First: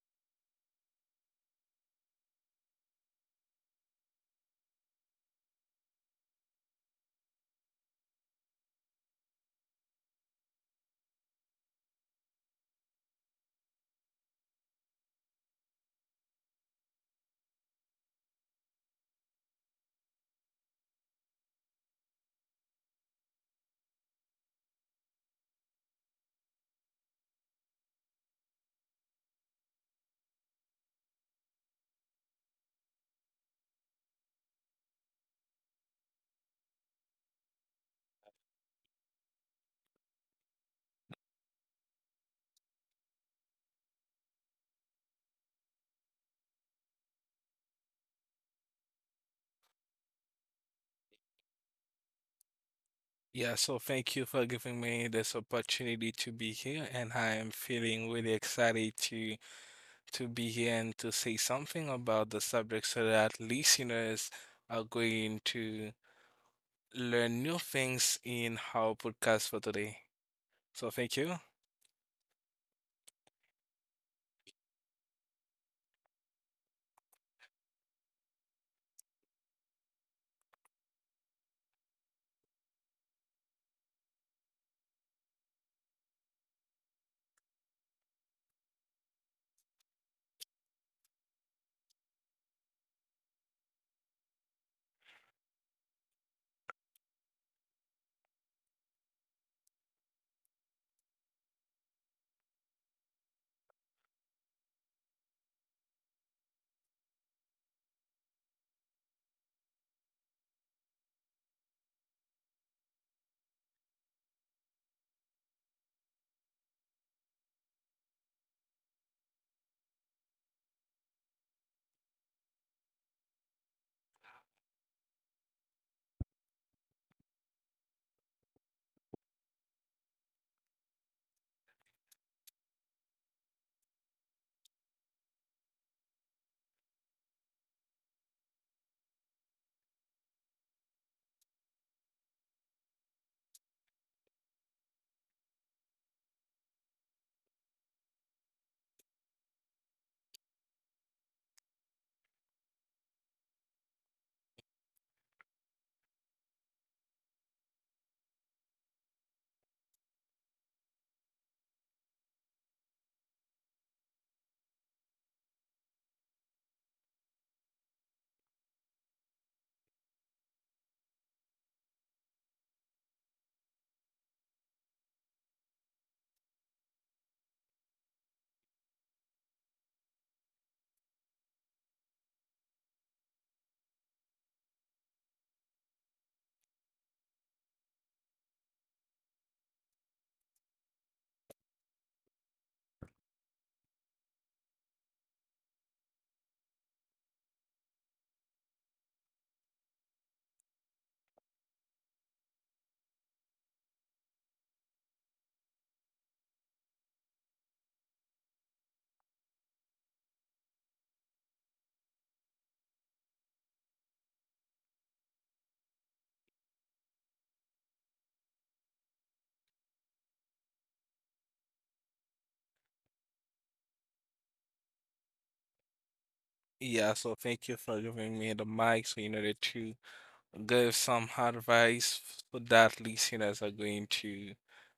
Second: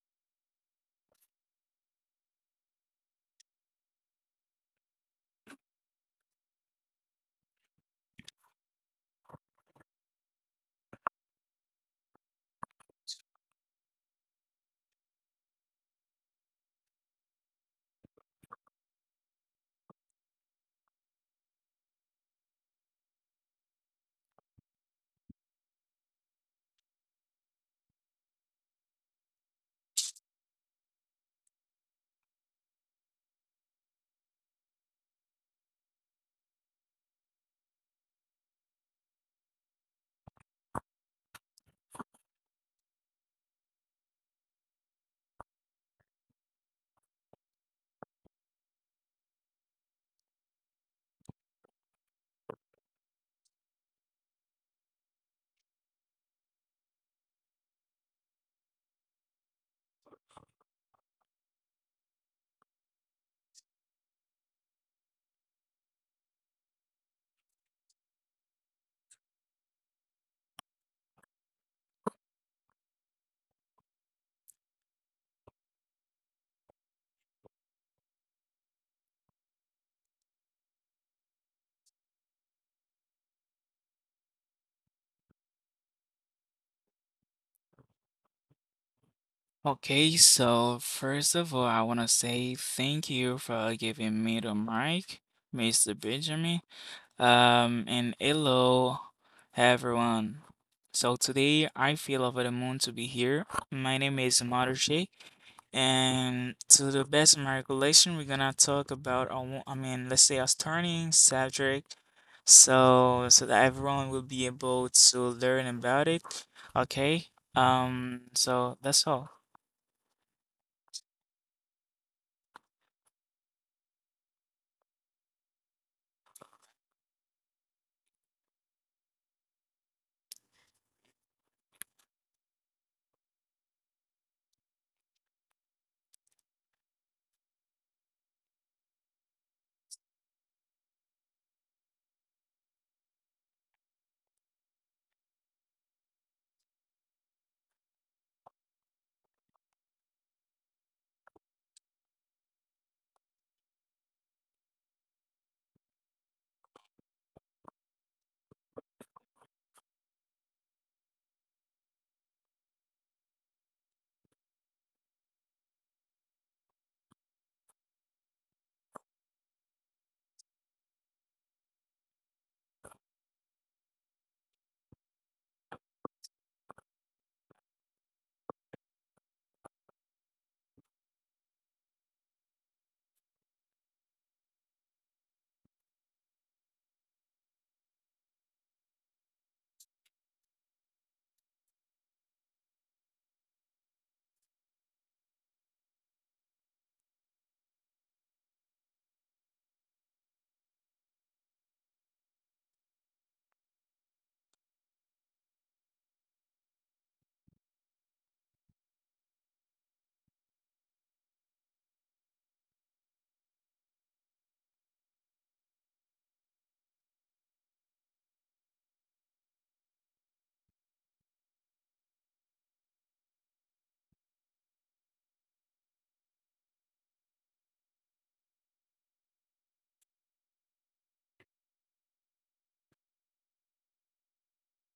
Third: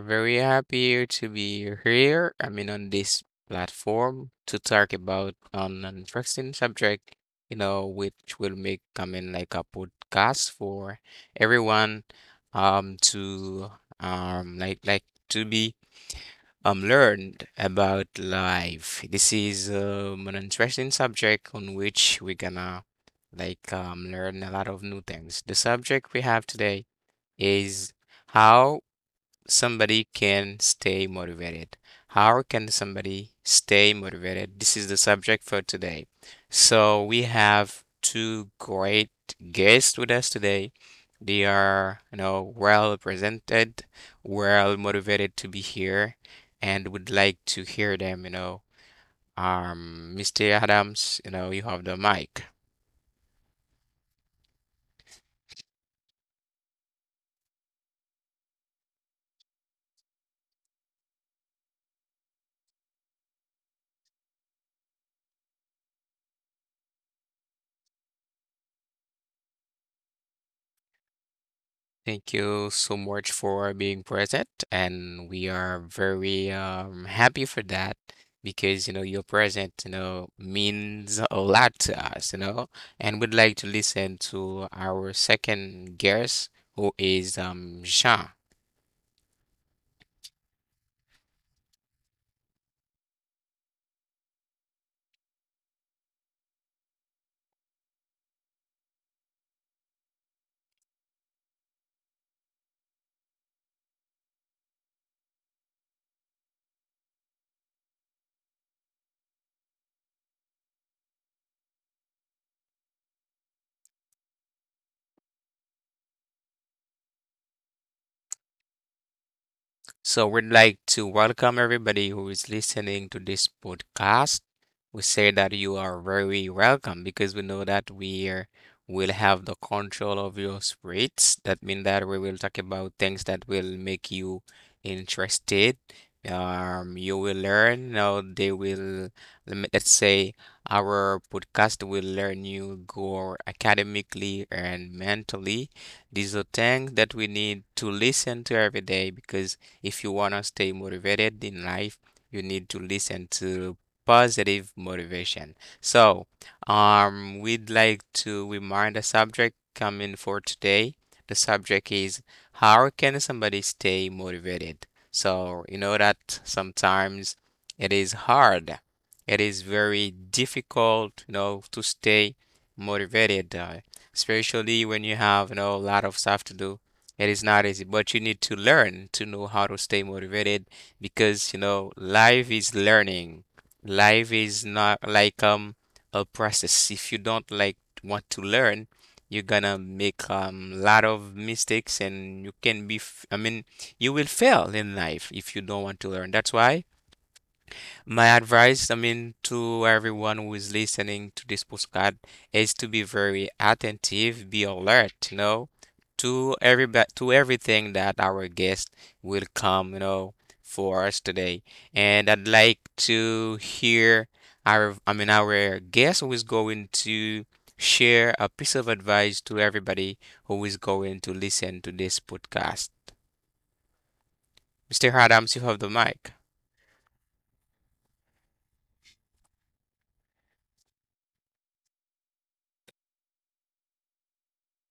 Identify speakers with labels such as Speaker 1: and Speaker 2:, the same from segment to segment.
Speaker 1: very happy to be here. On this platform to talk about an interesting subject, which will make coming like a podcast for everyone, to like to be learned about life. This is an interesting subject on which we're gonna learn a lot of new things. The subject we have today is. How somebody can stay motivated. How can somebody stay motivated? This is the subject for today. So we have two great guests with us today. They are, you know, well represented, well motivated to be here, and would like to hear them, you know. Mr. Adams, you know, you have the mic.
Speaker 2: Yeah, so thank you for giving me this opportunity to be here, and I am feeling really excited to be here and to say something about the subject so that listeners are going to learn new things in our podcast for today. So thank you.
Speaker 1: Thank you so much for being present, and we are very happy for that, because you know your present you know means a lot to us, you know, and we'd like to listen to our second guest, who is Jean.
Speaker 3: Okay, so first of all, I want to say thank you for giving me the mic, Mr. Benjamin. And hello, everyone. So today I feel over the moon to be here. My name is Mother Shake, and to the best of my recollection, we're gonna talk about a wo- I mean, let's say a starting subject, so that everyone will be able to learn about it. Okay, so that's all.
Speaker 1: So we'd like to welcome everybody who is listening to this podcast. We say that you are very welcome because we know that will have the control of your spirits. That means that we will talk about things that will make you interested. You will learn. Now they will, let's say, our podcast will learn you go academically and mentally. These are things that we need to listen to every day because if you want to stay motivated in life, you need to listen to positive motivation. So, we'd like to remind the subject coming for today. The subject is, how can somebody stay motivated? So, you know that sometimes it is hard. It is very difficult, you know, to stay motivated, especially when you have, you know, a lot of stuff to do. It is not easy, but you need to learn to know how to stay motivated because, you know, life is learning. Life is not like a process. If you don't like want to learn, you're gonna make lot of mistakes, and you can be f I mean, you will fail in life if you don't want to learn. That's why my advice, I mean, to everyone who is listening to this podcast is to be very attentive, be alert, you know, to every to everything that our guest will come, you know, for us today. And I'd like to hear our, I mean, our guest who is going to share a piece of advice to everybody who is going to listen to this podcast. Mr. Adams, you have the mic.
Speaker 2: Yeah, so thank you for giving me the mic so in order to give some advice so that listeners are going to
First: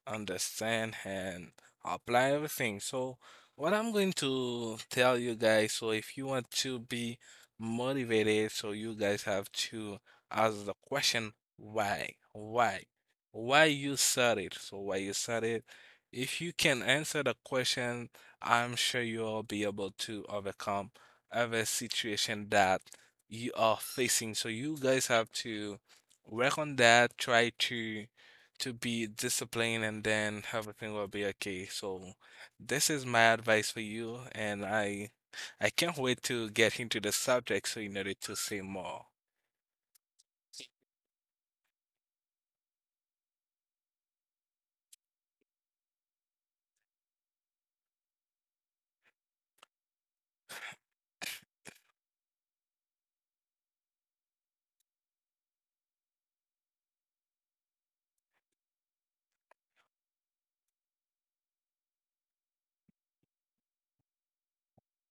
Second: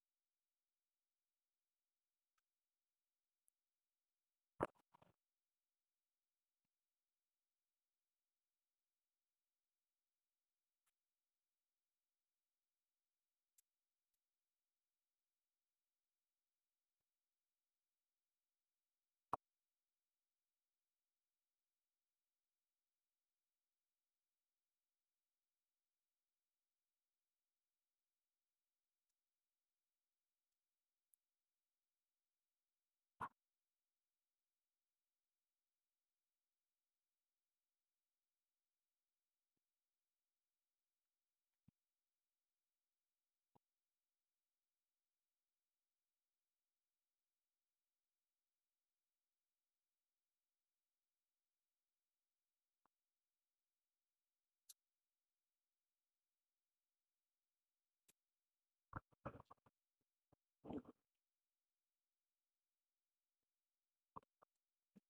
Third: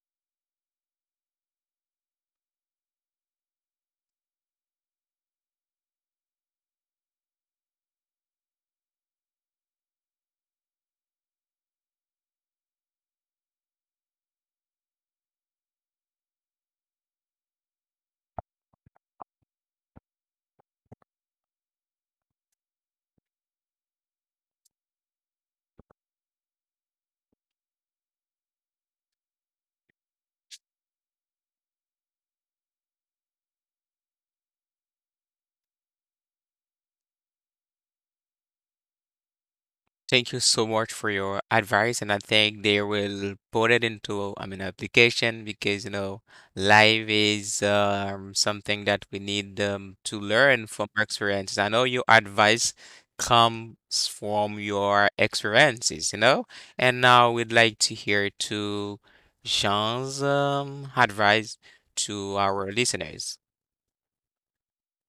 Speaker 2: understand and apply everything. So, what I'm going to tell you guys, so if you want to be motivated, so you guys have to ask the question, why? Why? Why you started? So, why you started? If you can answer the question, I'm sure you'll be able to overcome every situation that you are facing. So you guys have to work on that, try to be disciplined and then everything will be okay. So this is my advice for you and I can't wait to get into the subject so in order to say more.
Speaker 1: Thank you so much for your advice, and I think they will put it into, I mean, application, because you know, life is something that we need to learn from our experiences. I know your advice comes from your experiences, you know, and now we'd like to hear to Jean's advice to our listeners.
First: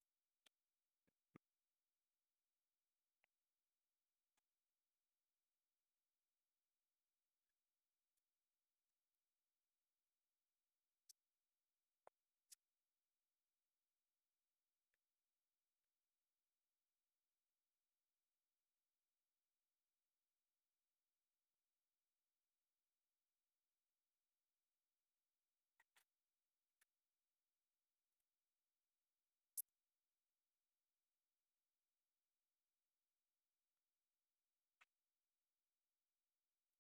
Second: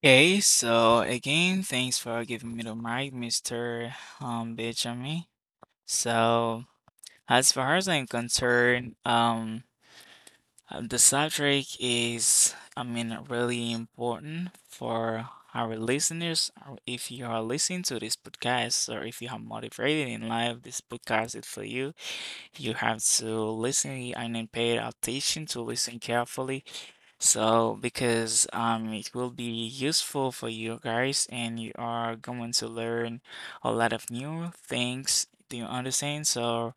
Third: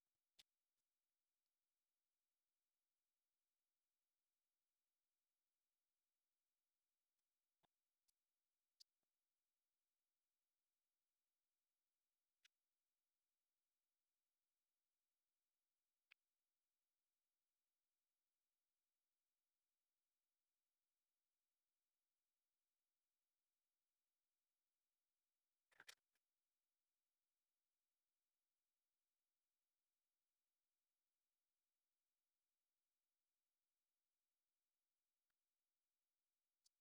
Speaker 3: Okay, so again, thanks for giving me the mic, Mr. Benjamin. So, as far as I'm concerned, the subject is, I mean, really important for our listeners. Or if you are listening to this podcast, or if you are motivated in life, this podcast is for you. You have to listen and then pay attention to listen carefully so, because it will be useful for you guys, and you are going to learn a lot of new things. Do you understand? So,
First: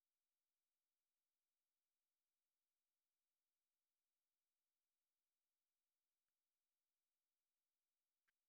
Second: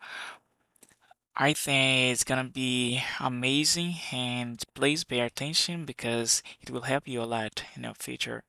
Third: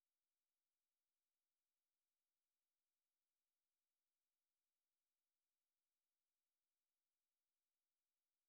Speaker 3: I think it's gonna be amazing, and please pay attention because it will help you a lot in the future.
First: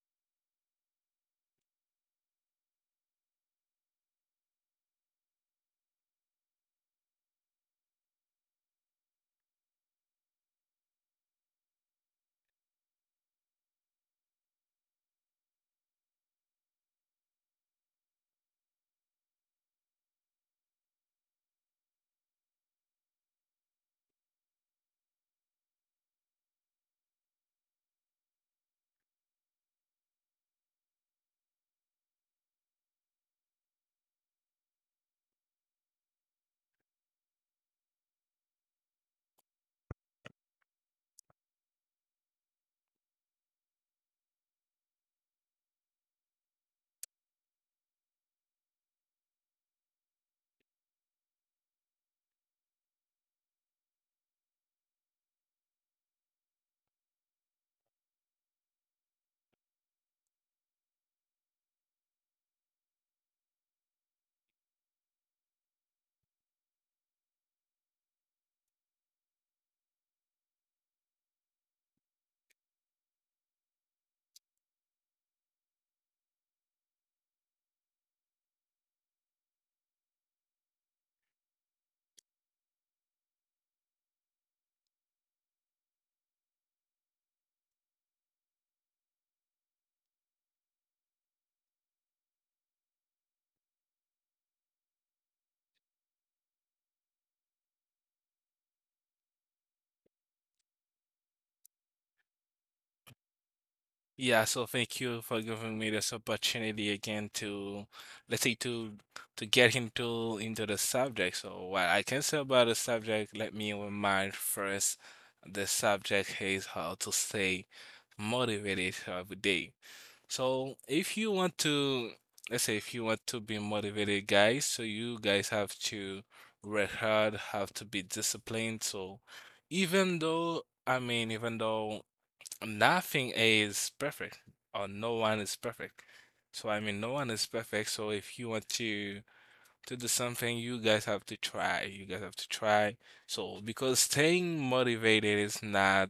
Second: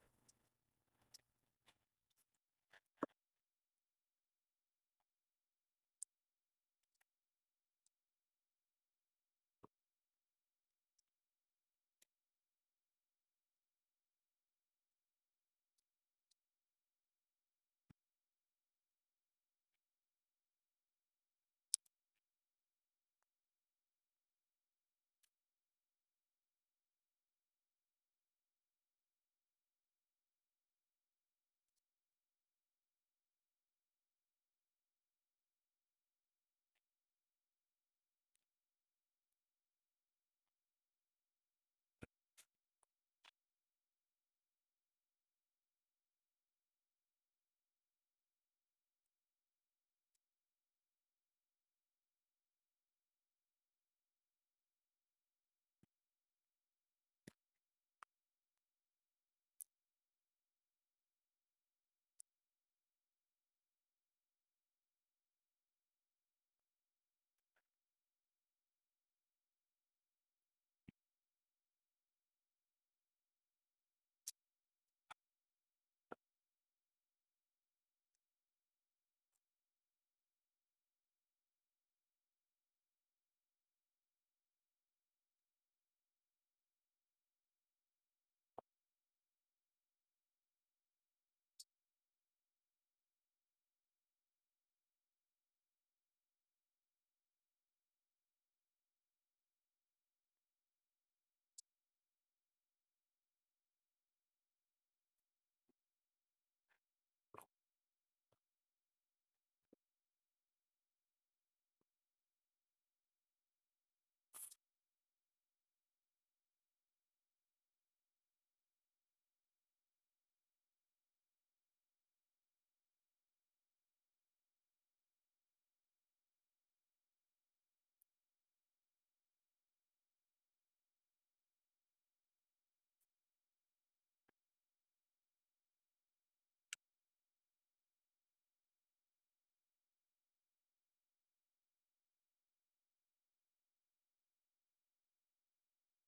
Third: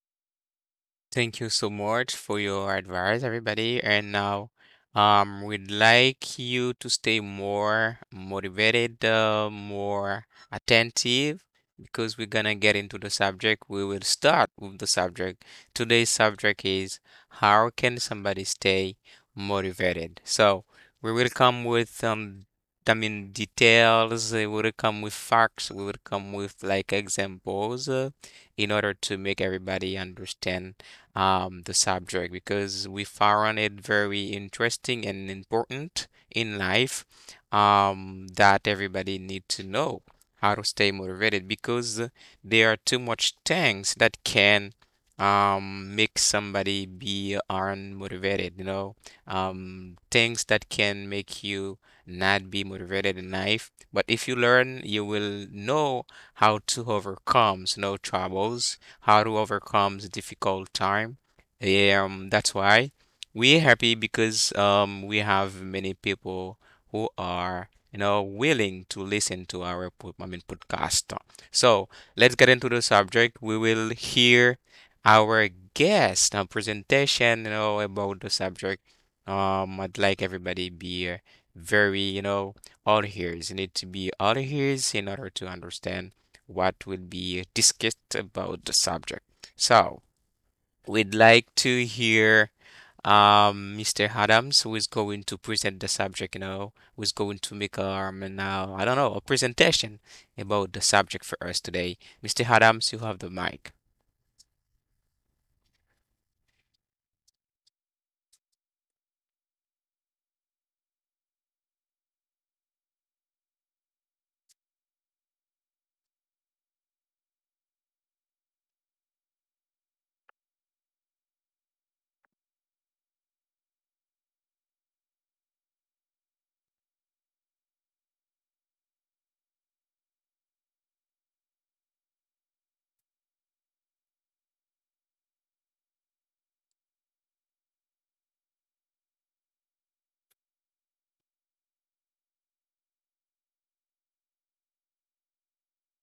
Speaker 1: Thank you so much for your advice, everybody. And now, we'd like you to stay more motivated, more attentive, because we're gonna get into the subject. We will start with the subject. Today's subject is, how can somebody stay motivated? So we will come with I mean, details. We will come with facts. We will come with like examples, in order to make everybody understand the subject, because we found it very interesting and important in life, that everybody need to know how to stay motivated because there are too much things that can make somebody be unmotivated, you know, things that can make you not be motivated in life. But if you learn, you will know how to overcome, you know, troubles, how to overcome the difficult time. That's why we're happy because we have many people who are, you know, willing to listen to our I mean, podcast. So let's get into the subject. We will hear our guest presentation, you know, about the subject. I'd like everybody be very, you know, all ears. You need to be all ears in order to understand what will be discussed about the subject. So, we'd like to hear Mr. Adams, who is going to present the subject, you know, who's going to make now, I don't know, a presentation about the subject for us today. Mr. Adams, you have the mic.
Speaker 2: Yeah, so thank you for giving me this opportunity again to, let's say, to get into the subject. So what I can say about the subject, let me remind first, the subject is how to stay motivated every day. So if you want to, let's say, if you want to be motivated, guys, so you guys have to work hard, have to be disciplined. So even though, Nothing is perfect, or no one is perfect. So I mean, no one is perfect. So if you want to do something, you guys have to try. You guys have to try. So because staying motivated is not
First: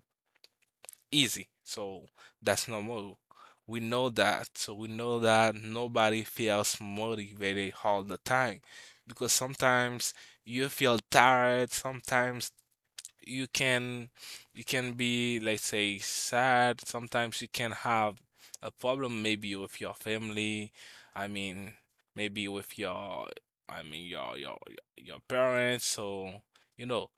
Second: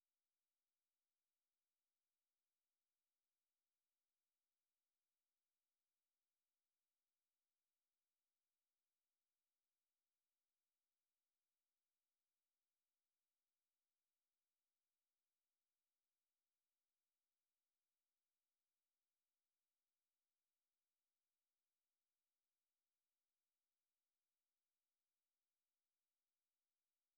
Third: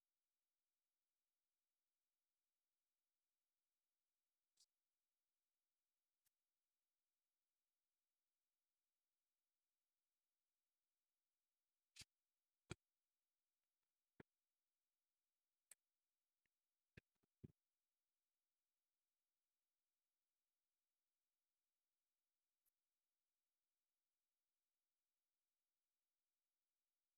Speaker 2: easy. So that's normal. We know that. So we know that nobody feels motivated all the time, because sometimes you feel tired. Sometimes you can you can be, let's say, sad. Sometimes you can have a problem maybe with your family, I mean maybe with your, I mean your your parents. So you know,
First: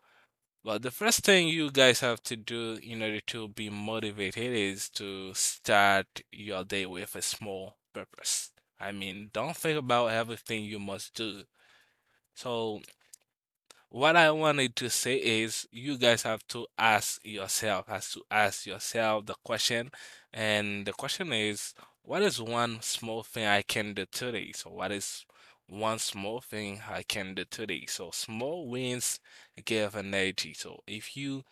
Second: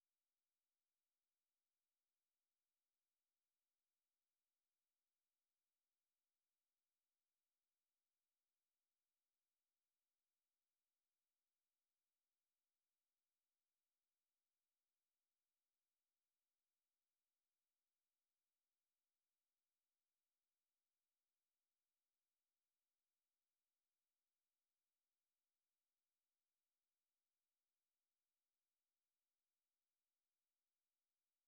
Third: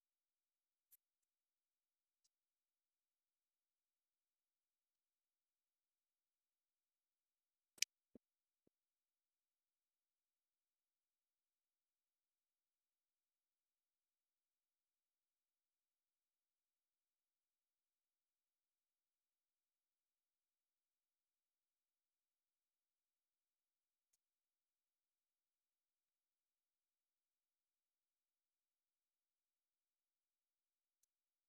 Speaker 2: but the first thing you guys have to do in order to be motivated is to start your day with a small purpose. I mean, don't think about everything you must do. So what I wanted to say is you guys have to ask yourself, has to ask yourself the question. And the question is, what is one small thing I can do today? So what is one small thing I can do today? So small wins give energy. So if you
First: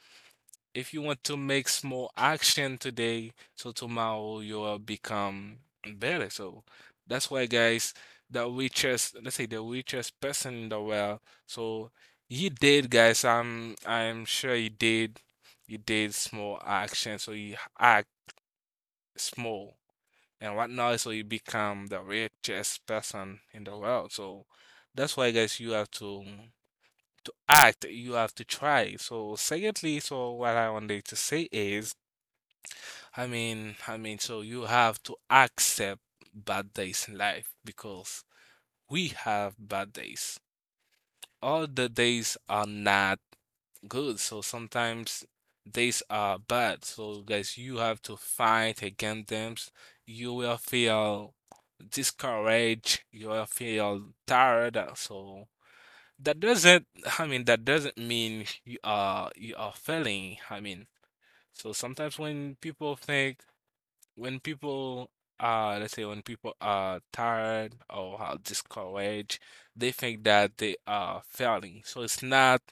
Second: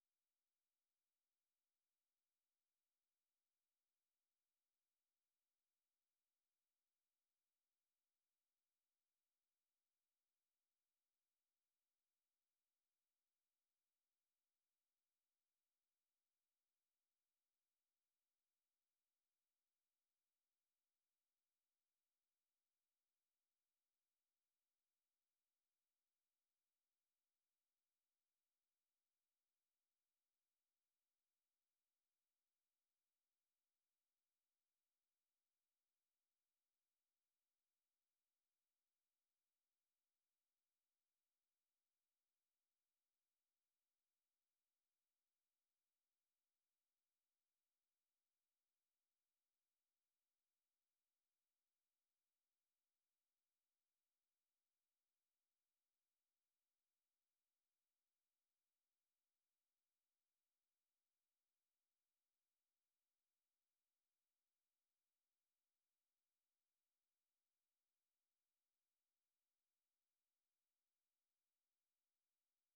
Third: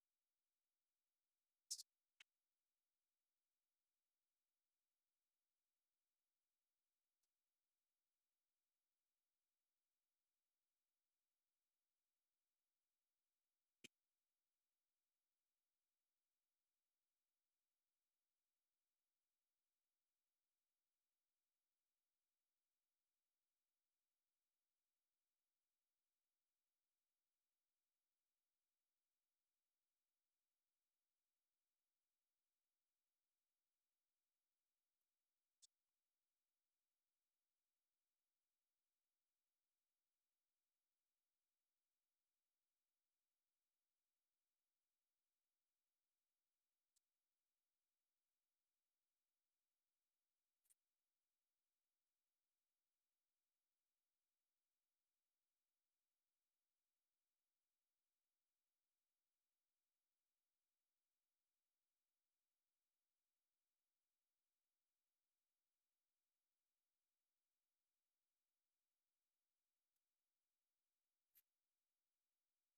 Speaker 2: if you want to make small action today, so tomorrow you'll become better. So that's why, guys, the richest, let's say the richest person in the world. So he did, guys. I'm sure he did. He did small action, so he act small and whatnot, so you become the richest person in the world. So that's why, guys, you have to act. You have to try. So secondly, so what I wanted to say is so you have to accept bad days in life because we have bad days. All the days are not good, so sometimes days are bad. So guys, you have to fight against them. You will feel discouraged, you will feel tired. So that doesn't, that doesn't mean you are failing. I mean, so sometimes when people, let's say, when people are tired or are discouraged, they think that they are failing. So it's not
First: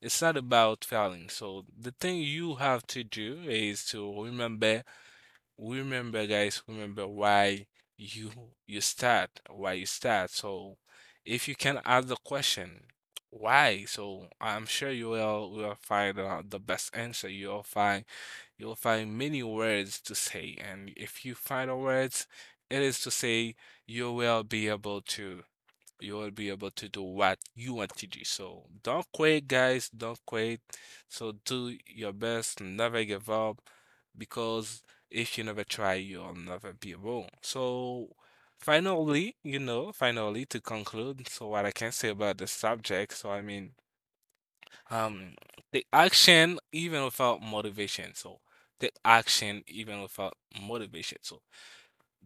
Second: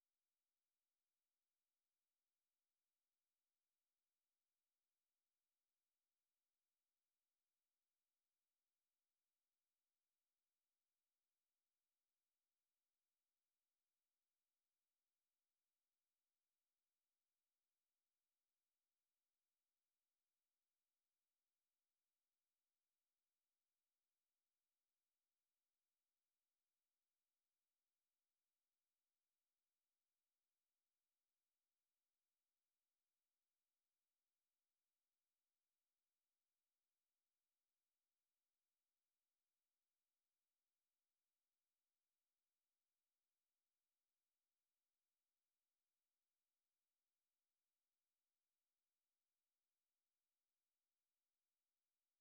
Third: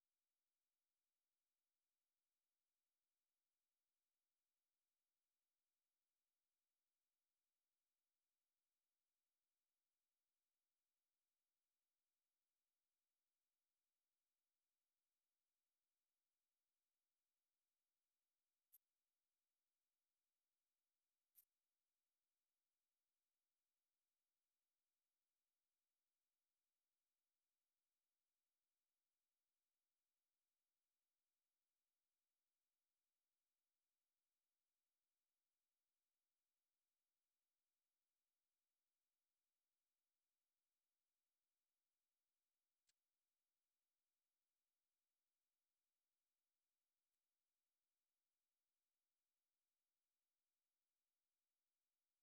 Speaker 2: it's not about failing. So the thing you have to do is to remember. Remember, guys, remember why you you start, why you start. So if you can ask the question why? So I'm sure you will find the best answer. You'll find many words to say, and if you find a words, it is to say you will be able to you will be able to do what you want to do. So don't quit, guys. Don't quit. So do your best. Never give up, because if you never try, you'll never be able. So finally, you know, finally to conclude. So what I can say about the subject. Um, Take action even without motivation. So take action even without motivation. So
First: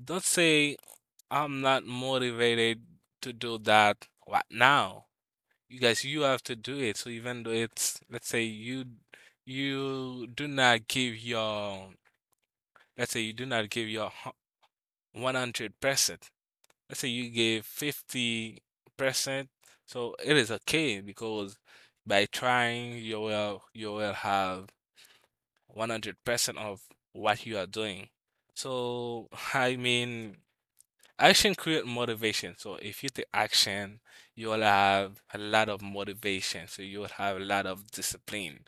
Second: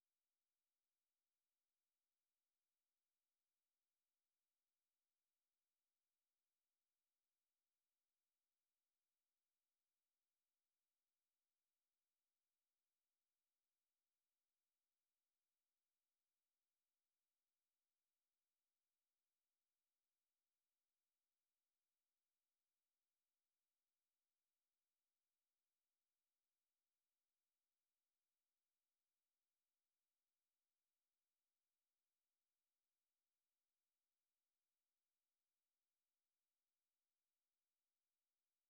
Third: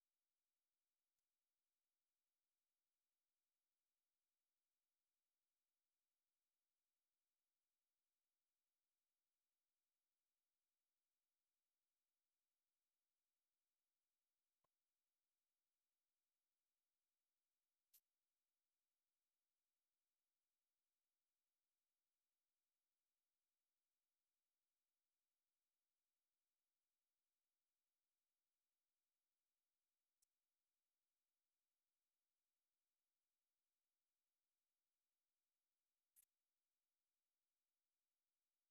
Speaker 2: don't say I'm not motivated to do that right now. You guys, you have to do it. So even though it's, let's say, you do not give your, let's say you do not give your 100%. Let's say you gave 50%. So it is okay because by trying you will have 100% of what you are doing. So, I mean, action create motivation. So, if you take action, you'll have a lot of motivation. So, you'll have a lot of discipline.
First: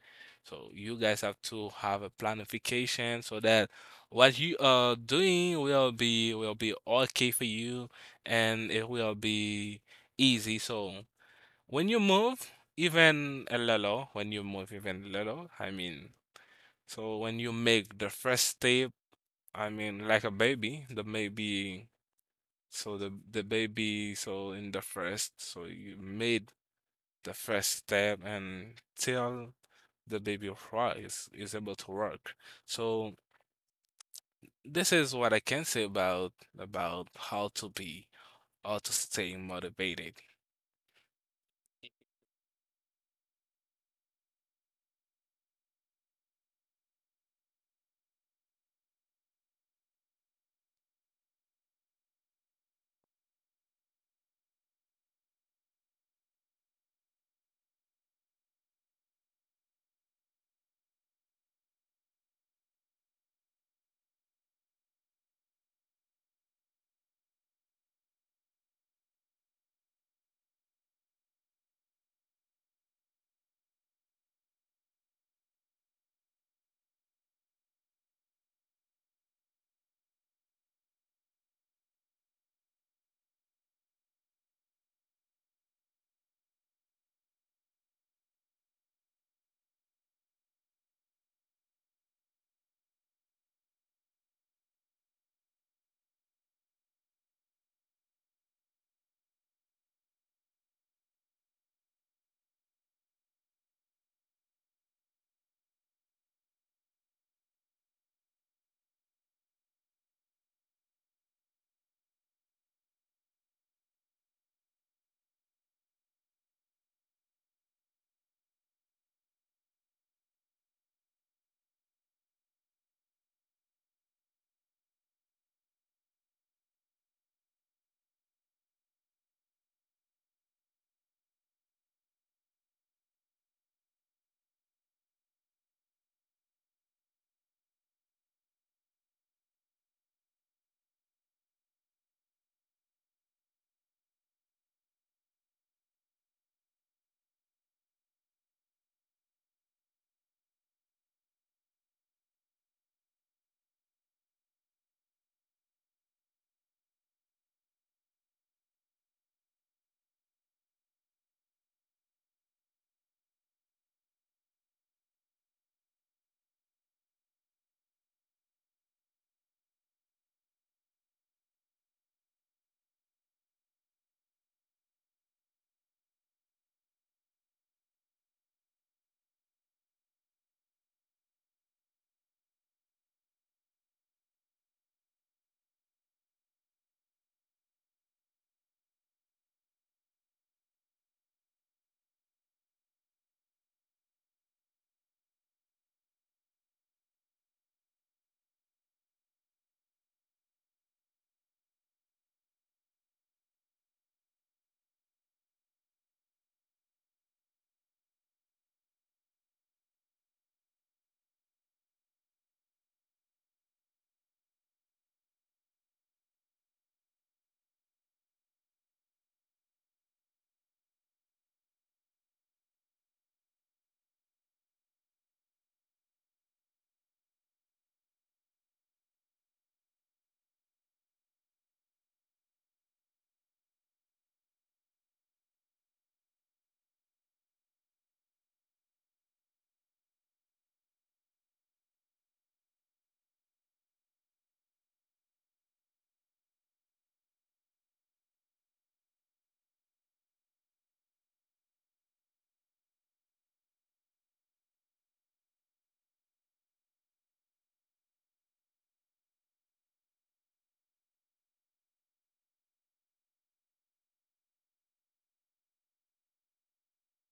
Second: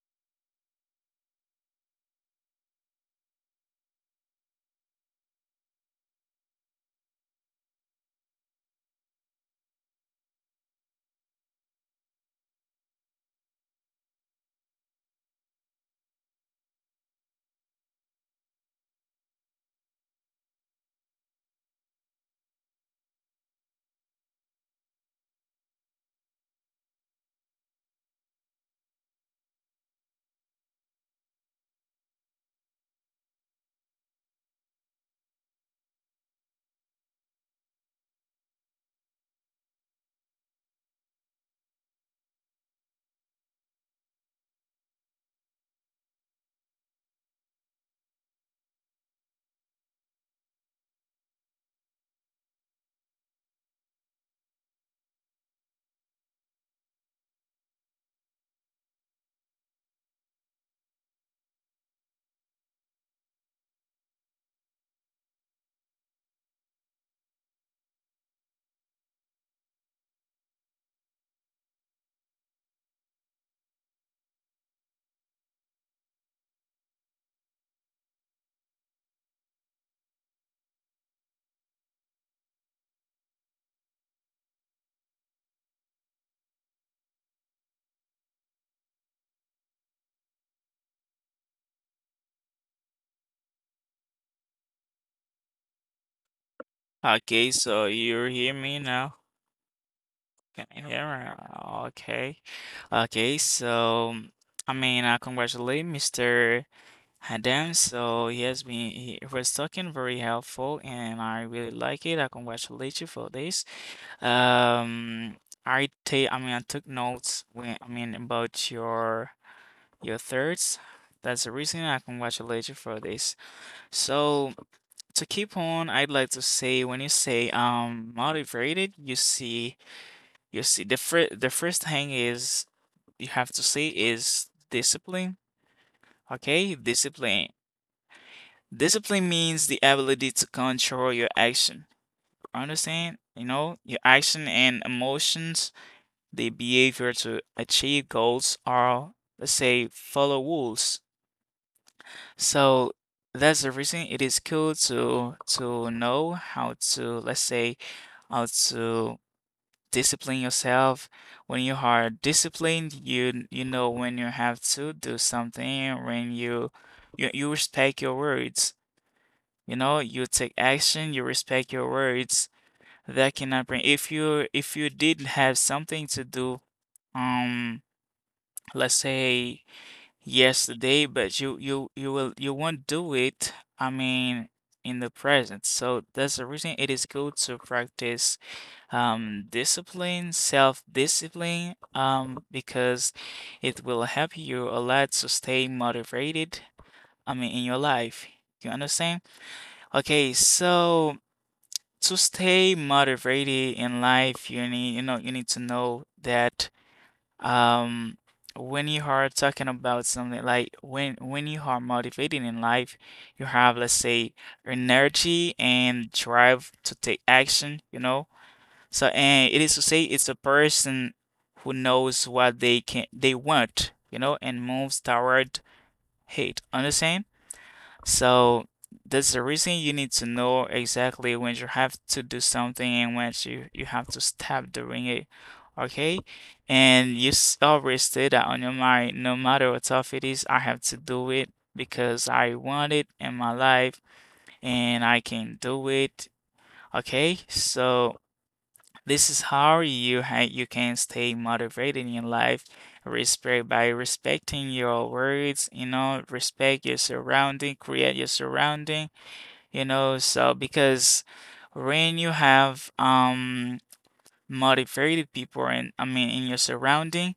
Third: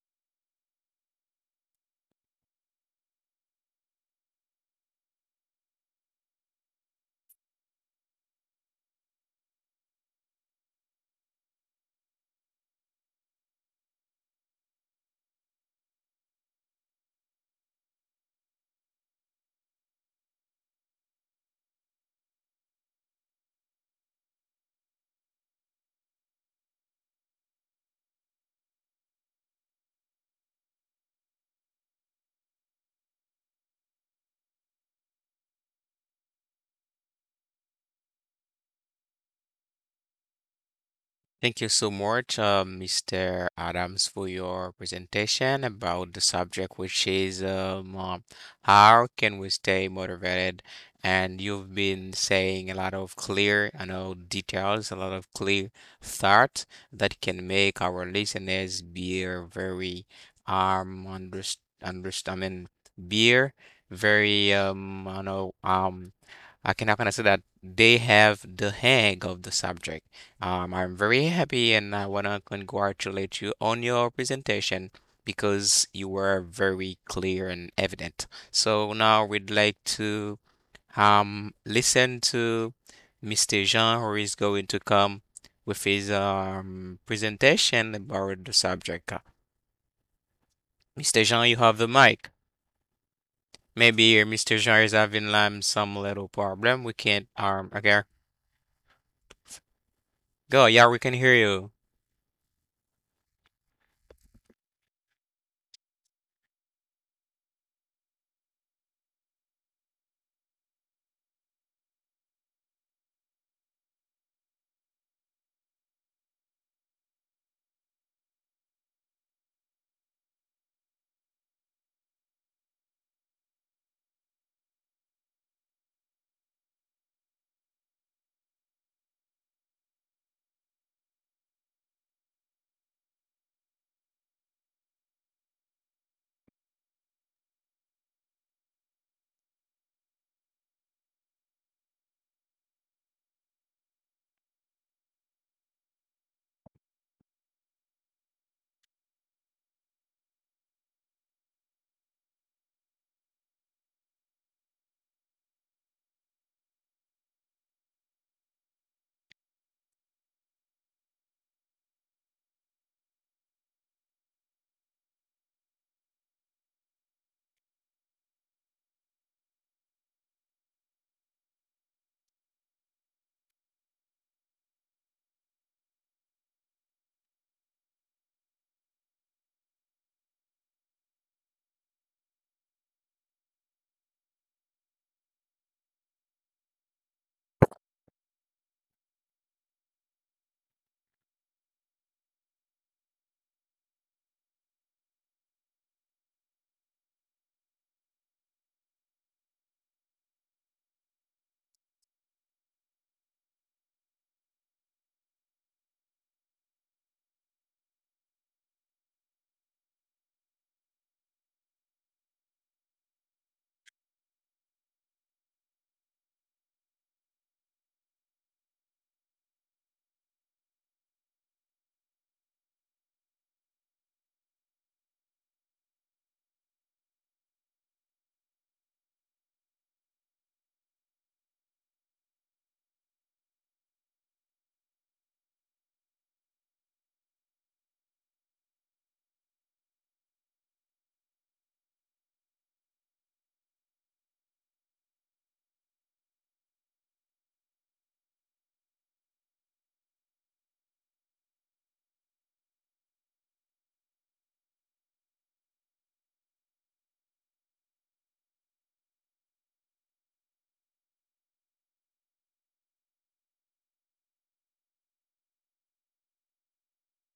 Speaker 2: So, you guys have to have a planification so that what you are doing will be okay for you and it will be easy. So, when you move, even a little, when you move even a little, I mean, so when you make the first step, I mean, like a baby, the baby, so the baby, so in the first, so you made the first step and till the baby rise is able to work. So this is what I can say about how to be or to stay motivated.
Speaker 1: Thank you so much, Mr. Adams, for your presentation about the subject, which is how can we stay motivated? And you've been saying a lot of clear, I know, details, a lot of clear thoughts that can make our listeners be a very um underst understand, I mean, be a very I know, I cannot how can say that they have the hang of the subject. I'm very happy and I want to congratulate you on your presentation because you were very clear and evident. So now we'd like to listen to Mr. Jean, who is going to come with his presentation about the subject. Mr. Jean, you have the mic. Maybe Mr. Jean is having some little problem. We can't
Speaker 3: Okay, so
Speaker 1: okay.
Speaker 3: you hear me now?
Speaker 1: Go,
Speaker 3: Can you
Speaker 1: yeah, we can hear
Speaker 3: hear me?
Speaker 1: you.
Speaker 3: Okay. Okay, so I mean, congratulate Mr. And then, so he was talking very helpful and I really like it. I congratulate you for this. Um, I took notes when, I mean, about your thirds. That's the reason I congratulate you for this. So to keep on, I'd like to say when you say, motivated, you see, the first thing is you have to say is discipline. Okay, discipline. Discipline means the ability to control your action. Understand? You know, your action and emotions, the behavior to achieve goals are, let's say, follow rules. So that's the reason it is cool to know how to, let's say, how to discipline yourself. When you are disciplined, you know when you have to do something, you respect your words. You know, you take action, you respect your words. That cannot bring if you did have something to do, um, let's say yesterday, but you won't do it, I mean, in the present. So that's the reason it is good to practice discipline, self-discipline, because it will help you a lot to stay motivated, I mean, in your life. You understand? Okay, so to stay motivated in life, you need, you know, you need to know that um when you are talking about something like when you are motivated in life, you have, let's say, energy and drive to take action, you know. So, and it is to say it's a person who knows what they can they want, you know, and moves toward hate. Understand? So that's the reason you need to know exactly when you have to do something and when you have to stop doing it. Okay? And always stay that on your mind, no matter how tough it is, I have to do it because I want it in my life and I can do it. Okay? So this is how you can stay motivated in life. Respect by respecting your words, you know, respect your surrounding, create your surrounding you know, so because when you have motivated people in I mean in your surrounding,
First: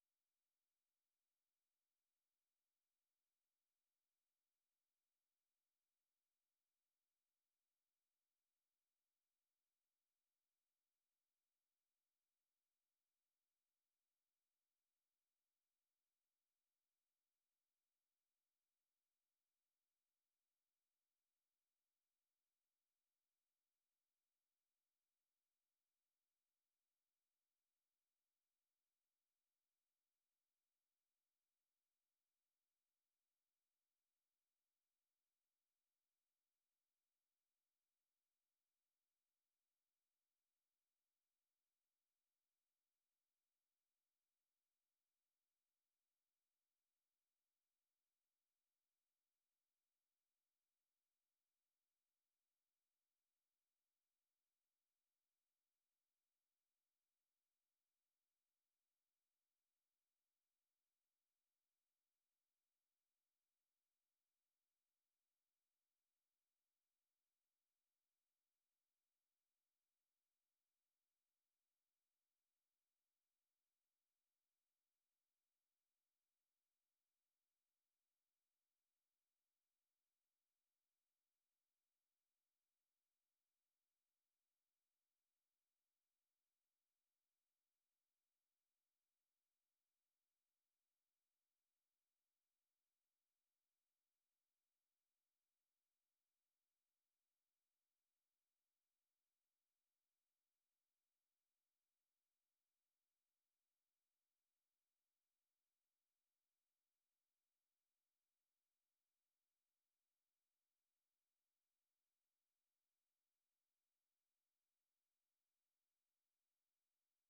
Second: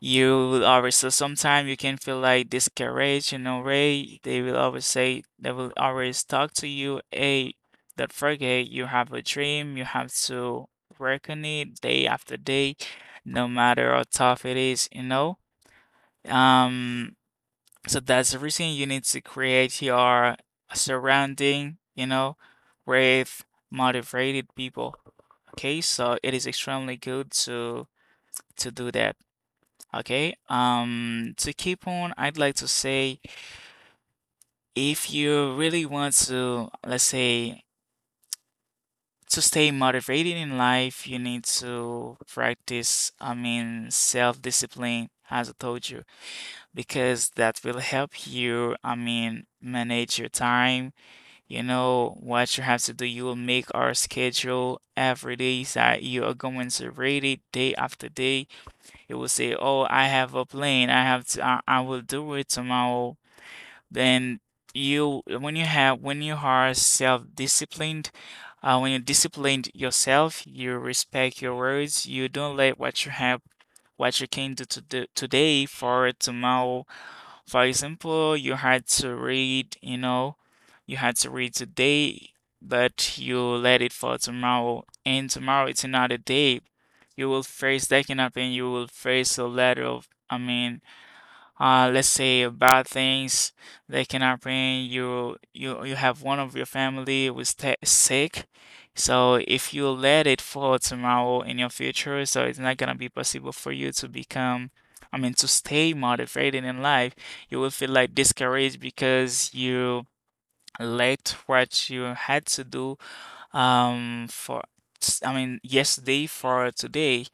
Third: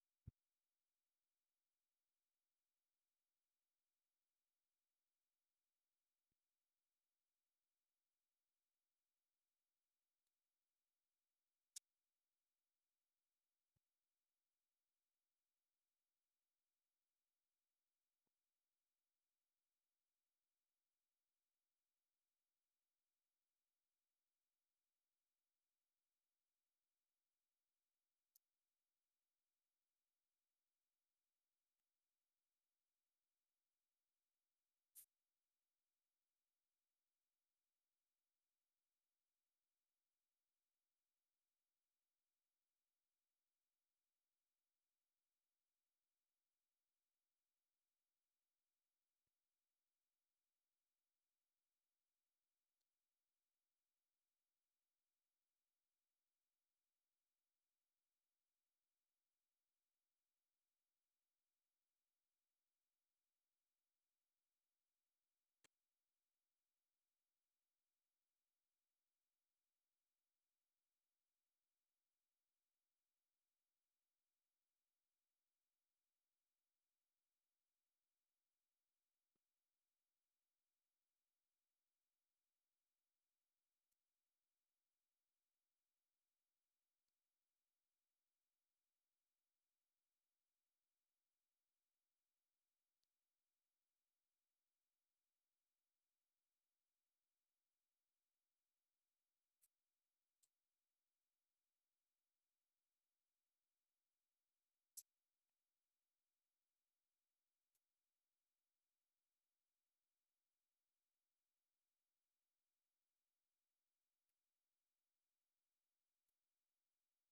Speaker 3: you will always so sometimes you can feel like discouraged, you know, Ray, they will always talk to you, hey, don't forget you have a dream, you have to work on it day after day, no matter how tough it is, you know. Um so that's the reason you need to create your surrounding, you know, with motivated people. Okay, so it is extremely good to do that. Okay, to keep on, I'd like to say if you really want to, let's say, to stay motivated in life, you need to practice, I mean, self-discipline, as I told you, because that will help you, I mean, manage your time. You know what you have to do, you will make our schedule every day that you are going to read it day after day. You will say, "Oh, I have a plan. I have to. I will do it tomorrow." Then when you have, when you are self-disciplined, when you disciplined yourself, you respect your words. You don't let what you have, what you can do to do today for tomorrow. For example, you had to read, you know, you had to read today, but you let it for tomorrow, and tomorrow it's another day. You will face that up and you will face a letter of, I mean, let's say bad things that can happen you have one of your family was ta sick. So if you let it fall tomorrow in your future, so it's not gonna be possible for you to become, I mean, to stay motivated in life. You will feel like discouraged because you let what you had to do for, I mean, yesterday for today.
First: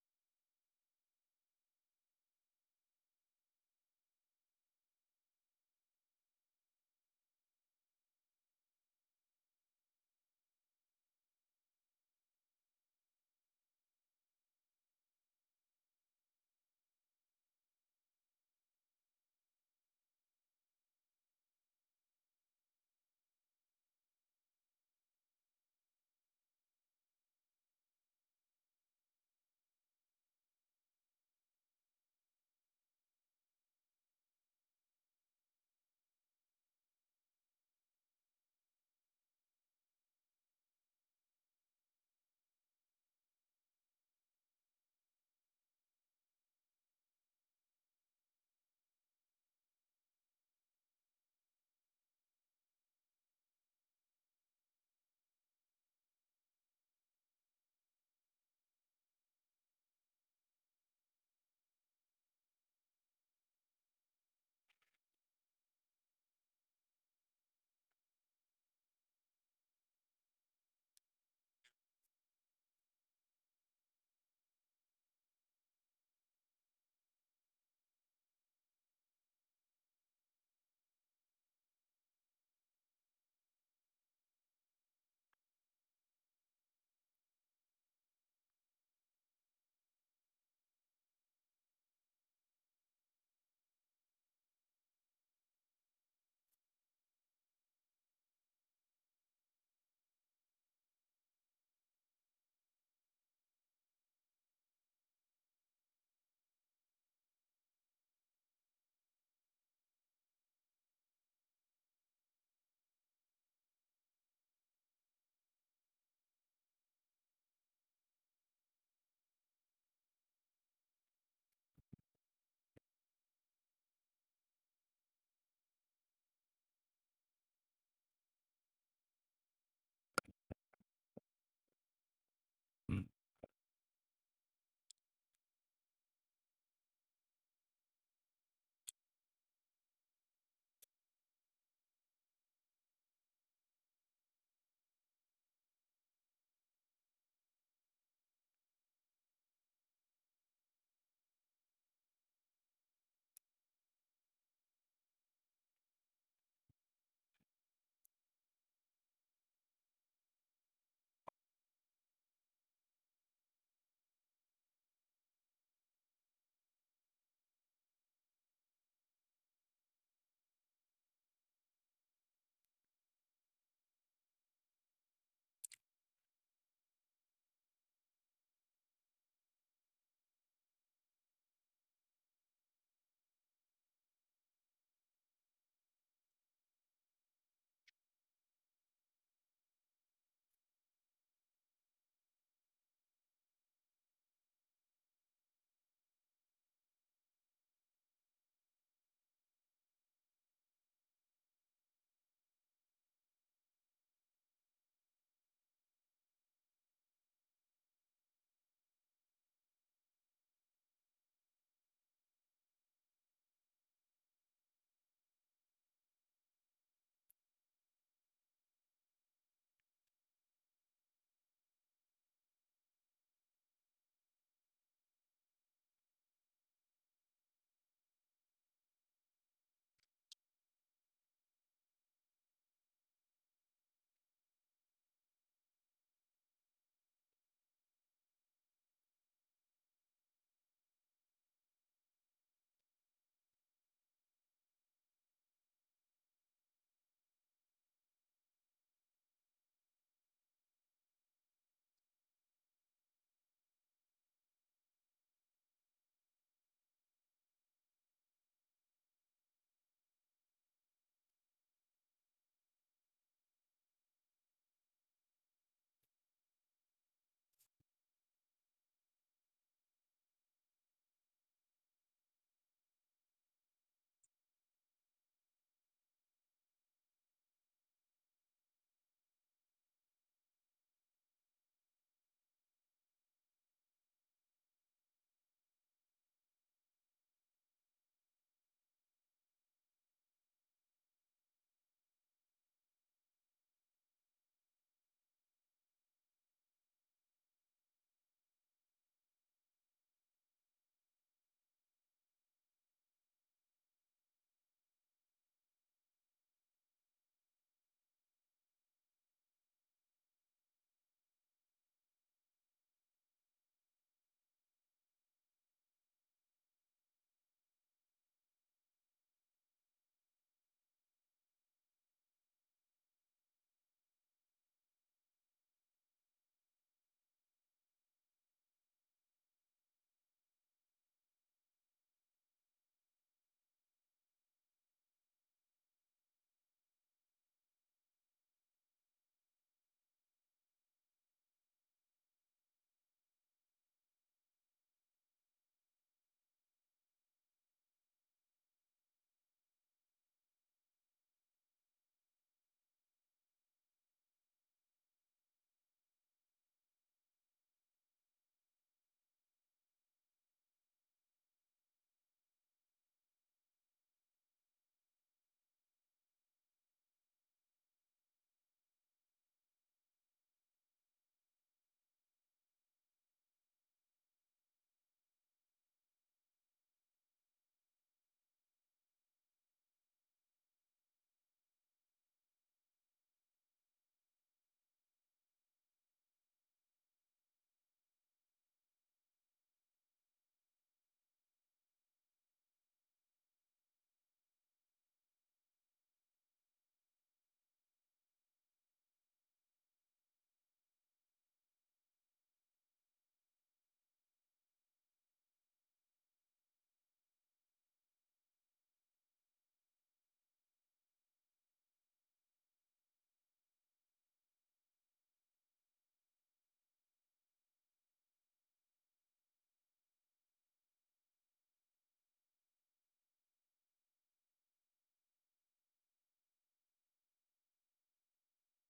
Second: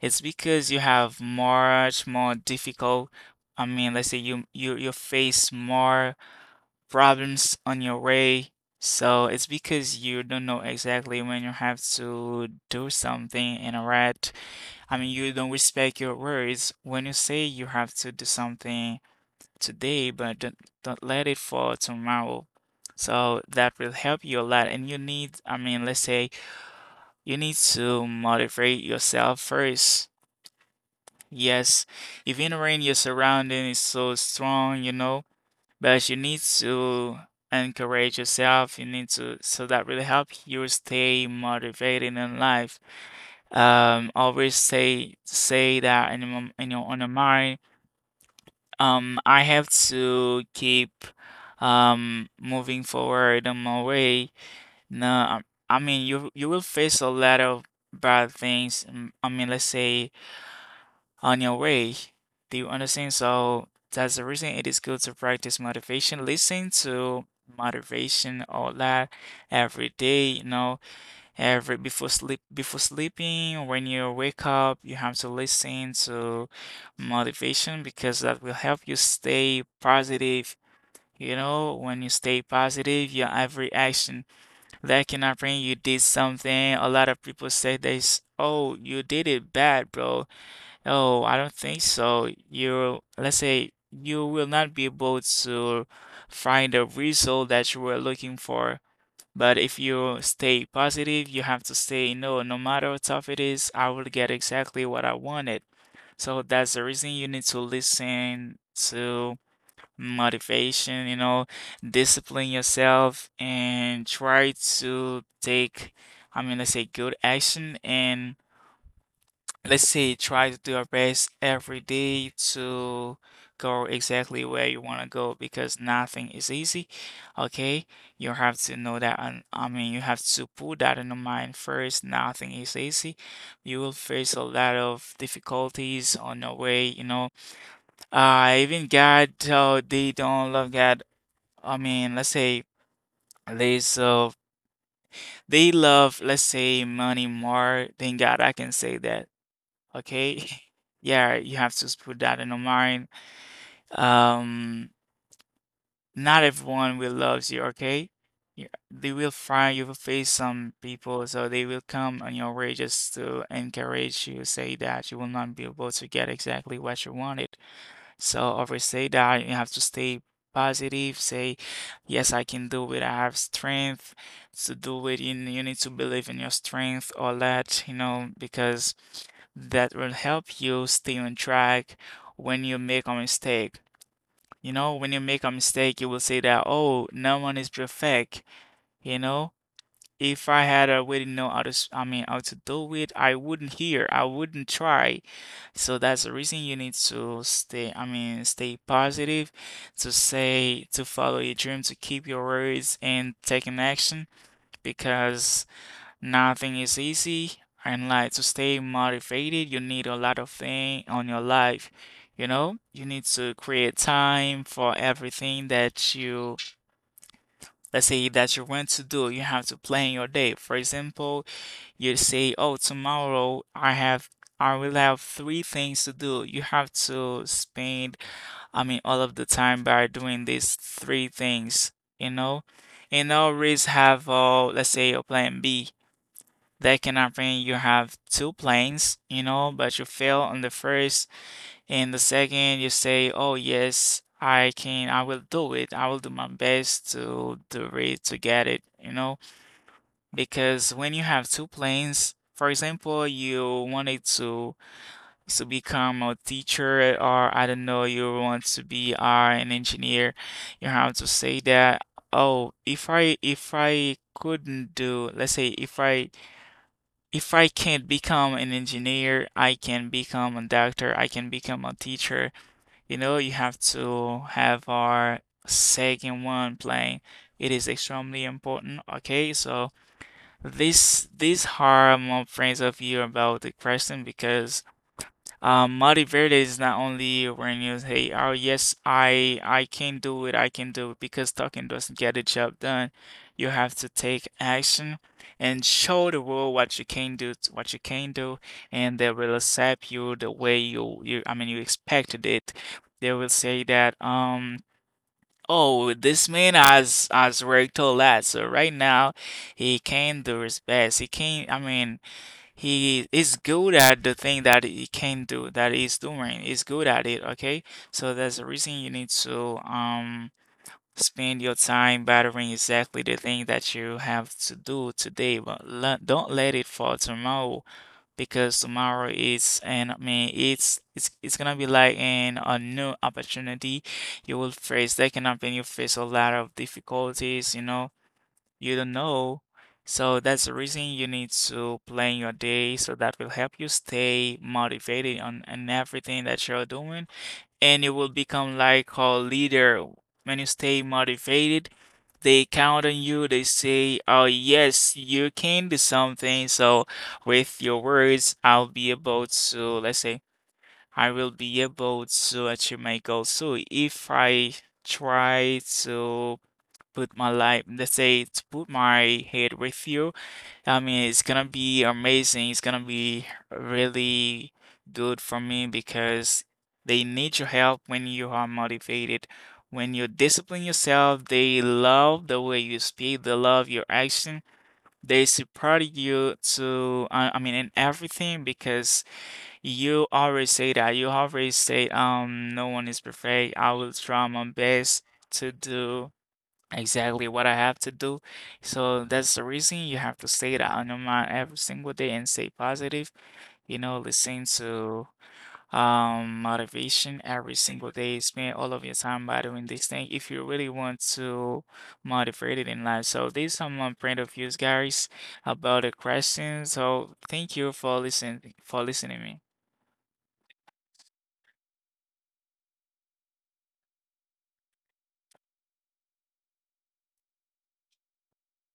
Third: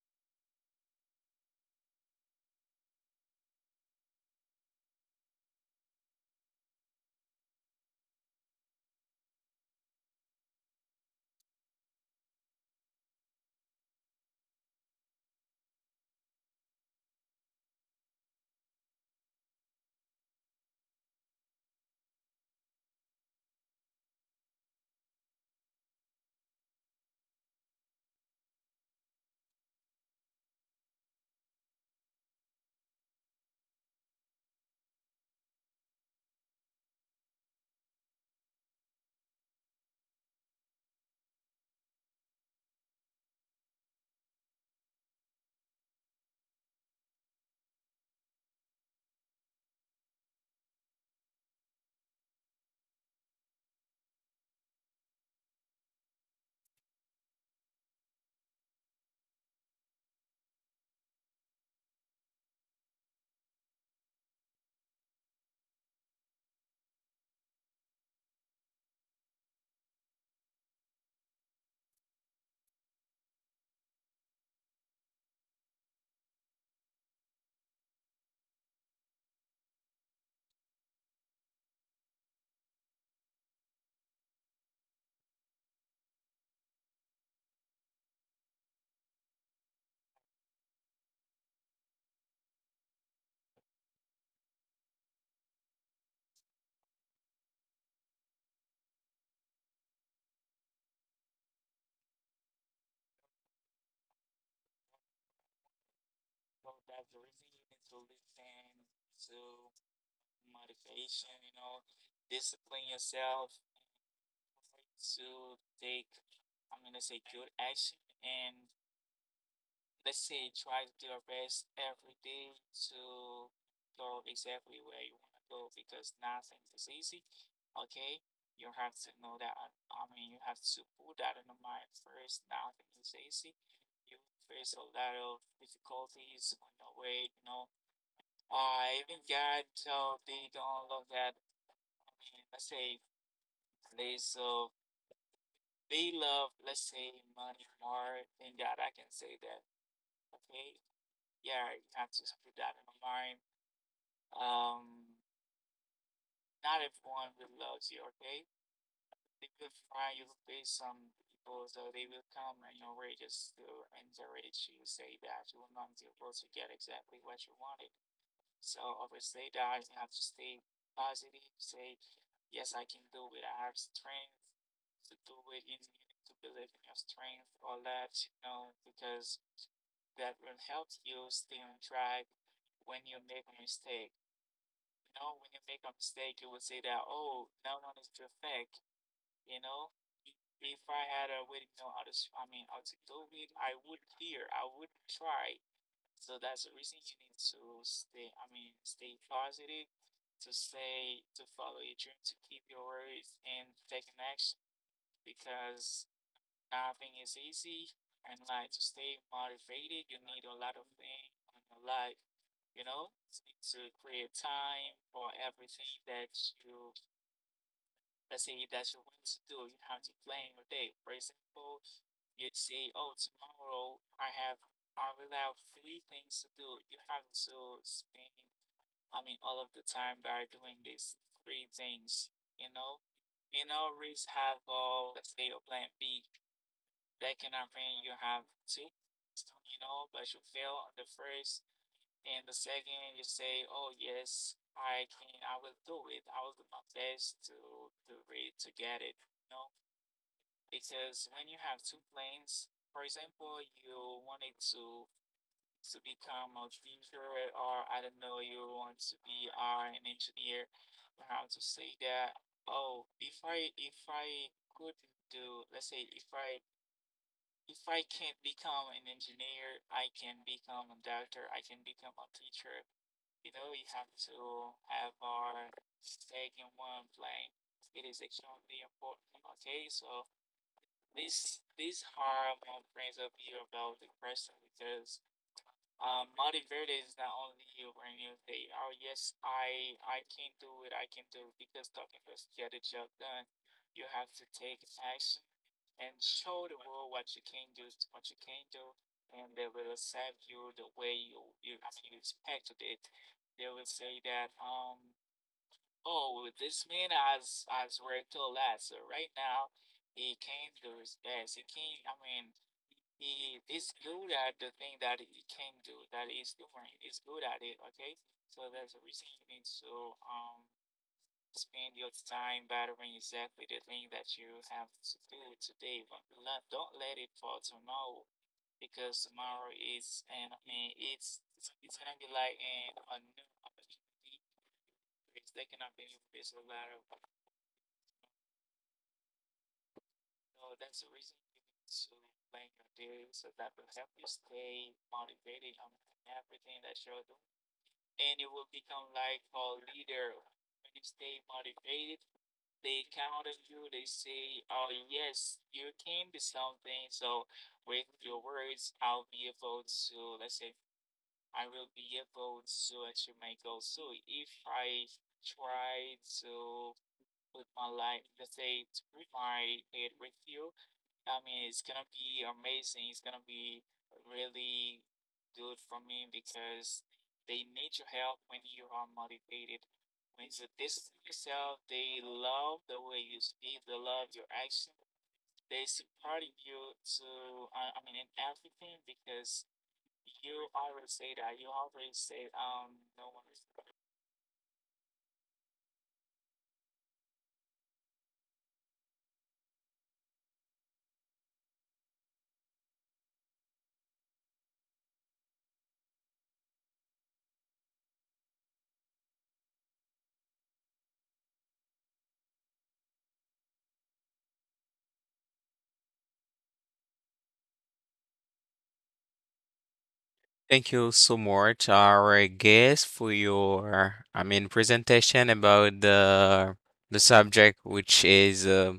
Speaker 3: It's because you have much more difficult. I mean, let's say you face more problems on your way. So it's because you don't know exactly when you have to do something in a right. I mean, you don't respect your words when you say you have to do something today, but don't let it for tomorrow. So that will help you a lot. And you need, I mean, let's say you need to motivate yourself first. Yes, even when your surrounding is so strong, you know, but you need to encourage yourself. You need to, so that will help you stay motivated in life. Always say say that in your in your on your mind. I have to keep moving forward on my way. No, I mean you will face a lot of bad things. I mean, let's say on your way. Do you understand? So that's the reason it is good to practice motivation. Listen to motivation all that every day, you know, every before sleeping, when you wake up, you have to listen to motivation because that will help you stay positive. You know, when you stay positive, your every action that can happen, you did something. A lot of people say this, oh, you did it bad, bro. Oh, I don't think so. Let's say you will not be able to find the result that you were looking for. But if you stay positive, you have to say, no, no matter how tough it is, I will get exactly what I wanted. So that's the reason you need to listen to motivation, you know, discipline yourself and try to take, I mean, let's say good action and let's say try to do our best every day to go exactly where you want to go because nothing is easy. Okay, you have to know that, and I mean, you have to put that in your mind first. Nothing is easy. You will face a lot of difficulties on your way, you know. Even God, they don't love God, I mean, let's say they so they love, let's say, money more than God, I can say that. Okay. Yeah, you have to put that in your mind. Um, Not everyone will love you, okay? Yeah, they will find you will face some people, so they will come on your way just to encourage you, say that you will not be able to get exactly what you wanted. So always say that you have to stay positive. Say, yes, I can do it. I have strength to do it. You need to believe in your strength, all that, you know, because that will help you stay on track when you make a mistake. You know, when you make a mistake, you will say that, oh, no one is perfect, you know? If I had already know how to, how to do it, I wouldn't hear, I wouldn't try. So that's the reason you need to stay, I mean, stay positive, to say, to follow your dream, to keep your words and take an action because nothing is easy. And like to stay motivated, you need a lot of thing on your life. You know, you need to create time for everything that you, let's say that you want to do. You have to plan your day. For example, you say, "Oh, tomorrow I will have three things to do." You have to spend, I mean, all of the time by doing these three things, you know? And always have, let's say, a plan B. That can happen. You have two plans, you know, but you fail on the first. And the second, you say, "Oh, yes, I will do it. I will do my best to do it, to get it," you know? Because when you have two planes, for example, you wanted to become a teacher or I don't know, you want to be an engineer, you have to say that, oh, if I couldn't do, let's say if I can't become an engineer, I can become a doctor, I can become a teacher. You know, you have to have our second one playing. It is extremely important, okay? So this harm my friends of you about the question because Motiverde is not only when you say, oh yes, I can do it, I can do it, because talking doesn't get the job done. You have to take action and show the world what you can do, and they will accept you the way you I mean you expected it. They will say that, oh, this man has worked a lot. So right now, he can do his best. He can. I mean, he is good at the thing that he can do. That he's doing. He's good at it. Okay. So there's a reason you need to spend your time battering exactly the thing that you have to do today. But don't let it for tomorrow because tomorrow is, and I mean it's gonna be like an a new opportunity you will face. That can happen. You face a lot of difficulties, you know, you don't know. So that's the reason you need to plan your day so that will help you stay motivated on and everything that you're doing, and you will become like a leader. When you stay motivated, they count on you. They say, "Oh yes, you can do something." So with your words, I'll be able to, let's say, I will be able to achieve my goals. So if I try to put my life, let's say, to put my head with you, I mean, it's gonna be amazing. It's gonna be really good for me because they need your help when you are motivated. When you discipline yourself, they love the way you speak, they love your action, they support you to, I mean, in everything because you always say that. You always say, no one is perfect. I will try my best to do exactly what I have to do. So that's the reason you have to stay that on your mind every single day and stay positive. You know, listen to motivation every single day. Spend all of your time by doing this thing if you really want to motivate it in life. So these are my point of views, guys, about the question. So thank you for listening to me.
Speaker 1: Thank you so much, our guest, for your, I mean, presentation about the subject, which is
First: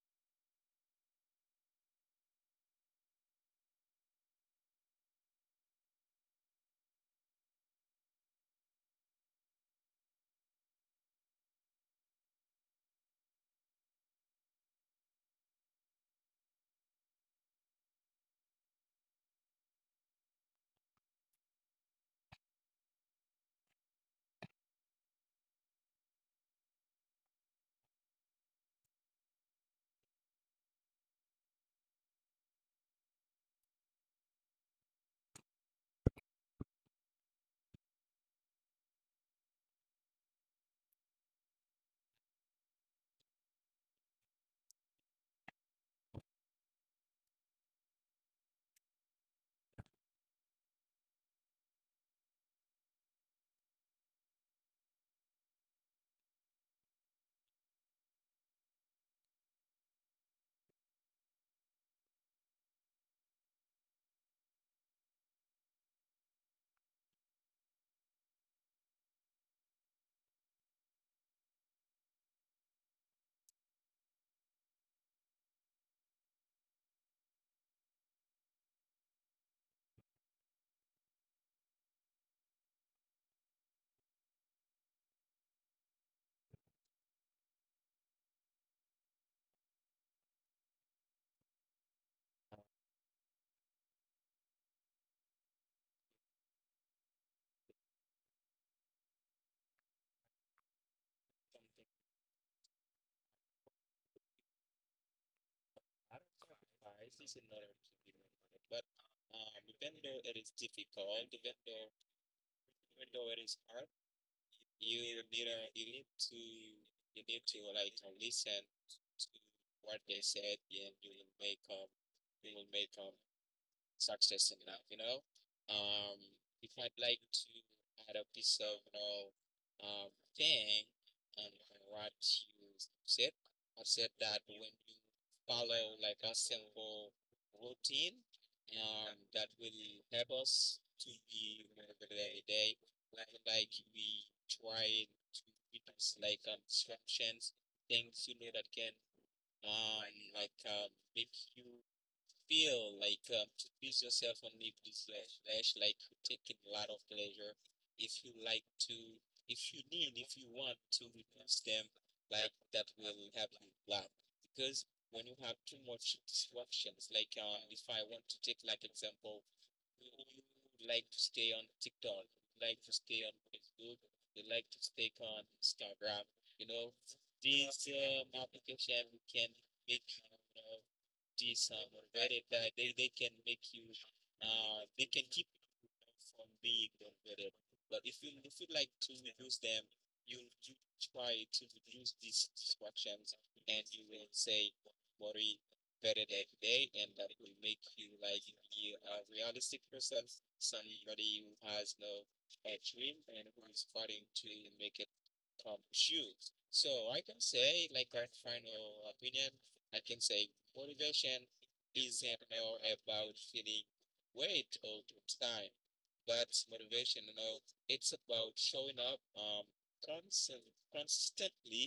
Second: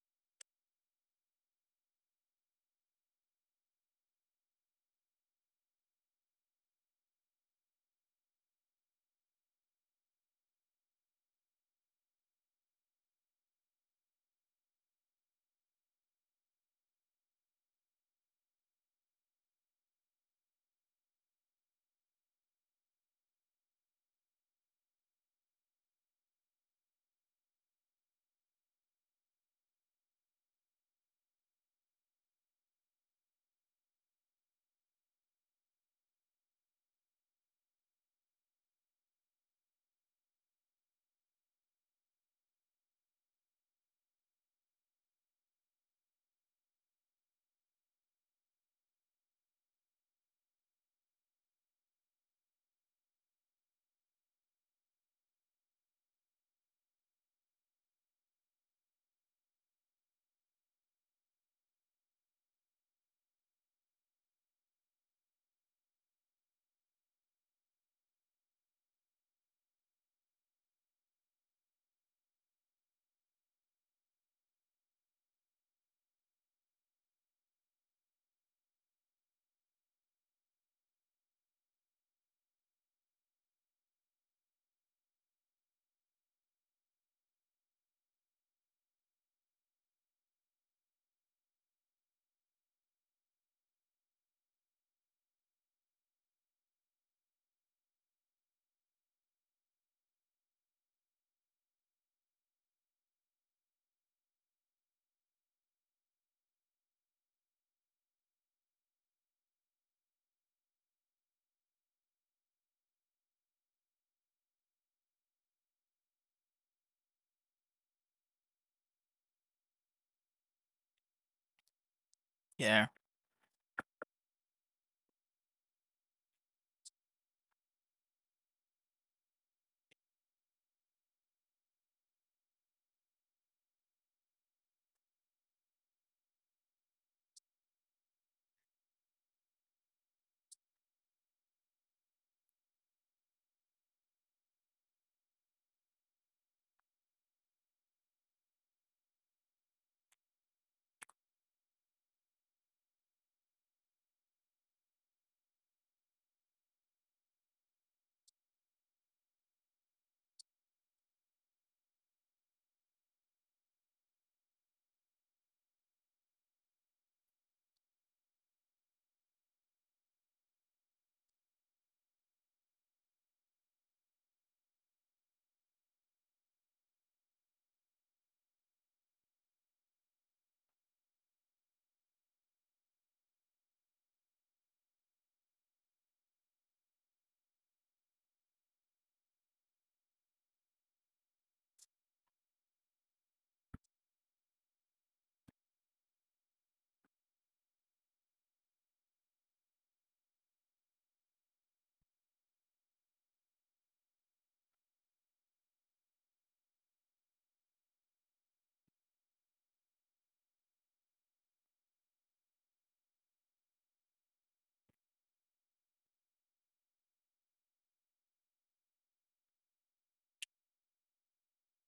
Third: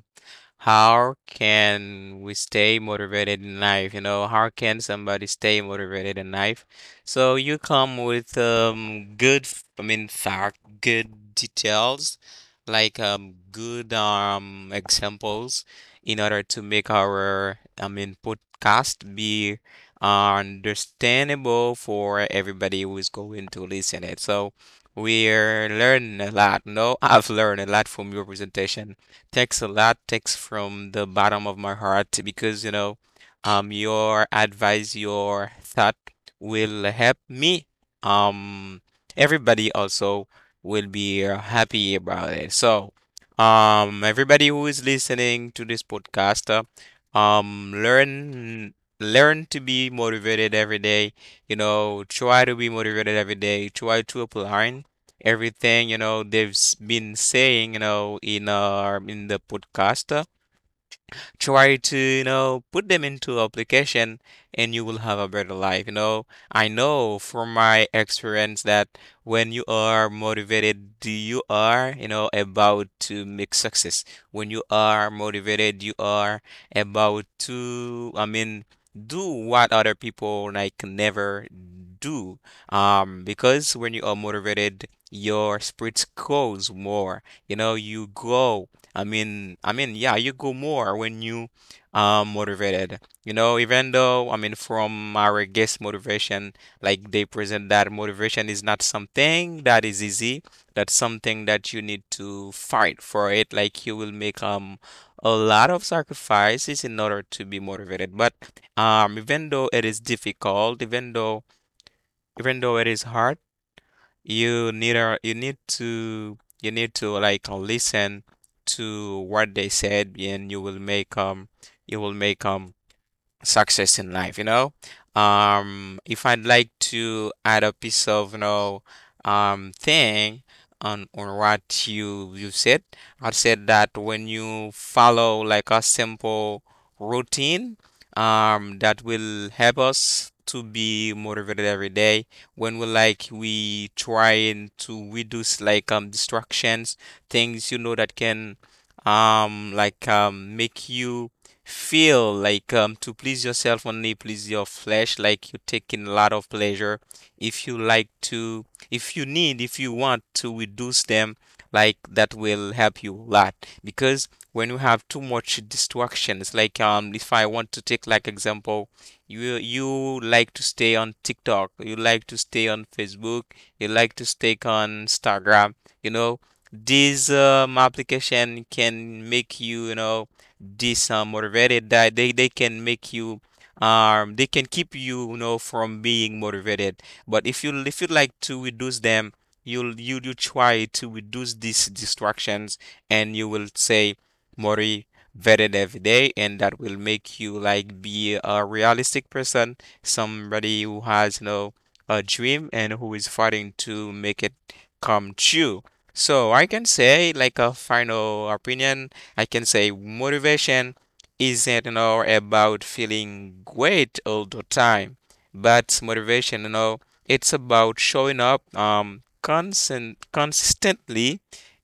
Speaker 1: how can we stay motivated in life? You know, how can somebody stay motivated in life? So you come with good, I mean, fact, good details, like good examples in order to make our, I mean, podcast be understandable for everybody who is going to listen it. So we're learning a lot. No, I've learned a lot from your presentation. Thanks a lot. Thanks from the bottom of my heart, because you know, your advice, your thought will help me. Um, Everybody also will be happy about it. So, everybody who is listening to this podcast, um, learn learn to be motivated every day. You know, try to be motivated every day. Try to apply everything, you know, they've been saying, you know, in our in the podcast. Try to, you know, put them into application, and you will have a better life, you know. I know from my experience that when you are motivated, you are, you know, about to make success. When you are motivated, you are about to, I mean, do what other people like never do, because when you are motivated, your spirits grows more, you know. You grow, yeah, you go more when you motivated. You know, even though, I mean, from our guest motivation, like they present that motivation is not something that is easy. That's something that you need to fight for it. Like you will make a lot of
Speaker 2: Something
Speaker 1: sacrifices in
Speaker 2: sacrifice
Speaker 1: order
Speaker 2: is
Speaker 1: to be
Speaker 2: another
Speaker 1: motivated.
Speaker 2: disagreement
Speaker 1: But
Speaker 2: on it, but
Speaker 1: even though it is difficult, even though it is hard, you need a, you need to like listen to what they said, and you will make you will make um
Speaker 3: Yeah.
Speaker 1: success in life, you know? If I'd like to add a piece of, you know, thing on what you said, I said that when you follow like a simple routine, that will help us to be motivated every day. When we trying to reduce like distractions, things, you know, that can make you feel like to please yourself, only please your flesh, like you taking a lot of pleasure. If you like to if you need if you want to reduce them, like that will help you a lot, because when you have too much distractions, like if I want to take like example, you like to stay on TikTok, you like to stay on Facebook, you like to stay on Instagram, you know, these application can make you, you know, this motivated, that they can make you they can keep you, you know, from being motivated. But if you like to reduce them, you try to reduce these distractions, and you will say motivated every day, and that will make you like be a realistic person, somebody who has, you know, a dream and who is fighting to make it come true. So I can say, like a final opinion, I can say motivation isn't, you know, about feeling great all the time, but motivation, you know, it's about showing up constant consistently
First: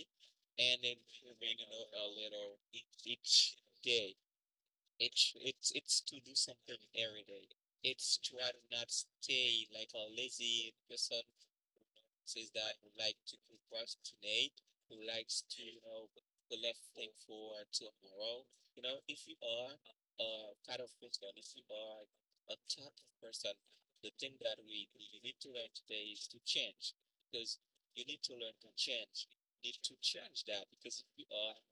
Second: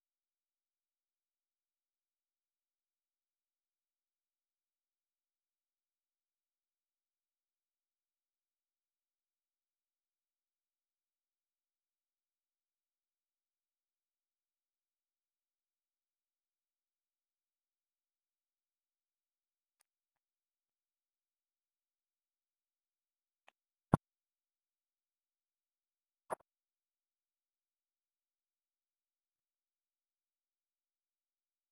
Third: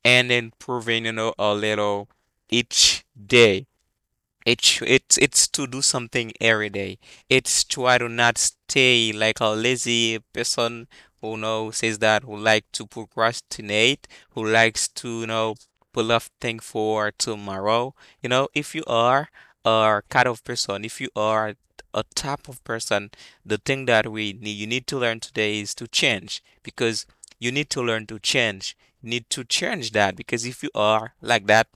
Speaker 1: and improving, you know, a little each day. It, sh- It's to do something every day. It's try to not stay like a lazy person who know says that who like to procrastinate, who likes to, you know, pull off thing for tomorrow. You know, if you are a kind of person, if you are a type of person, the thing that we need you need to learn today is to change because you need to learn to change. You need to change that because if you are like that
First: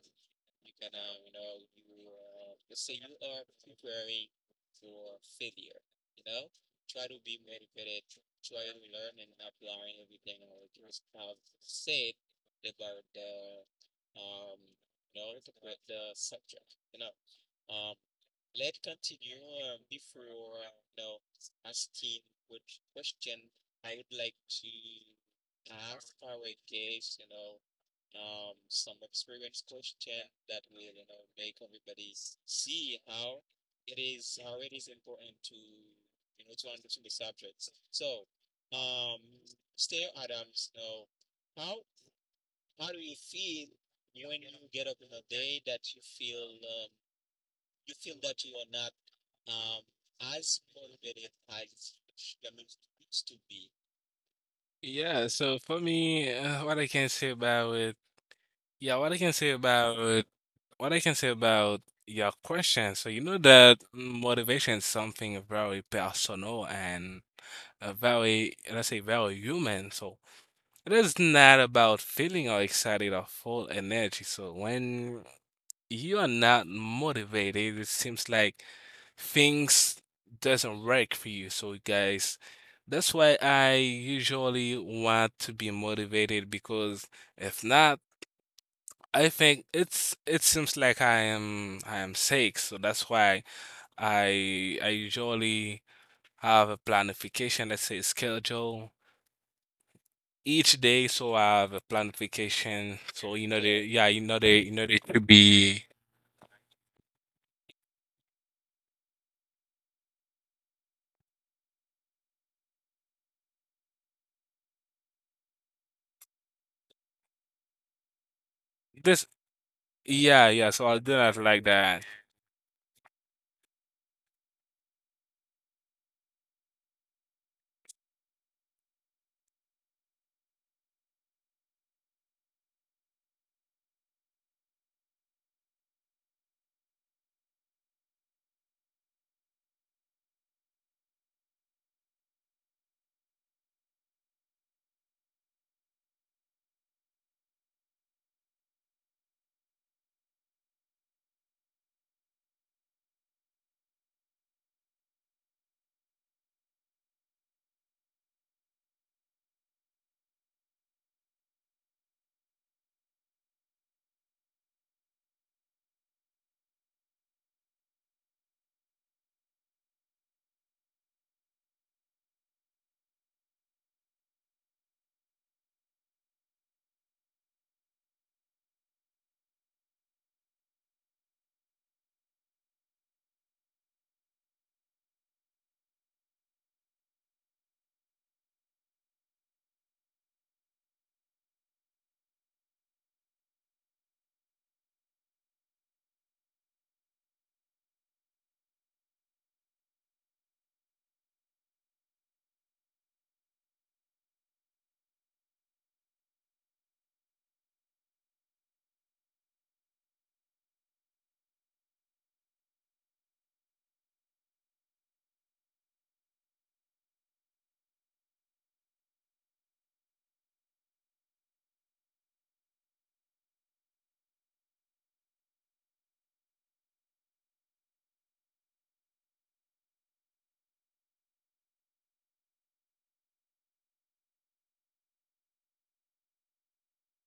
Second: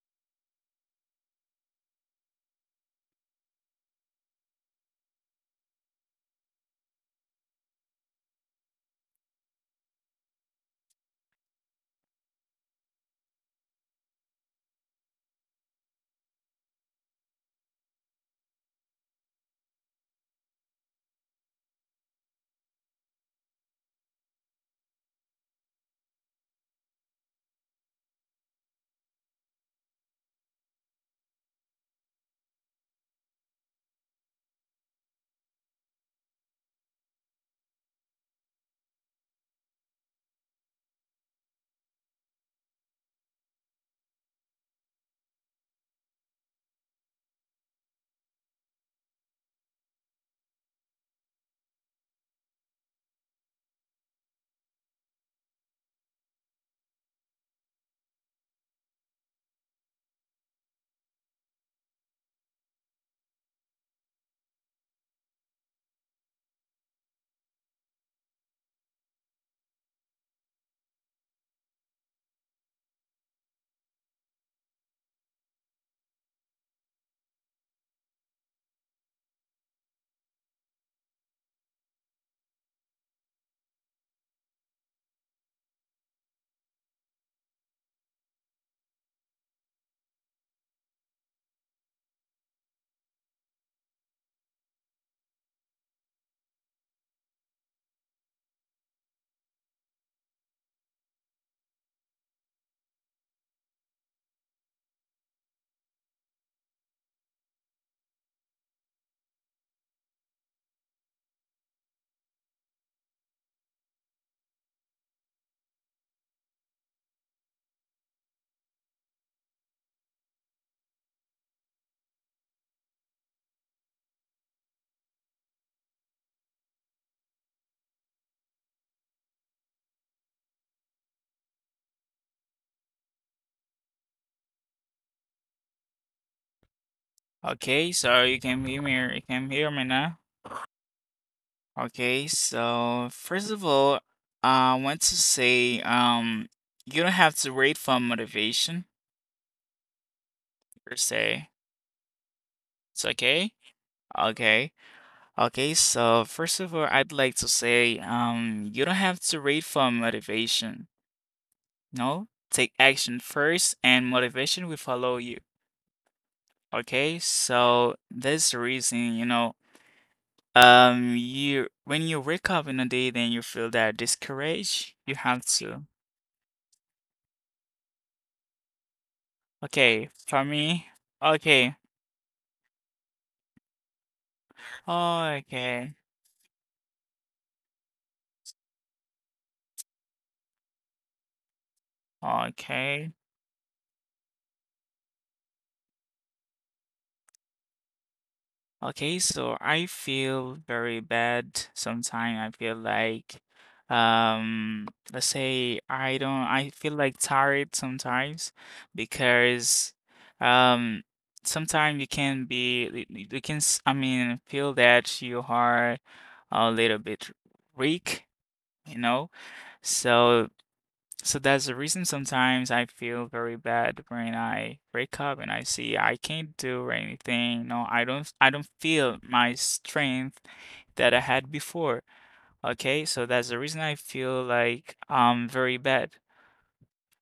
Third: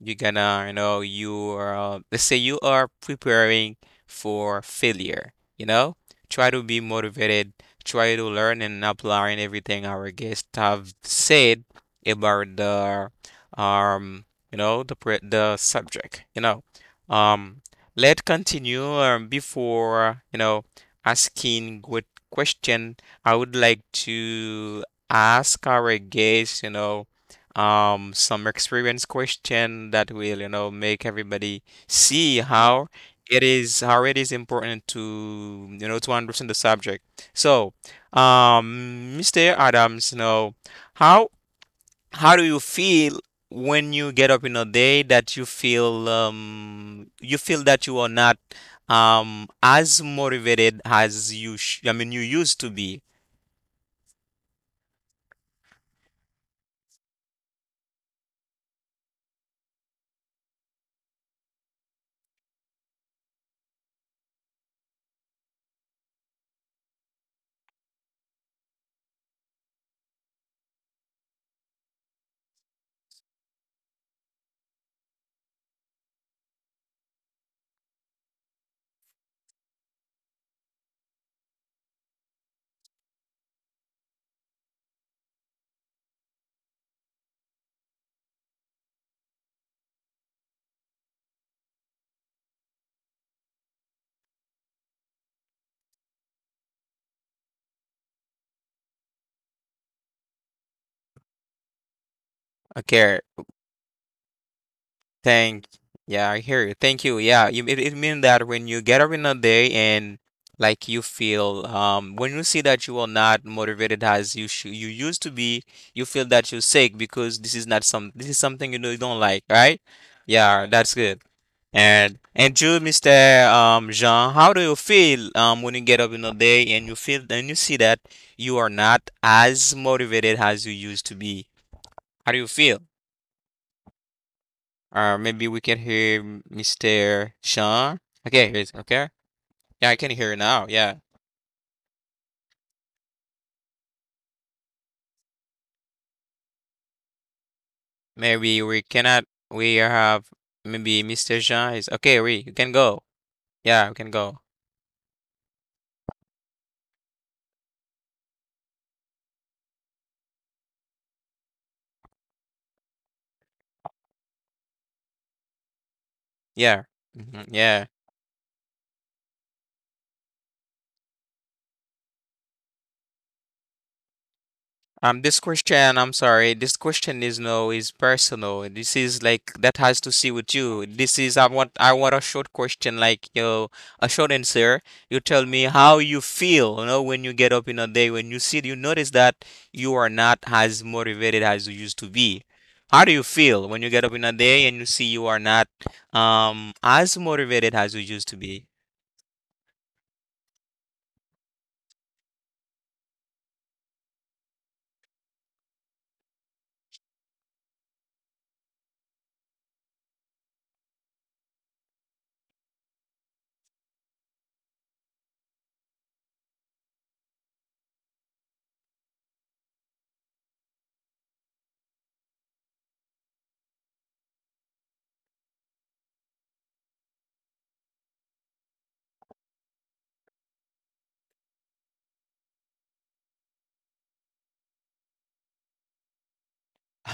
Speaker 1: you're gonna, you know, you are, let's say you are preparing for failure, you know? Try to be motivated, try to learn and apply and everything our guests have said about um, the subject, you know. Um, let continue before, asking good question. I would like to ask our guests, some experience question that will make everybody see how it is important to to understand the subject. So Mr. Adams, you know, how do you feel when you get up in a day that you feel that you are not as motivated as you sh- I mean you used to be?
Speaker 2: yeah, so for me, what I can say about it, yeah, what I can say about what I can say about your question. So you know that motivation is something very personal and, very, let's say, very human. So it is not about feeling or excited or full energy. So when you are not motivated. It seems like things doesn't work for you. So guys, that's why I usually want to be motivated because if not, I think it's, it seems like I am sick. So that's why I usually have a planification, let's say schedule each day. So I have a planification.
Speaker 1: Okay.
Speaker 2: So you know the, yeah, you know the, you know the to
Speaker 1: Thank,
Speaker 2: be
Speaker 1: yeah, I hear you. Thank you. It means that when you get up in a day and like you feel, when you see that you are not motivated as you should, you used to be, you feel that you're sick because this is something you know you don't
Speaker 2: this,
Speaker 1: like, right?
Speaker 2: yeah,
Speaker 1: Yeah,
Speaker 2: yeah. So
Speaker 1: that's
Speaker 2: I'll do
Speaker 1: good.
Speaker 2: that like that.
Speaker 1: And you, Mr. Jean, how do you feel when you get up in a day and you feel and you see that you are not as motivated as you used to be? How do you feel? Or maybe we can hear Mr.
Speaker 3: Okay,
Speaker 1: Sean.
Speaker 3: so
Speaker 1: Okay, here's okay.
Speaker 3: you can hear me
Speaker 1: Yeah, I can
Speaker 3: now.
Speaker 1: hear now. Yeah.
Speaker 3: Okay, so first of all, I want to say you don't have to wait for
Speaker 1: Maybe we
Speaker 3: motivation
Speaker 1: cannot we have
Speaker 3: per
Speaker 1: maybe Mr.
Speaker 3: se.
Speaker 1: Jean is okay, we you can
Speaker 3: It's
Speaker 1: go.
Speaker 3: okay.
Speaker 1: Yeah, we can go.
Speaker 3: Okay. Okay, so first of all, I'd like to say you don't have to wait for motivation. No, take action first and motivation will follow you.
Speaker 1: Yeah.
Speaker 3: Okay?
Speaker 1: Mhm, yeah.
Speaker 3: So that's the reason, you know, you when you wake up in a day then you feel that discouraged, you
Speaker 1: This
Speaker 3: have to
Speaker 1: question, I'm sorry, this question is no, is personal. This is like that has
Speaker 3: Okay,
Speaker 1: to see
Speaker 3: for
Speaker 1: with
Speaker 3: me,
Speaker 1: you. This is
Speaker 3: okay,
Speaker 1: I want a short question, like, you know, a short answer. You tell me
Speaker 3: okay,
Speaker 1: how you feel, you know, when you get up in a day, when you see, you notice that you are not as motivated as you used to be. How
Speaker 3: okay,
Speaker 1: do you feel when you get up in a day and you see you are not as motivated as you used to be?
Speaker 3: okay. So I feel very bad sometimes. I feel like, um, let's say I don't, I feel like tired sometimes because, um, sometimes you can be, you can, I mean, feel that you are a little bit weak, you know? So So that's the reason sometimes I feel very bad when I wake up and I see I can't do anything. No, I don't feel my strength that I had before. Okay, so that's the reason I feel like I'm very bad.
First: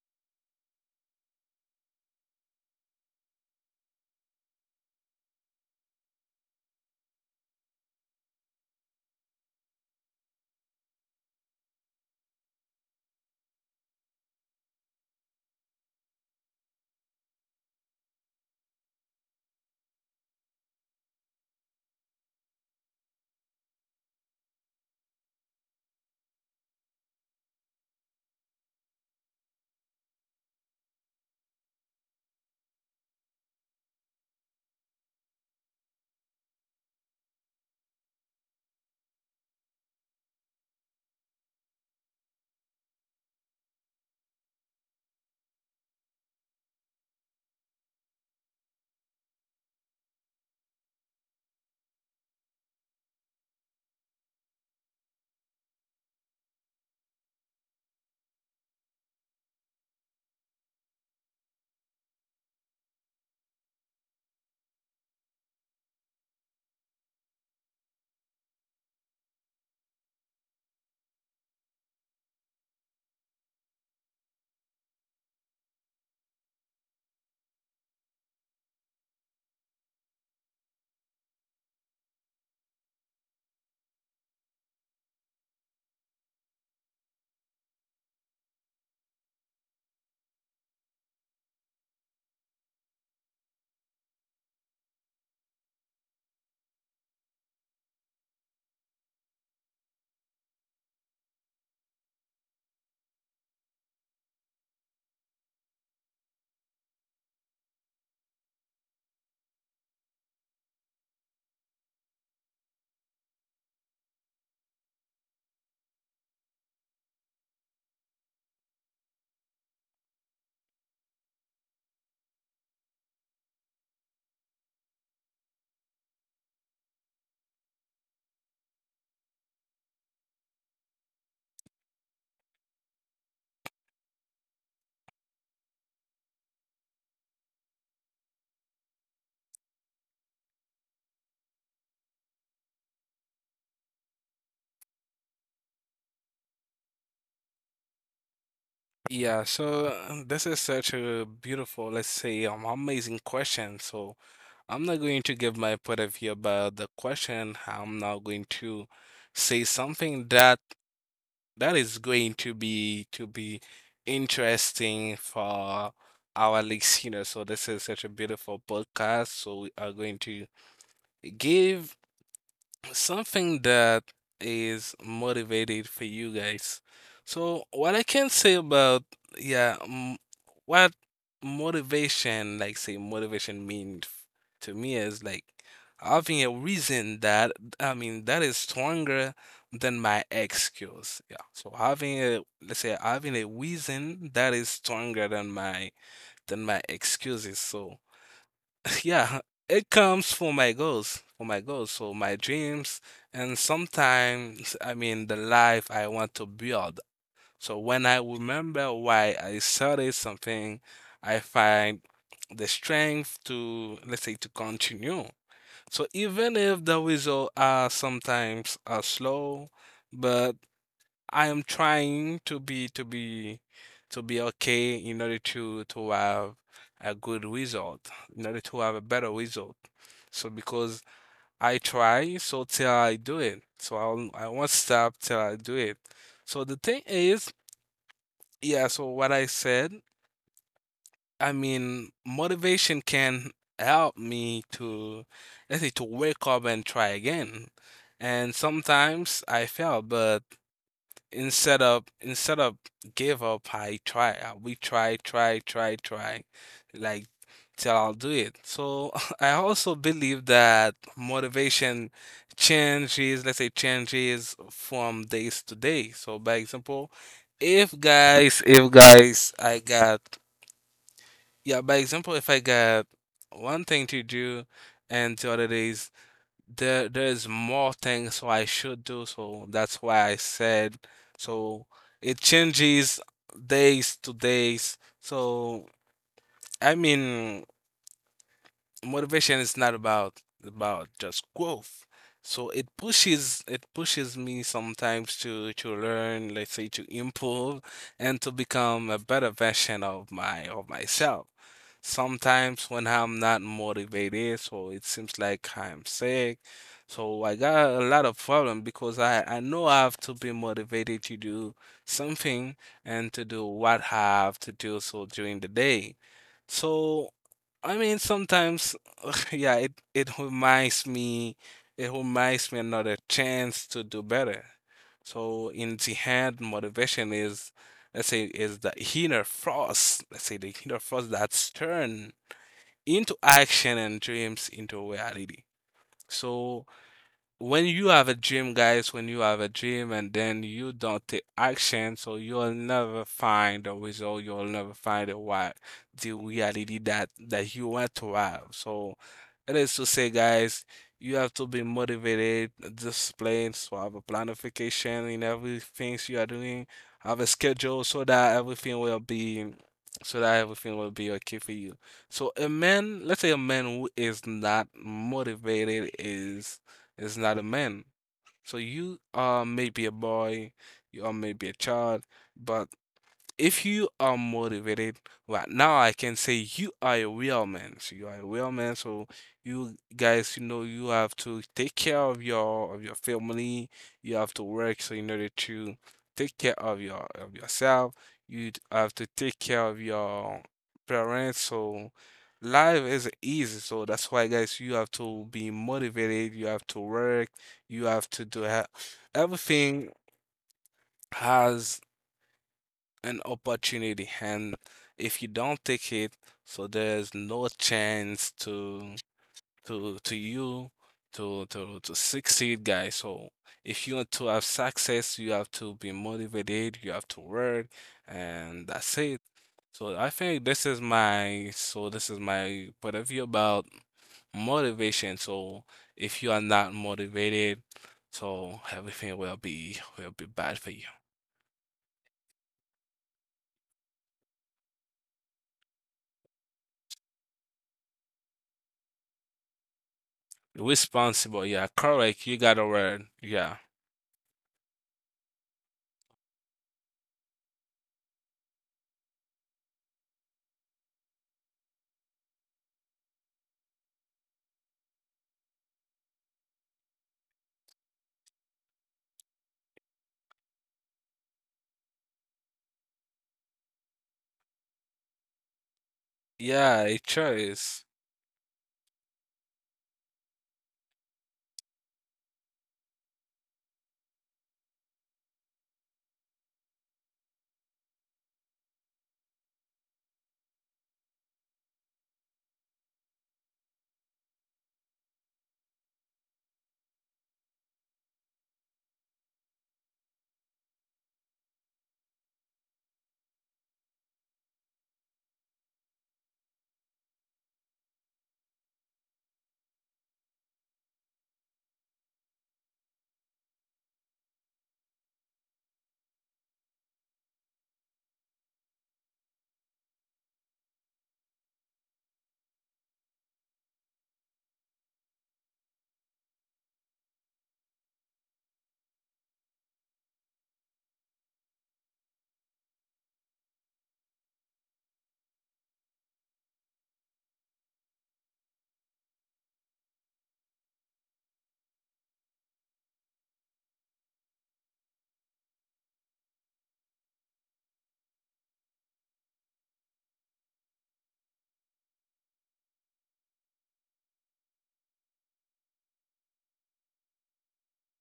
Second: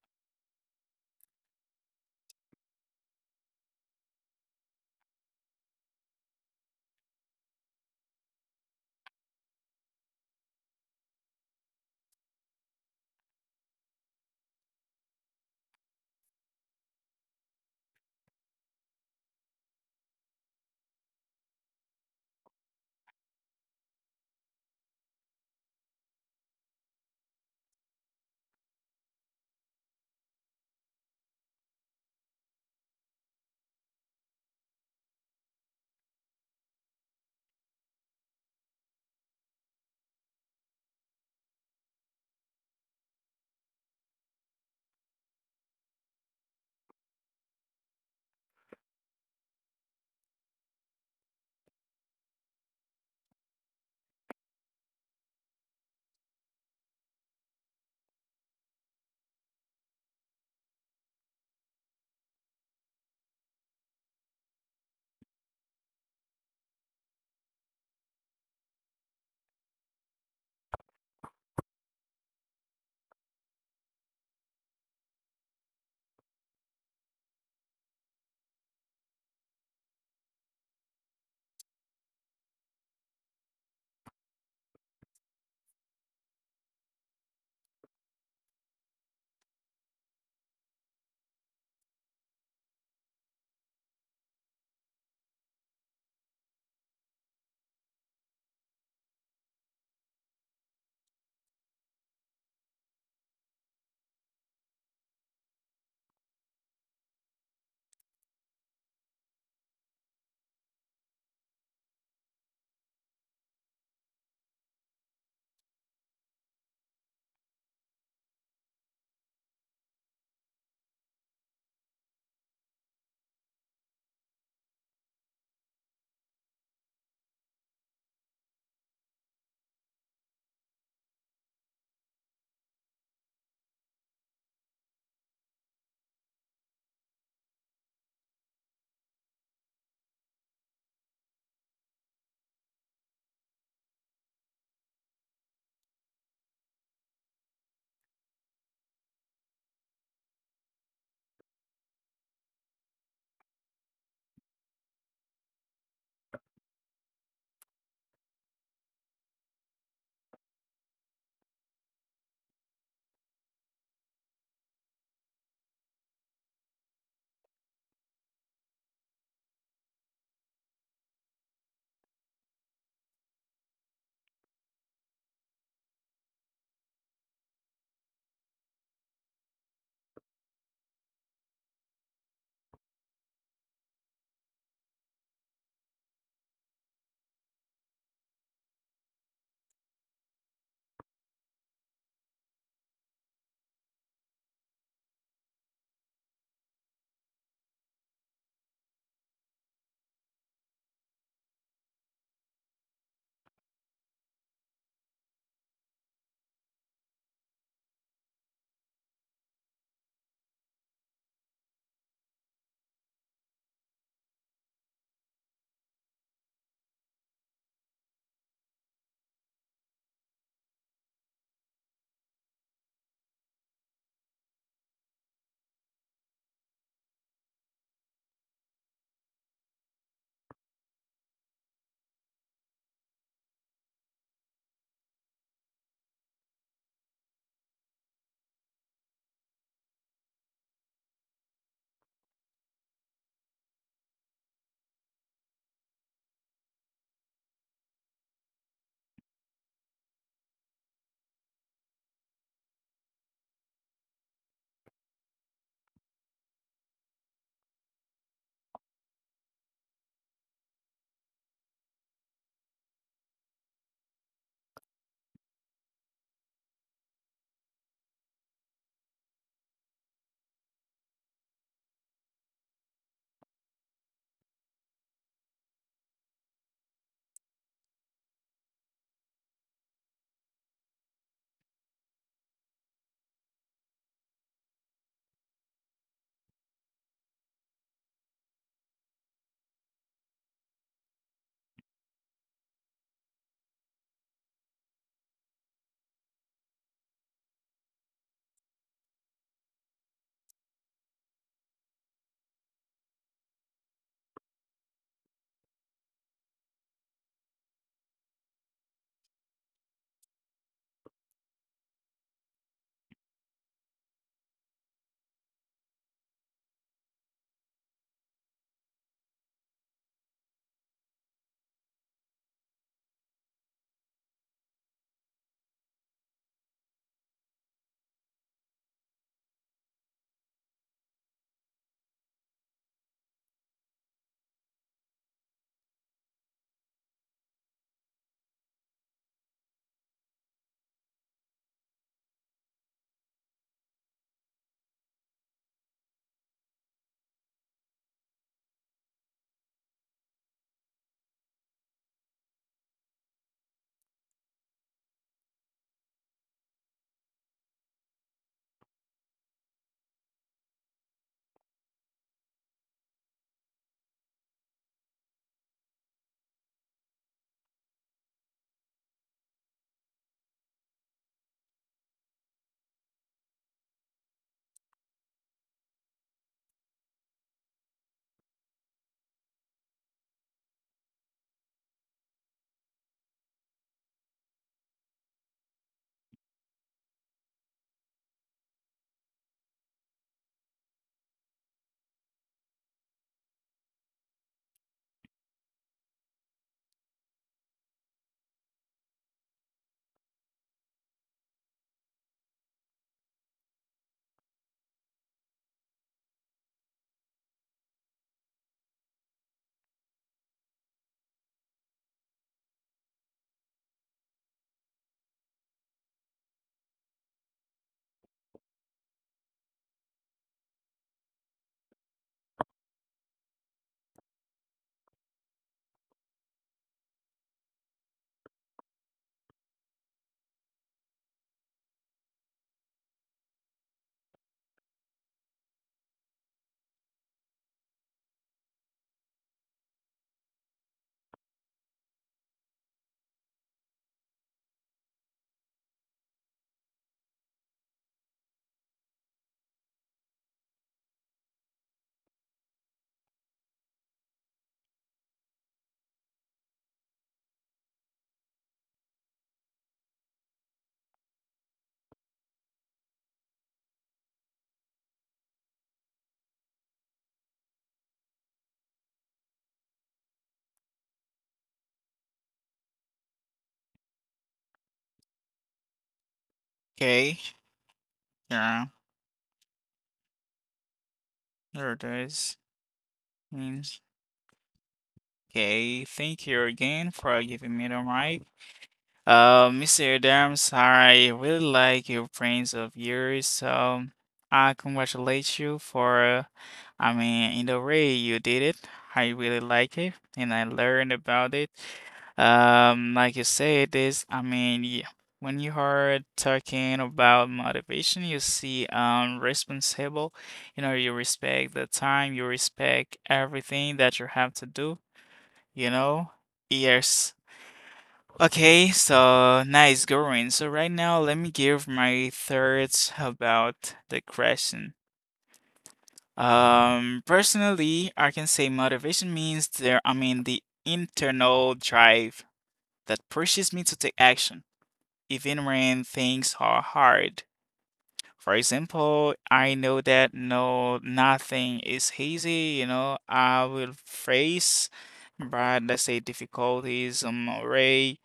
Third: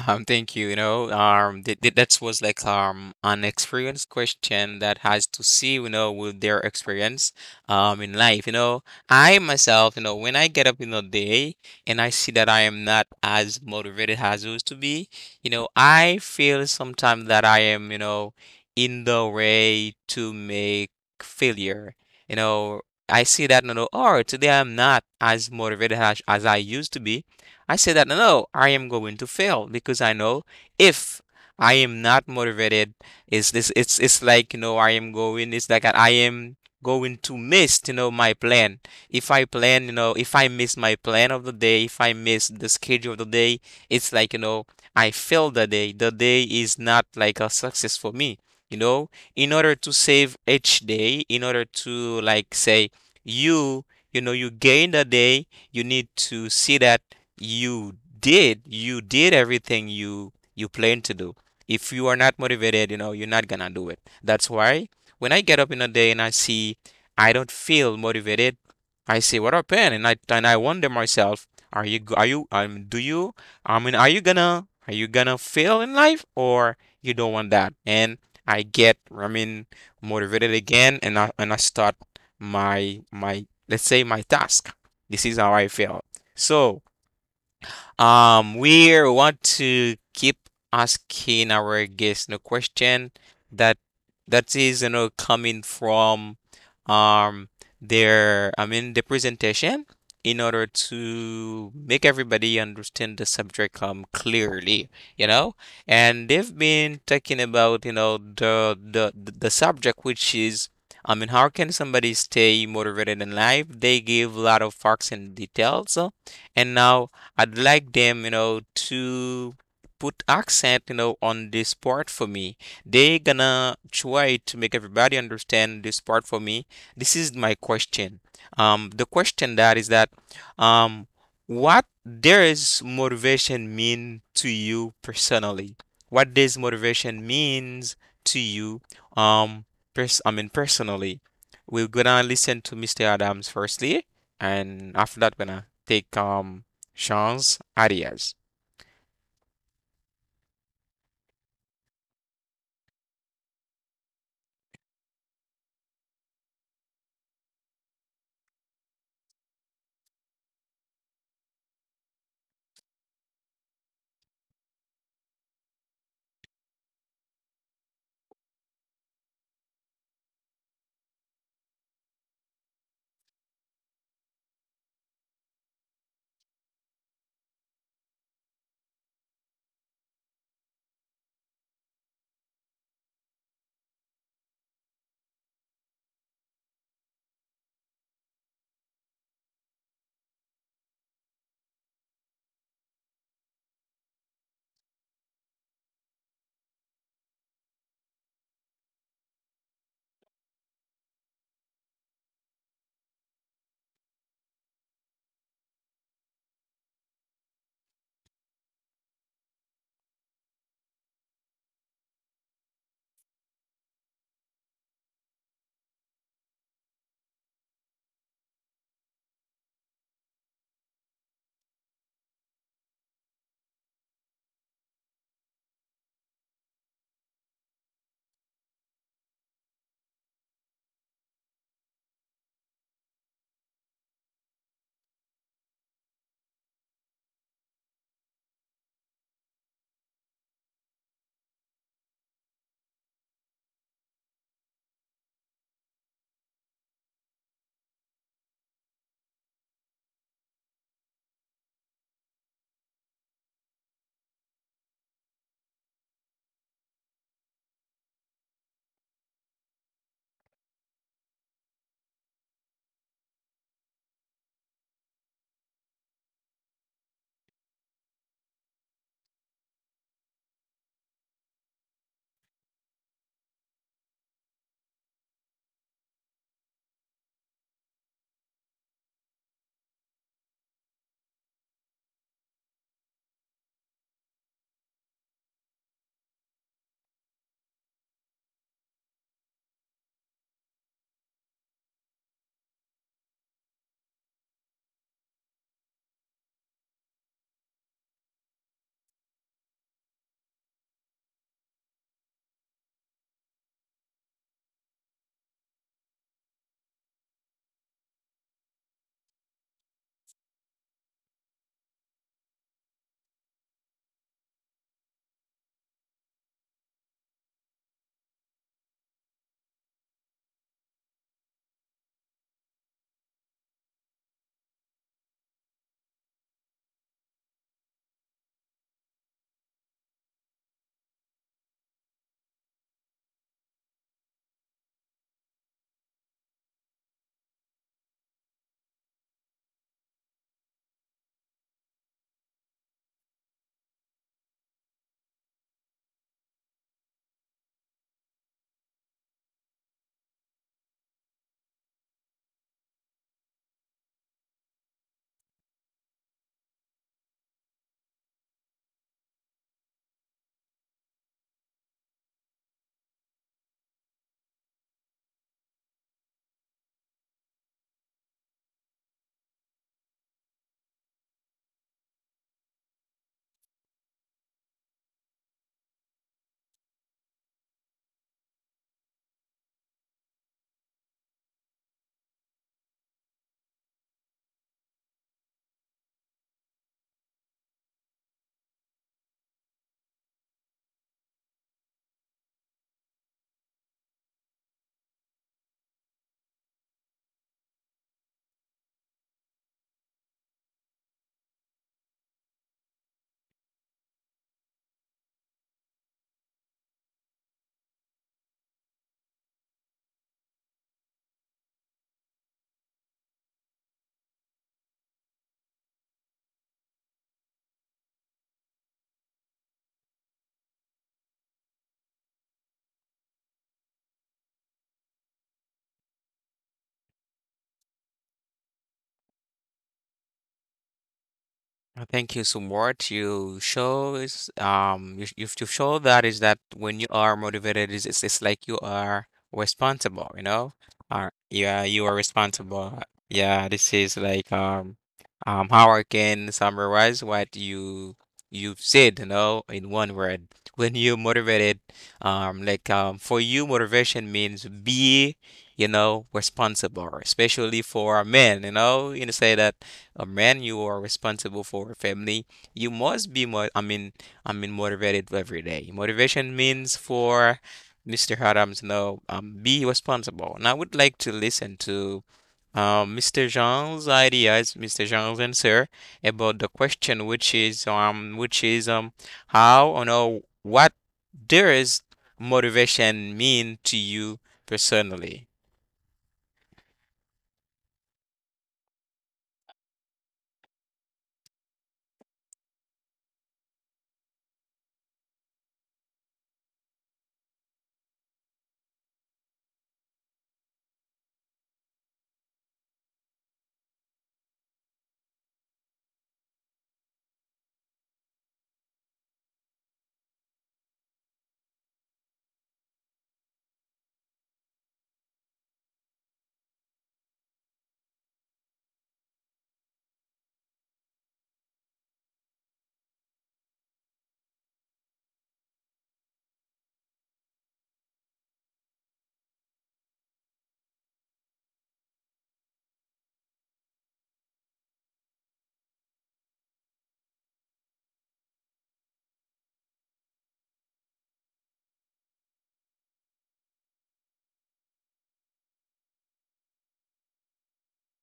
Speaker 1: Thank you. You know, th th that was like an experience question that has to see, you know, with their experience, in life. You know, I myself, you know, when I get up in the day and I see that I am not as motivated as I used to be, you know, I feel sometimes that I am, you know, in the way to make failure. You know, I see that, you know, oh, today I'm not as motivated as I used to be. I say that no, I am going to fail because I know if I am not motivated, is this it's like, you know, I am going, it's like I am going to miss, you know, my plan. If I plan, you know, if I miss my plan of the day, if I miss the schedule of the day, it's like, you know, I fail the day. The day is not like a success for me. You know, in order to save each day, in order to like say you you know you gain the day, you need to see that you did everything you planned to do. If you are not motivated, you know, you're not gonna do it. That's why when I get up in a day and I see I don't feel motivated, I say what happened, and I wonder myself, are you do you, I mean, are you gonna, fail in life or you don't want that, and I get, I mean, motivated again, and I start my, let's say, my task. This is how I feel. So, we want to keep asking our guests the question that is, you know, coming from um their, I mean, the presentation, in order to make everybody understand the subject clearly, you know. And they've been talking about, you know, the subject, which is, I mean, how can somebody stay motivated in life? They give a lot of facts and details, and now I'd like them, you know, to put accent, you know, on this part for me. They gonna try to make everybody understand this part for me. This is my question. The question that is that, um, what does motivation mean to you personally? What does motivation means to you, um, personally? We're gonna listen to Mr. Adams firstly, and after that, we're gonna take Jones Arias.
Speaker 2: Yeah. So this is such a beautiful, let's say, amazing question. So I'm not going to give my point of view about the question. I'm not going to say something that that is going to be interesting for our listeners. So this is such a beautiful podcast. So we are going to give something that is motivated for you guys. So what I can say about, yeah, m what motivation, like say motivation means to me is like having a reason that, I mean, that is stronger than my excuse. Yeah. So having a, let's say, having a reason that is stronger than my excuses. So yeah, it comes for my goals, so my dreams, and sometimes, I mean, the life I want to build. So when I remember why I started something, I find the strength to, let's say, to continue. So even if the results are sometimes are slow, but I am trying to be to be okay in order to have a good result, in order to have a better result. So because I try, so till I do it. So I won't stop till I do it. So the thing is, yeah, so what I said, I mean, motivation can help me to, let's say, to wake up and try again. And sometimes I fail, but instead of give up, I try. We try, try, try, try, like till I'll do it. So I also believe that motivation changes. Let's say changes from days to day. So by example, if guys, I got yeah. By example, if I got one thing to do, and the other days there's more things so I should do, so that's why I said so it changes days to days. So I mean motivation is not about just growth. So it pushes me sometimes to learn, let's say, to improve and to become a better version of my of myself. Sometimes when I'm not motivated, so it seems like I'm sick. So I got a lot of problem because I know I have to be motivated to do something and to do what I have to do so during the day. So I mean, sometimes, yeah, it reminds me another chance to do better. So in the hand, motivation is, let's say, is the inner force. Let's say the inner force that's turned into action and dreams into reality. So when you have a dream, guys, when you have a dream and then you don't take action, so you'll never find a result, you'll never find a what, the reality that you want to have. So it is to say, guys, you have to be motivated, disciplined, so have a planification in everything you are doing, have a schedule so that everything will be so that everything will be okay for you. So a man, let's say a man who is not motivated is not a man. So you are maybe a boy, you are maybe a child, but if you are motivated right now, I can say you are a real man. So you are a real man. So you guys, you know, you have to take care of your family. You have to work so in order to take care of yourself. You have to take care of your parents. So life is easy. So that's why, guys, you have to be motivated, you have to work, you have to do everything has an opportunity, and if you don't take it, so there's no chance to to you to succeed, guys. So if you want to have success, you have to be motivated, you have to work, and that's it. So I think this is my point of view about motivation. So if you are not motivated, so everything will be bad for you.
Speaker 1: Thank you. So what you show is you've shown that is that when you are motivated is it's like you are responsible, you know?
Speaker 2: Responsible,
Speaker 1: Yeah,
Speaker 2: yeah,
Speaker 1: you are
Speaker 2: correct. You got a
Speaker 1: responsible.
Speaker 2: word,
Speaker 1: Yeah,
Speaker 2: yeah,
Speaker 1: this is like how I can summarize what you've said, you know, in one word. When you motivated, like for you motivation means be, you know, responsible, especially for men, you know say that a man, you are responsible for a family, you must be motivated every day. Motivation means
Speaker 2: yeah, a
Speaker 1: for
Speaker 2: choice.
Speaker 1: Mr. Adams, no, be responsible. And I would like to listen to Mr. Jean's ideas, Mr. Jean's answer about the question,
Speaker 3: Okay,
Speaker 1: which
Speaker 3: yeah,
Speaker 1: is how or no what
Speaker 3: there it
Speaker 1: does
Speaker 3: is.
Speaker 1: motivation mean to
Speaker 3: Means-
Speaker 1: you personally?
Speaker 3: Okay, thank you again for giving me the mic. Mr. Adams, I really like your prints of yours, so I congratulate you for, I mean, in the way you did it. I really like it, and I learned about it. Like you said, this, I mean, when you are talking about motivation, you see, responsible, you know, you respect the time, you respect everything that you have to do, you know. Yes. Okay, so nice going. So right now, let me give my thoughts about the question. Personally, I can say motivation means there, I mean, the internal drive that pushes me to take action, even when things are hard. For example, I know that no, nothing is easy, you know, I will face, but let's say difficulties on my way.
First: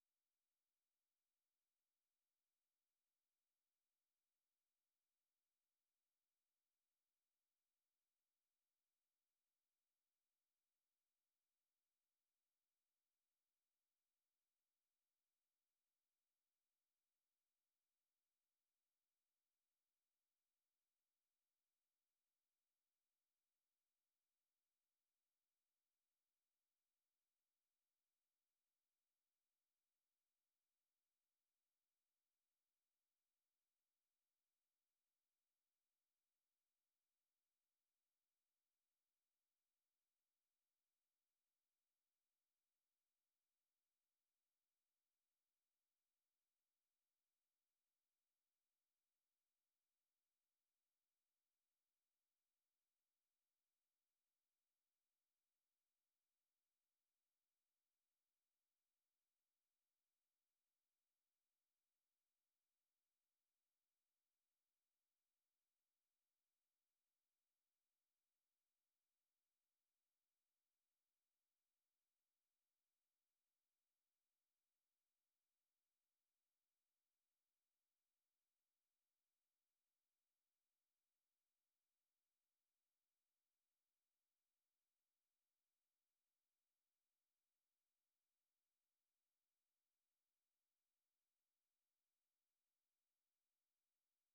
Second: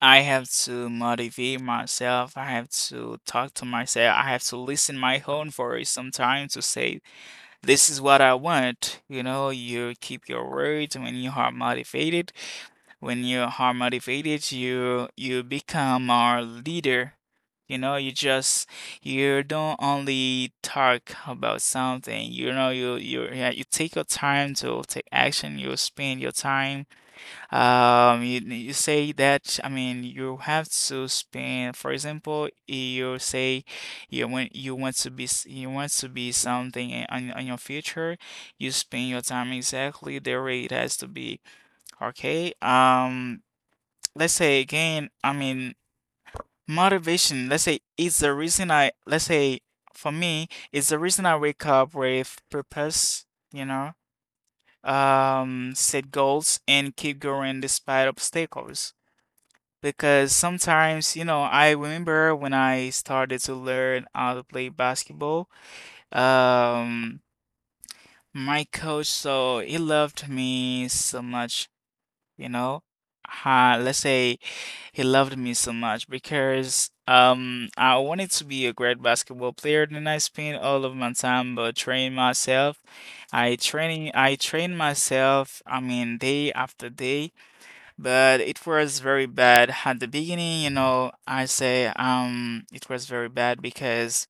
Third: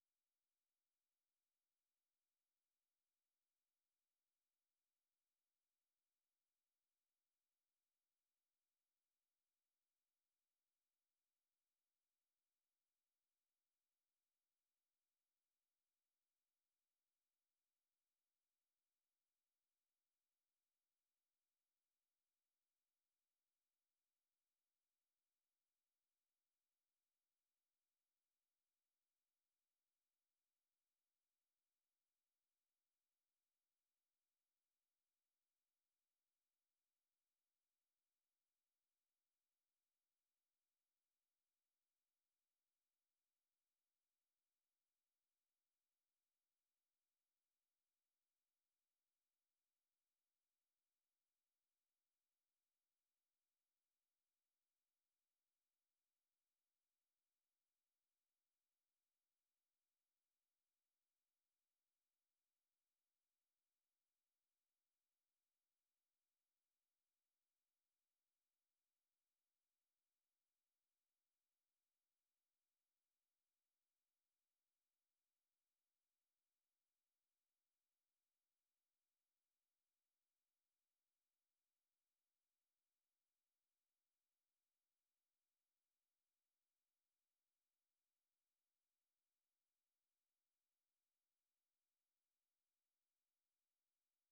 Speaker 3: I have to motivate myself. I have to talk to myself. I have to listen my own voice sometimes to say, this is what I want. You know, you keep your words when you are motivated. When you are motivated, you become our leader. You know, you just you don't only talk about something. You know, you yeah, you take your time to take action. You spend your time you, you say that, I mean, you have to spend, for example, you say you want to be you want to be something on your future, you spend your time exactly the way it has to be. Okay. Let's say again, I mean, motivation, let's say it's the reason I, let's say for me, it's the reason I wake up with purpose, you know, set goals and keep going despite obstacles because sometimes, you know, I remember when I started to learn how to play basketball, um, my coach, so he loved me so much, you know. Let's say he loved me so much because I wanted to be a great basketball player and I spent all of my time but train myself. I train myself, I mean day after day, but it was very bad at the beginning, you know. I say it was very bad because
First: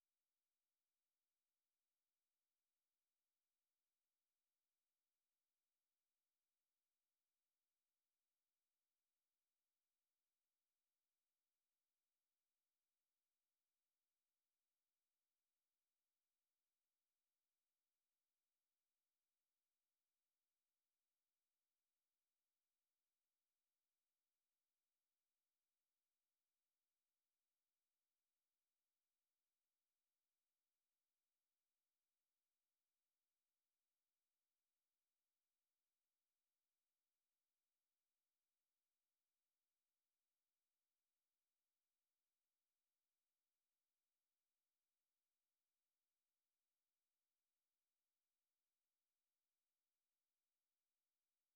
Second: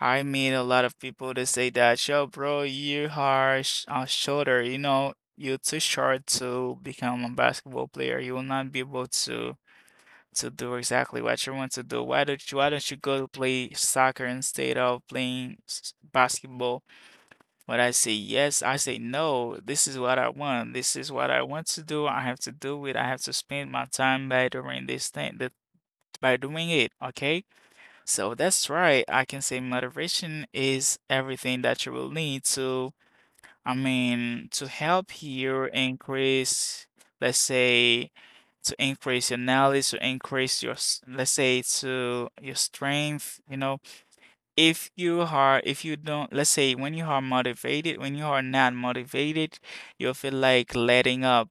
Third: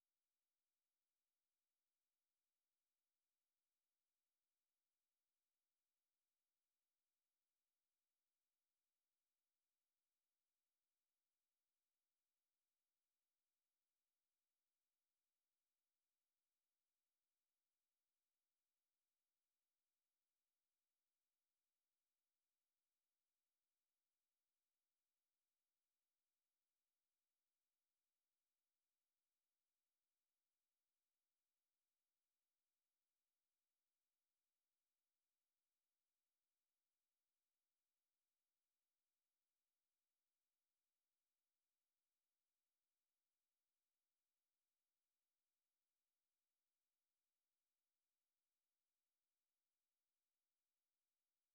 Speaker 3: I meet a lot of people that say that, yo, bro, you are sh shorter, you know, you're too short to become a basketball player. You will not be able to do exactly what you want to do. Why don't you go to play soccer instead of playing basketball? When I say yes, I say no. This is what I want. This is what I want to do. I have to do it. I have to spend my time by doing this thing that by doing it. Okay. So that's right. I can say motivation is everything that you will need to, I mean, to help you increase, let's say, to increase your knowledge, to increase your, let's say, to your strength, you know, if you are if you don't let's say when you are motivated, when you are not motivated, you'll feel like letting up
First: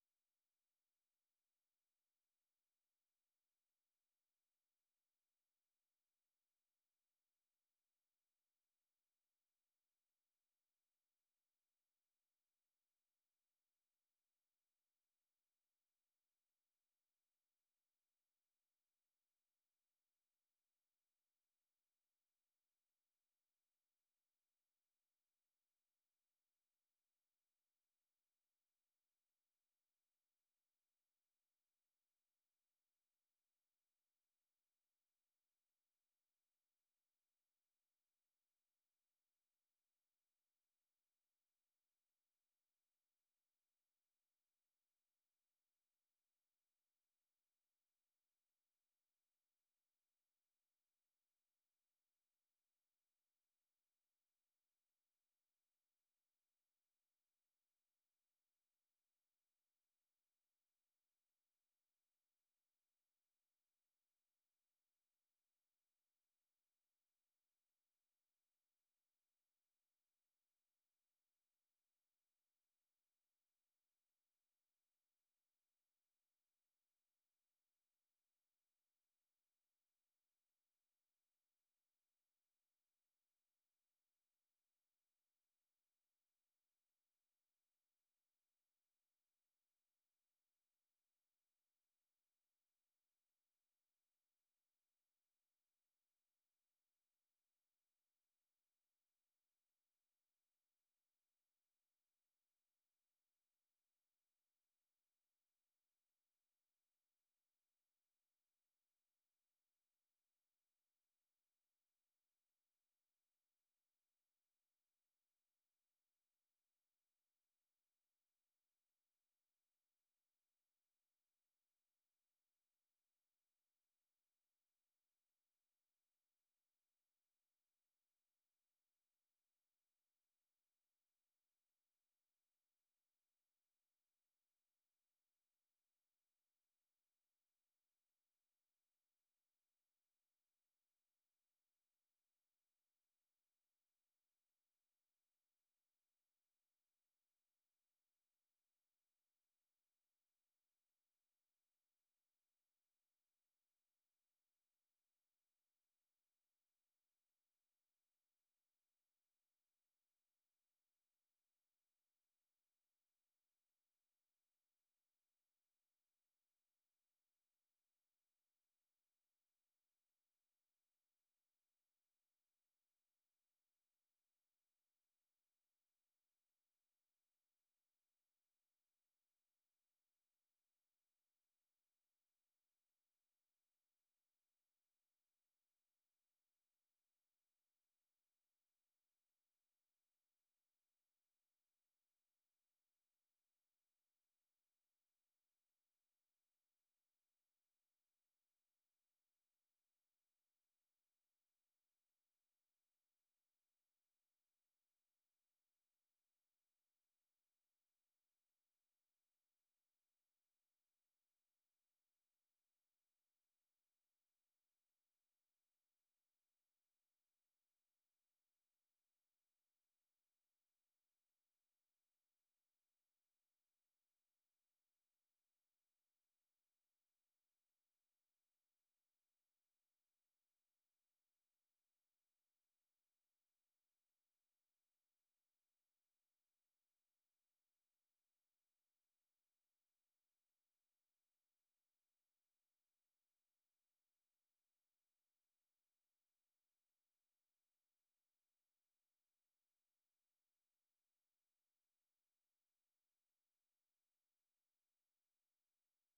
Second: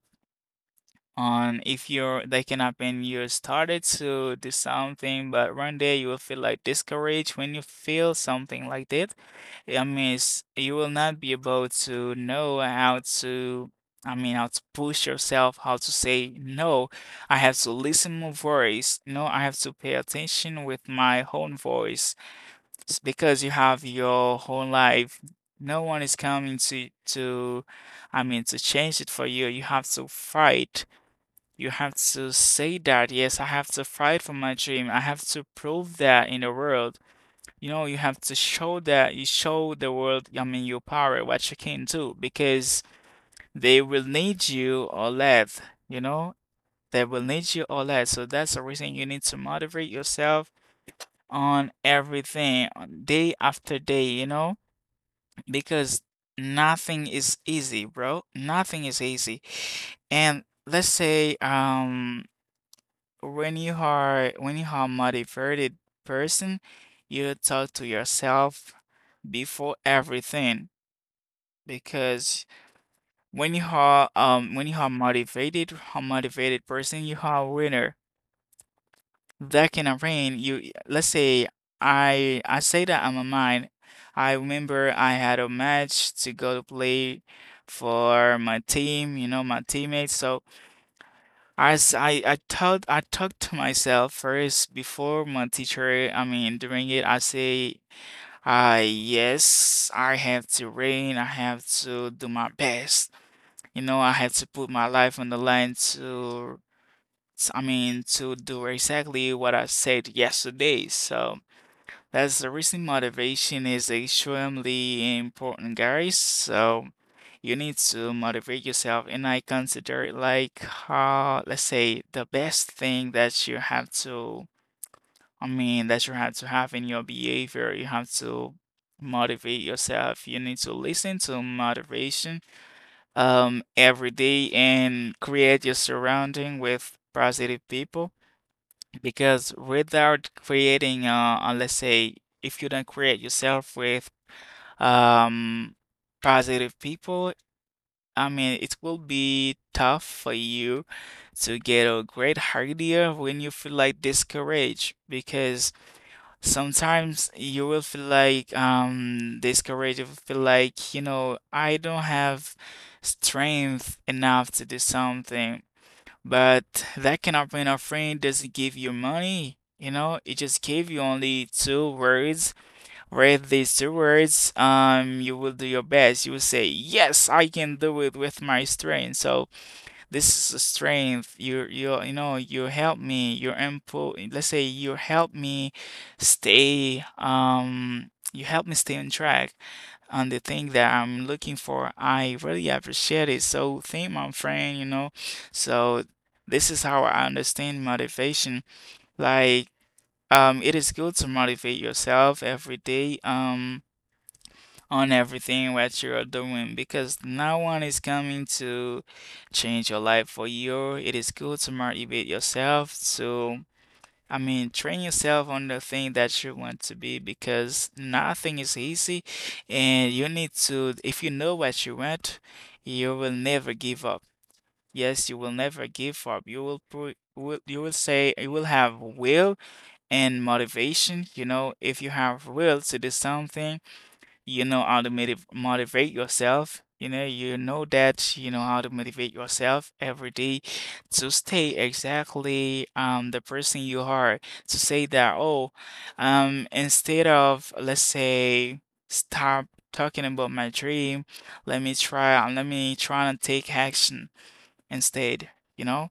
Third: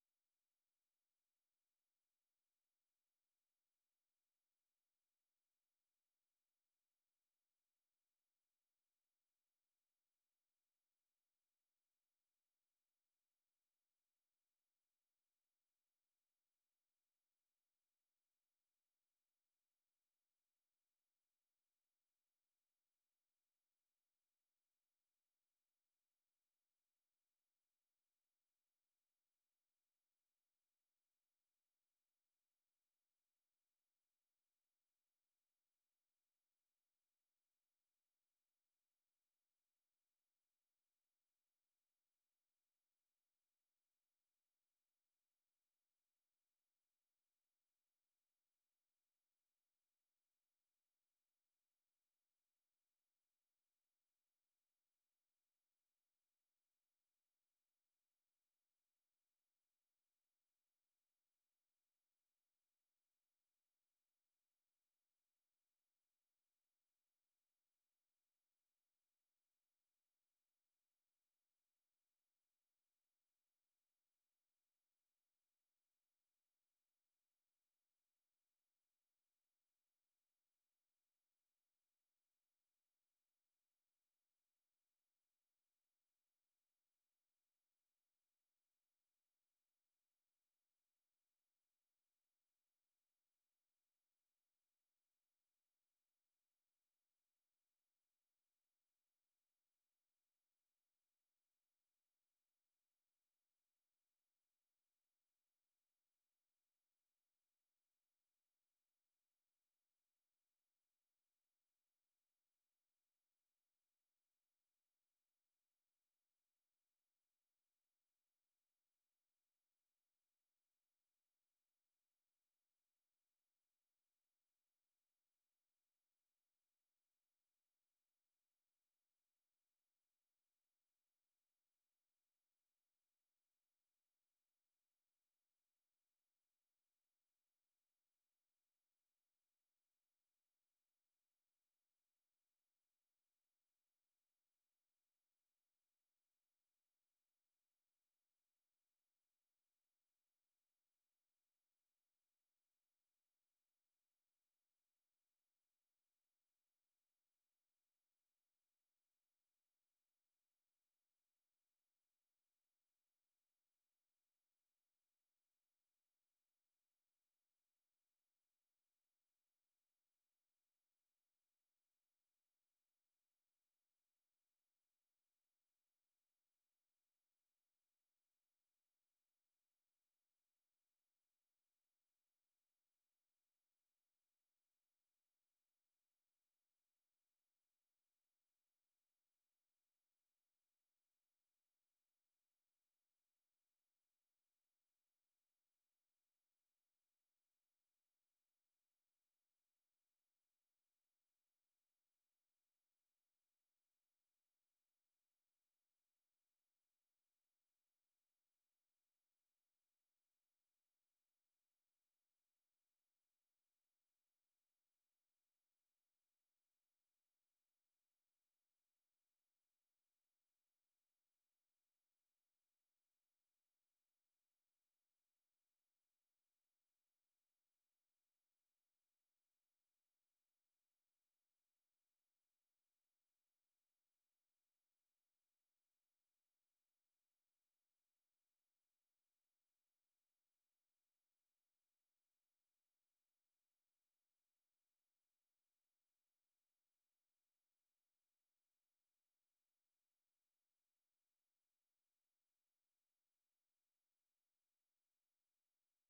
Speaker 3: on if you're that can happen. You started to do something but one day you will feel like discouraged. When you feel something like that, I mean, it's, you will not be able to know how to, I mean, how to push yourself, how to say, no, I have to listen my voice. No, I have to pay attention with my own voice. It's because you have your whole life. No one is coming to I mean to change it for you. You have to fight. You have to say that, yes, I have to fight for my dream. I have to prove that in the world. You know, you have to show that you show the world, I mean, your power, what you can do, because they will need you or less, you know? They will need you or less. So that's the reason you need to motivate yourself on everything on day after day, you know? Because nothing is easy, bro. Nothing is easy. And let's say when you are a motivated person, you talk to yourself before everything because when you are motivated, a motivated person, you are a winner. That can arrange you. Let's say I say that I'm a mine. I remember I had a match to go to play for my team, you know, my teammates. So I thought I talked to myself first before my teacher. I mean, during it, I say, yes, I have to rain. I have to do my best. You know, I have to put my life on the line to I mean, to do exactly what I said yesterday. So that's the reason motivation is extremely important, guys. So you need to motivate yourself, and I consider it like, let's say, the best thing that you have to, I mean, that you have to have in your behavior. You have to motivate yourself. You need to listen to motivation, every day, and create your surrounding with positive people. Because without creating, let's say, if you don't create yourself with um, positive people, I mean, it will be tough for you to get a great idea when you feel like discouraged. Because sometimes you will feel like discouraged, you will feel like, you know, I don't have strength enough to do something. But that kind of an friend. Doesn't give you money, you know, it just gave you only two words. Read these two words, you will do your best. You will say, "Yes, I can do it with my strength." So this is a strength. You know you help me. You input. Let's say you help me stay. You help me stay on track on the thing that I'm looking for. I really appreciate it. So thank my friend. You know, so this is how I understand motivation. Like it is good to motivate yourself every day. On everything what you are doing, because no one is coming to change your life for you. It is good to motivate yourself to, I mean, train yourself on the thing that you want to be, because nothing is easy, and you need to, if you know what you want, you will never give up. Yes, you will never give up. You will put, will, you will say, you will have will and motivation. You know, if you have will to do something, you know how to motivate yourself. You know that you know how to motivate yourself every day to stay exactly the person you are. To say that, oh, instead of, let's say, stop talking about my dream, let me try and take action instead, you know?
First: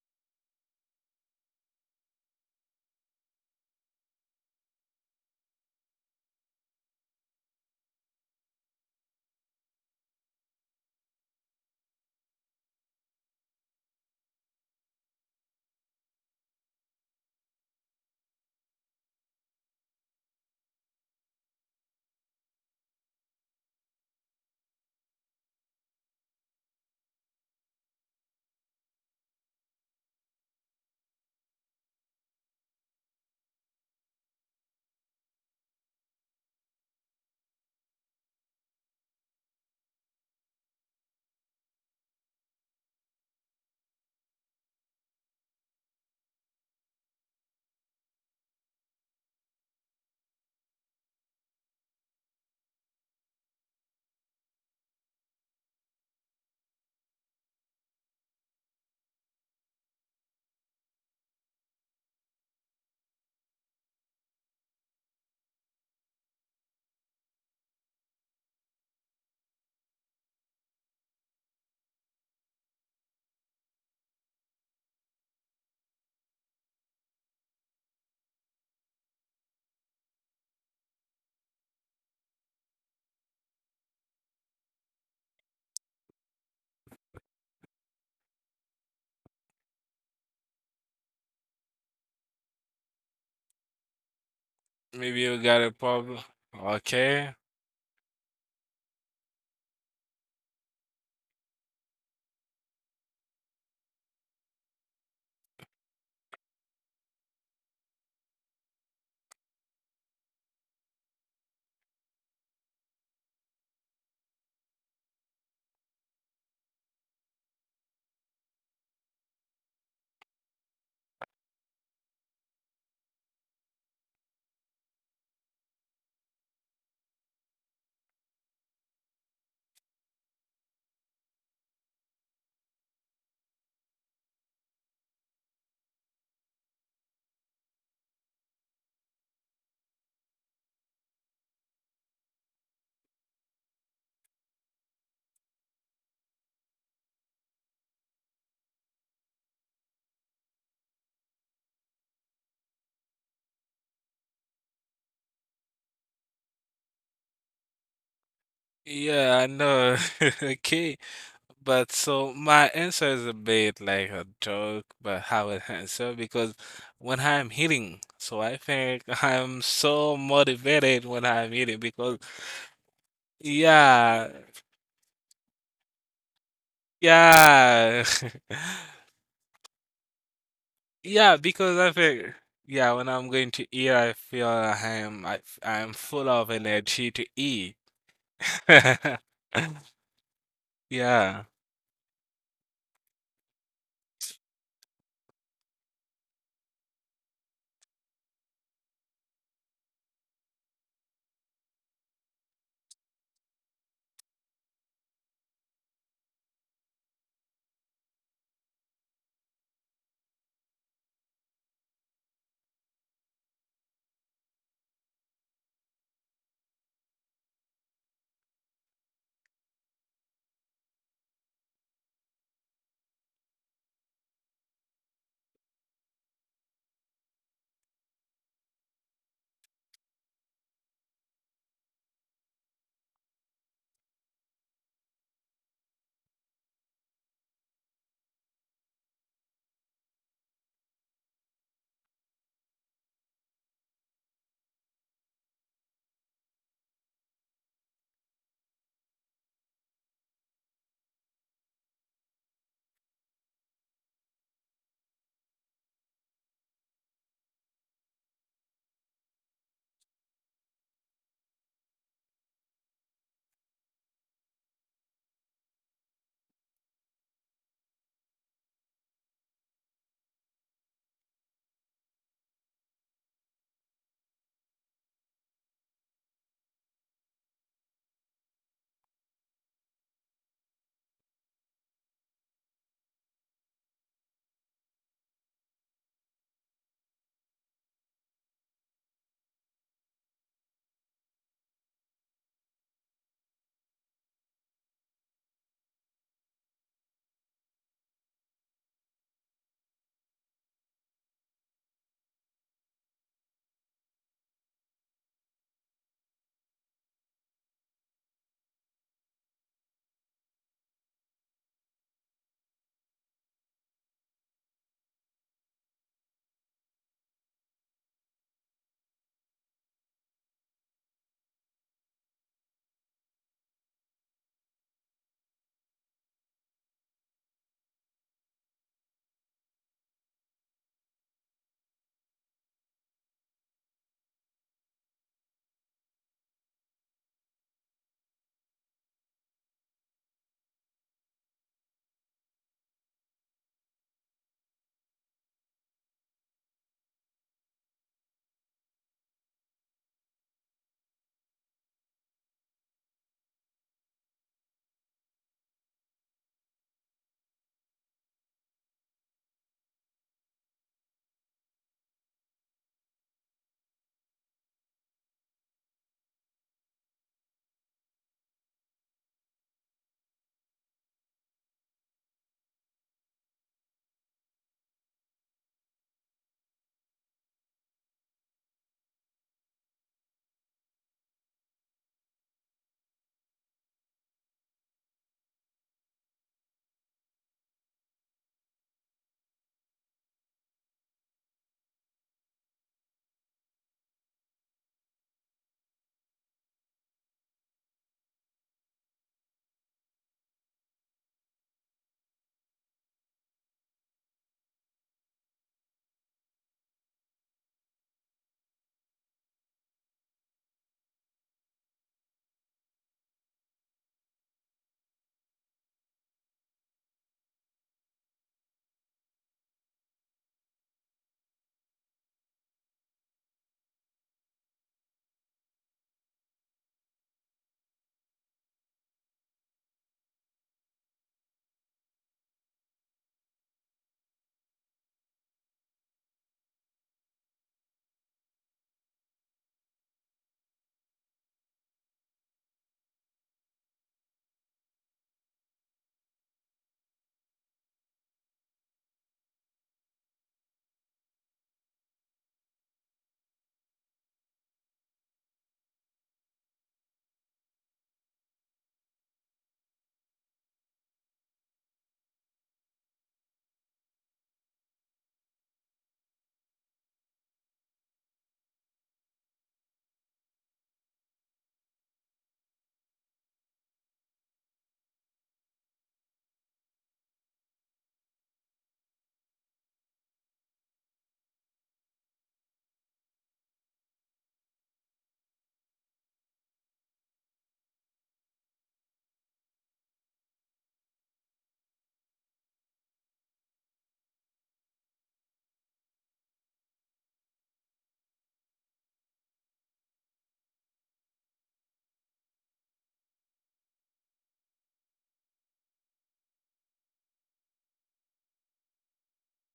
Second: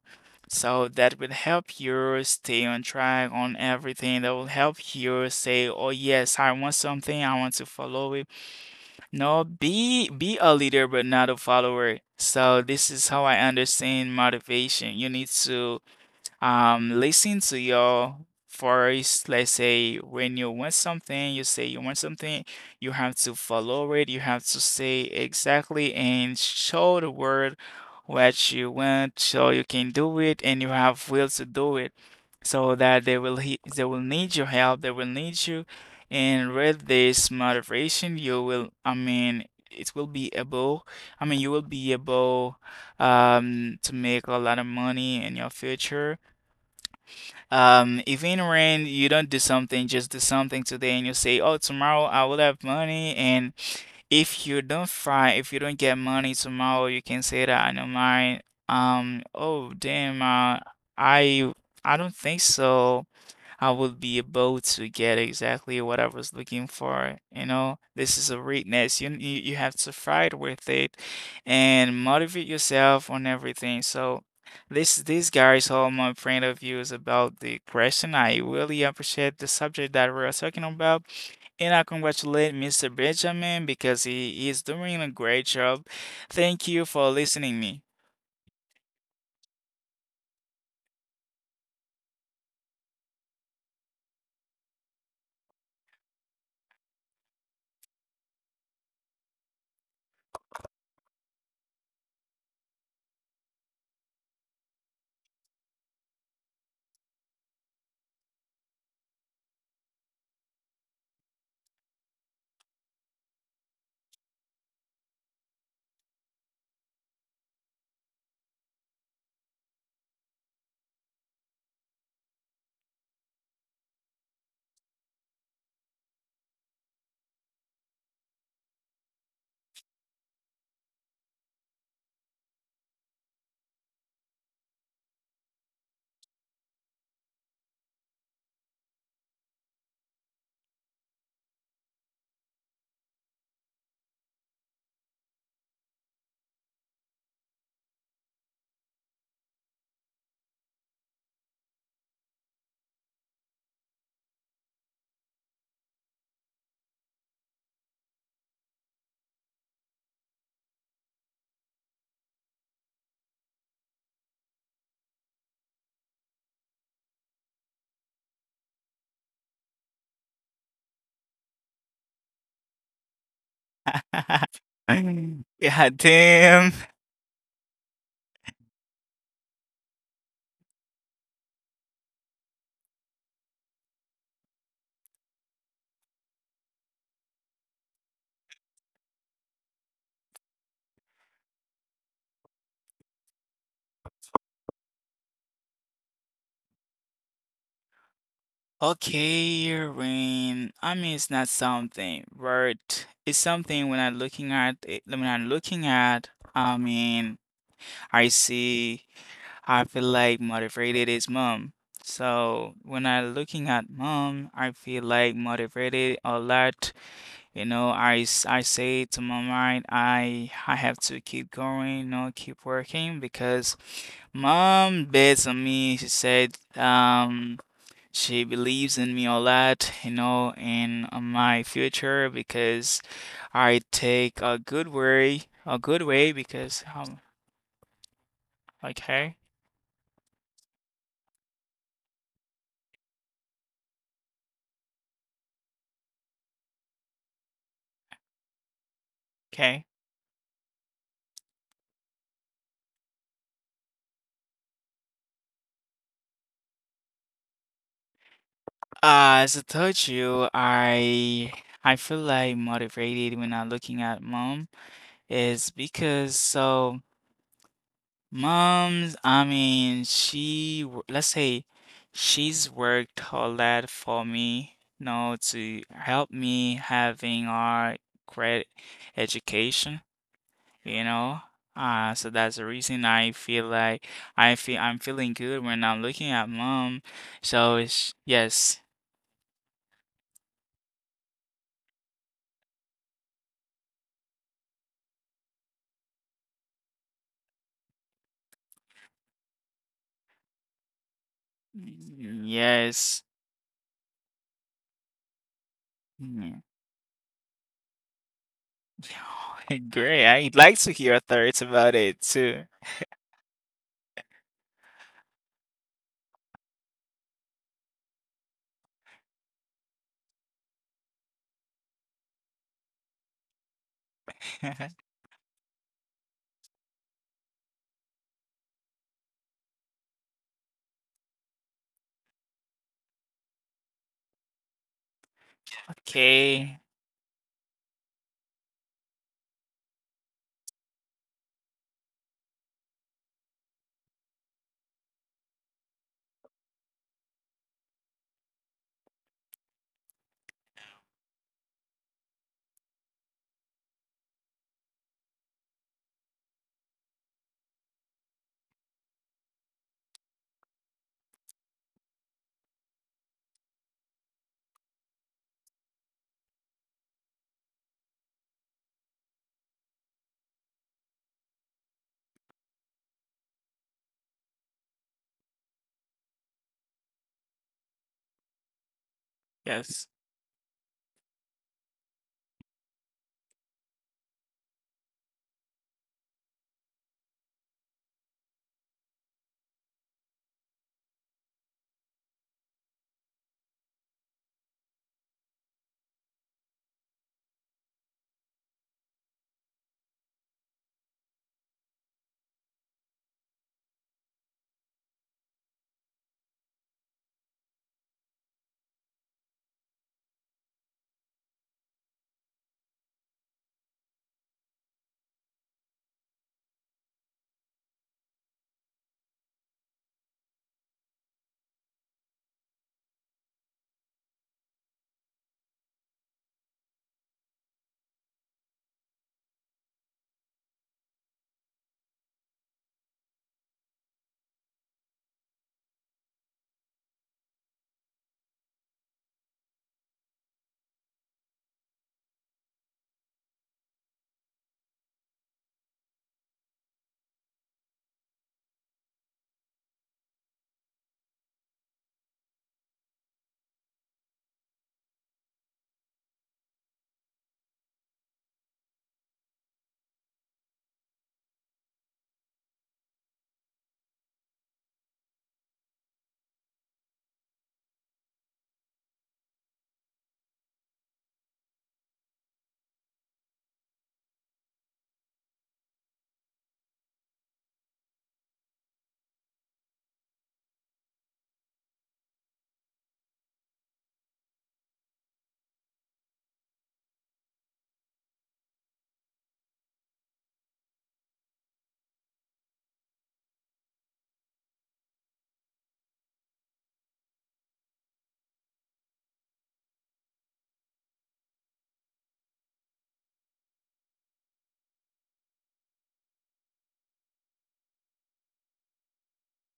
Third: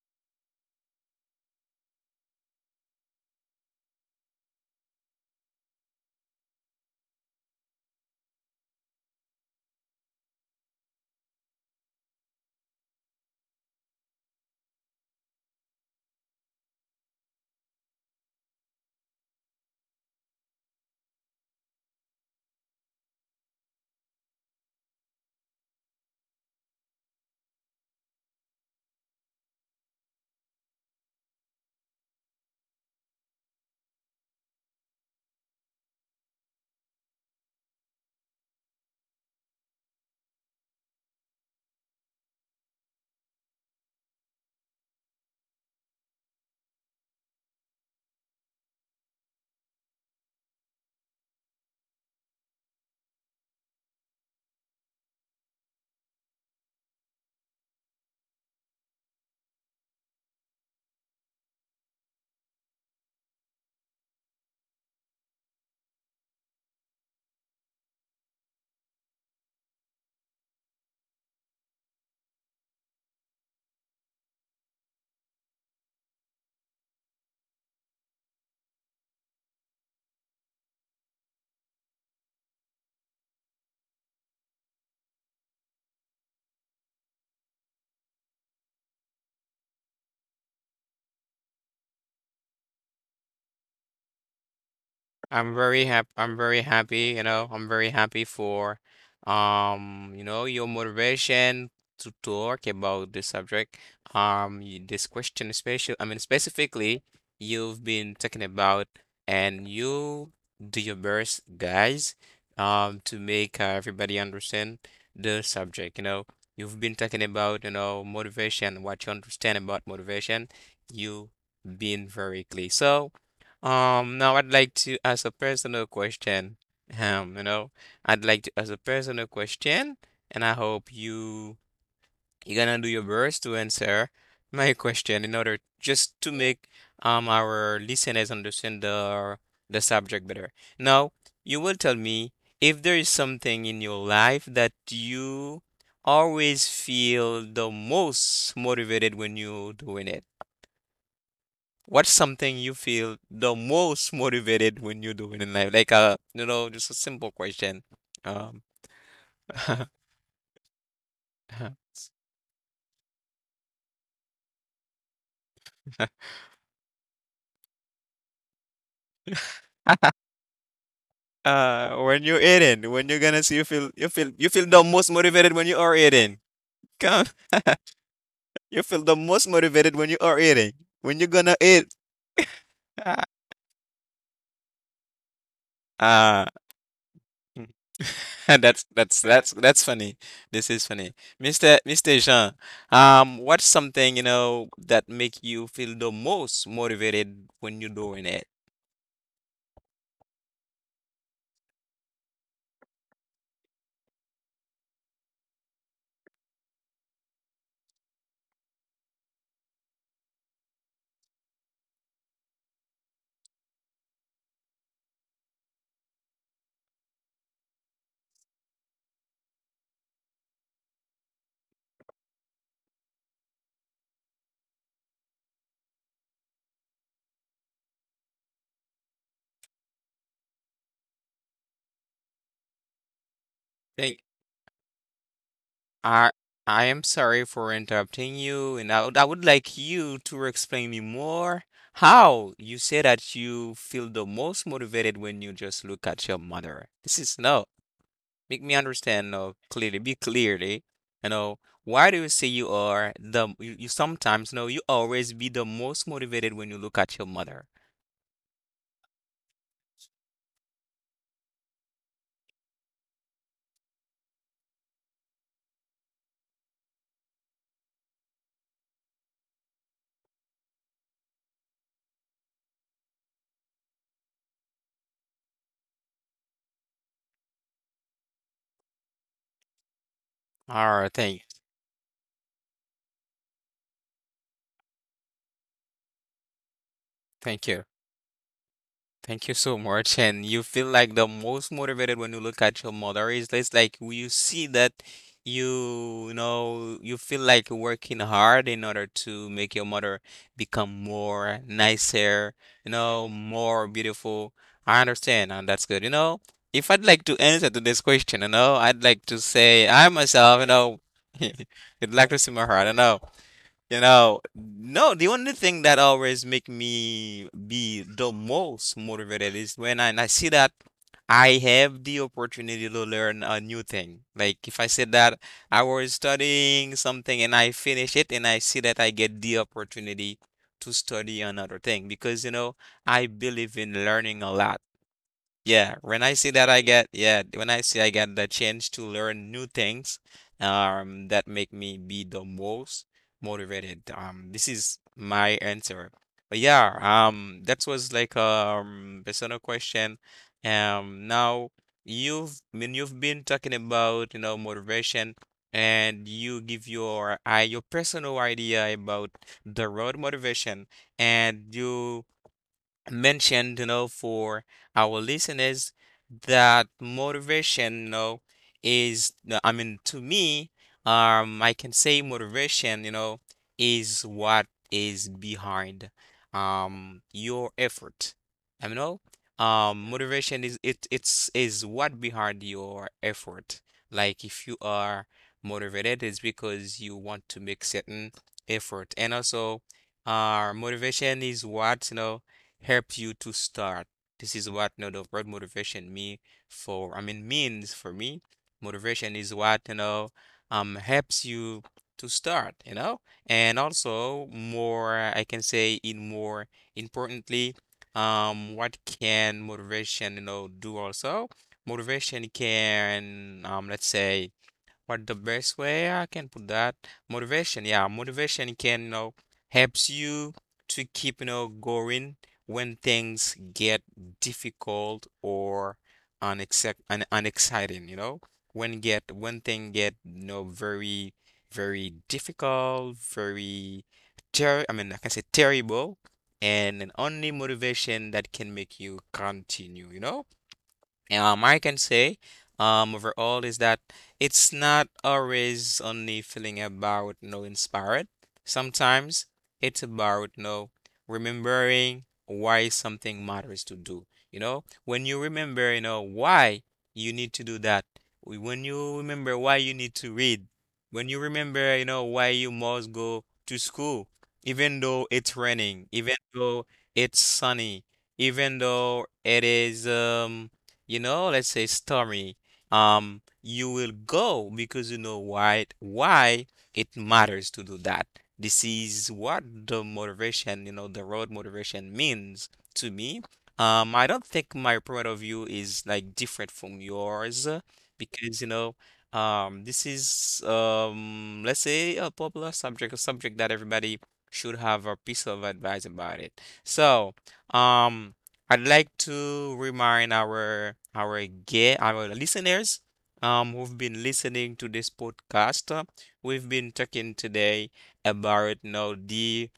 Speaker 3: So that will help you stay on track on everything. That will help you say, oh yes, I want something, I want to follow it. No, be a leader but not a follower. So this is how I understand motivation. You need to listen to your voice, let's say. When you want something, you say you want something, you have to follow it, you have to say exactly and show the world what you want, so you can do it and you have will to do it, so that they will need your help, they will need you. And with this motivation, you will, I mean, it will be able, I mean, you will be able to make a lot of money in your future. If in rain you don't do something, just do something today, and you say, "Oh, tomorrow I will have money." And if you don't find, if you don't get money tomorrow, you can say that I know mine. Oh damn, I I don't think so. I would be able to get exactly what I was looking for. You know, this is a weakness. You have to fight with it and motivate yourself on everything. So this guys, all my point of view is about the question. I really appreciate the subject that we are talking about. And I congratulate Mr. Benjamin because he is doing a great job. Thank you for listening me.
Speaker 2: Maybe you
Speaker 1: I'm
Speaker 2: got a
Speaker 1: very happy.
Speaker 2: problem.
Speaker 1: I'm very happy, you
Speaker 2: Okay,
Speaker 1: know. I'm very happy for, you know, your motivation to talk about this subject. This question, especially, I mean, specifically, you've been talking about, and you do your best, guys, to make, everybody understand the subject. You know, you've been talking about, you know, motivation, what you understand about motivation. You've been very clear. So. Now I'd like to ask a personal question. You know, I'd like to ask a personal question, and I hope you, you're gonna do your best to answer my question in order just to make our listeners understand the subject better. Now, you will tell me if there is something in your life that you always feel the most motivated when you're doing it. What's something you feel the most motivated when you're doing in life? Like, you know, just a simple question. Um,
Speaker 2: yeah, I know. Okay, but so my answer is a bit like a joke, but how it answer because when I'm eating, so I think I'm so motivated when I'm eating
Speaker 1: when
Speaker 2: because
Speaker 1: you're eating, when you're gonna see you feel,
Speaker 2: yeah,
Speaker 1: you feel the most motivated when you
Speaker 3: Yeah,
Speaker 1: are eating.
Speaker 3: damn.
Speaker 1: Come,
Speaker 2: yeah.
Speaker 1: you feel the most motivated when you are eating. When you're
Speaker 2: Yeah,
Speaker 1: gonna eat.
Speaker 2: because I feel, yeah, when I'm going to eat, I feel I am
Speaker 1: Ah.
Speaker 2: full of energy to
Speaker 1: Mm.
Speaker 2: eat.
Speaker 1: That's that's that's that's funny. This is funny.
Speaker 2: Yeah.
Speaker 1: Mr. Jean, what's something, you know, that make you feel the most motivated when you're doing it?
Speaker 3: Okay, rain. I mean, it's not something, but it's something when I'm looking at it, when I'm looking at, I mean, I see, I feel like motivated is mom. So when I'm looking at mom, I feel like motivated a lot. You know, I say to my mind, I have to keep going, you know, keep working, because mom bets on me. She said, she believes in me a lot, you know, and on my future because I
Speaker 1: Thank
Speaker 3: take a good way
Speaker 1: I
Speaker 3: because
Speaker 1: I am sorry for interrupting you, and I
Speaker 3: okay,
Speaker 1: would like you to explain me more how you say that you feel the most motivated when you just look at your mother. This is no, make me understand,
Speaker 3: okay.
Speaker 1: clearly, be clearly, you know, why do you say you sometimes know you always be the most motivated when you look at your mother?
Speaker 3: As I told you, I feel like motivated when I'm looking at mom is because so. Mom's, I mean, let's say she's worked her lot for me, you know, to help me having our great education,
Speaker 1: All
Speaker 3: you
Speaker 1: right,
Speaker 3: know. So that's the reason I feel like I feel I'm feeling good when I'm looking at mom.
Speaker 1: thank
Speaker 3: So
Speaker 1: you.
Speaker 3: it's, yes,
Speaker 1: Thank you so much. And you feel like the most motivated when you look at your mother. Is this like you see that you know, you feel like working hard in order to make your mother become more nicer, you
Speaker 3: yes.
Speaker 1: know, more beautiful. I understand, and that's good. You know,
Speaker 3: Mm.
Speaker 1: if I'd like to answer to this question, you know, I'd like to say I
Speaker 3: Great. I'd
Speaker 1: myself, you
Speaker 3: like to
Speaker 1: know,
Speaker 3: hear your thoughts about
Speaker 1: would
Speaker 3: it
Speaker 1: like to see
Speaker 3: too.
Speaker 1: my heart. You know. You know, no, the only thing that always make me be the most motivated is when I see that I have the opportunity to learn a new thing. Like if I said that I was studying something and I finish it and I see that I get the opportunity to study another thing because, you know, I believe in learning a lot. Yeah, when I see that,
Speaker 3: Okay.
Speaker 1: yeah, when I see I get the chance to learn new things, that make me be the most motivated. This is my answer. But yeah, that was like personal question. Now you've been talking about, you know, motivation and you give your personal idea about the road motivation and you mentioned, you know, for our listeners that motivation, you know, is, no, I mean, to me, I can say motivation, you know, is what is behind, your effort. I mean, no,
Speaker 3: Yes.
Speaker 1: motivation is it it's is what behind your effort. Like if you are motivated, it's because you want to make certain effort, and also, motivation is what, helps you to start. This is what the word motivation means for me. Motivation is what, helps you to start, you know? And also more, I can say in more importantly, what can motivation, do also? Motivation can, let's say, what the best way I can put that? Motivation can, helps you to keep, going when things get difficult or unexec un unexciting, you know? When thing get, you know, very, very difficult, very ter I mean, I can say terrible, and an only motivation that can make you continue, you know? I can say, overall is that it's not always only feeling about no inspired. Sometimes it's about no remembering why something matters to do. You know, when you remember, why you need to do that. When you remember why you need to read. When you remember, why you must go to school, even though it's raining, even though it's sunny, even though it is let's say stormy, you will go because you know why it matters to do that. This is what the motivation, the road motivation means to me. I don't think my point of view is like different from yours because this is let's say a popular subject, a subject that everybody should have a piece of advice about it. So, um. I'd like to remind our listeners who've been listening to this podcast. We've been talking today about, the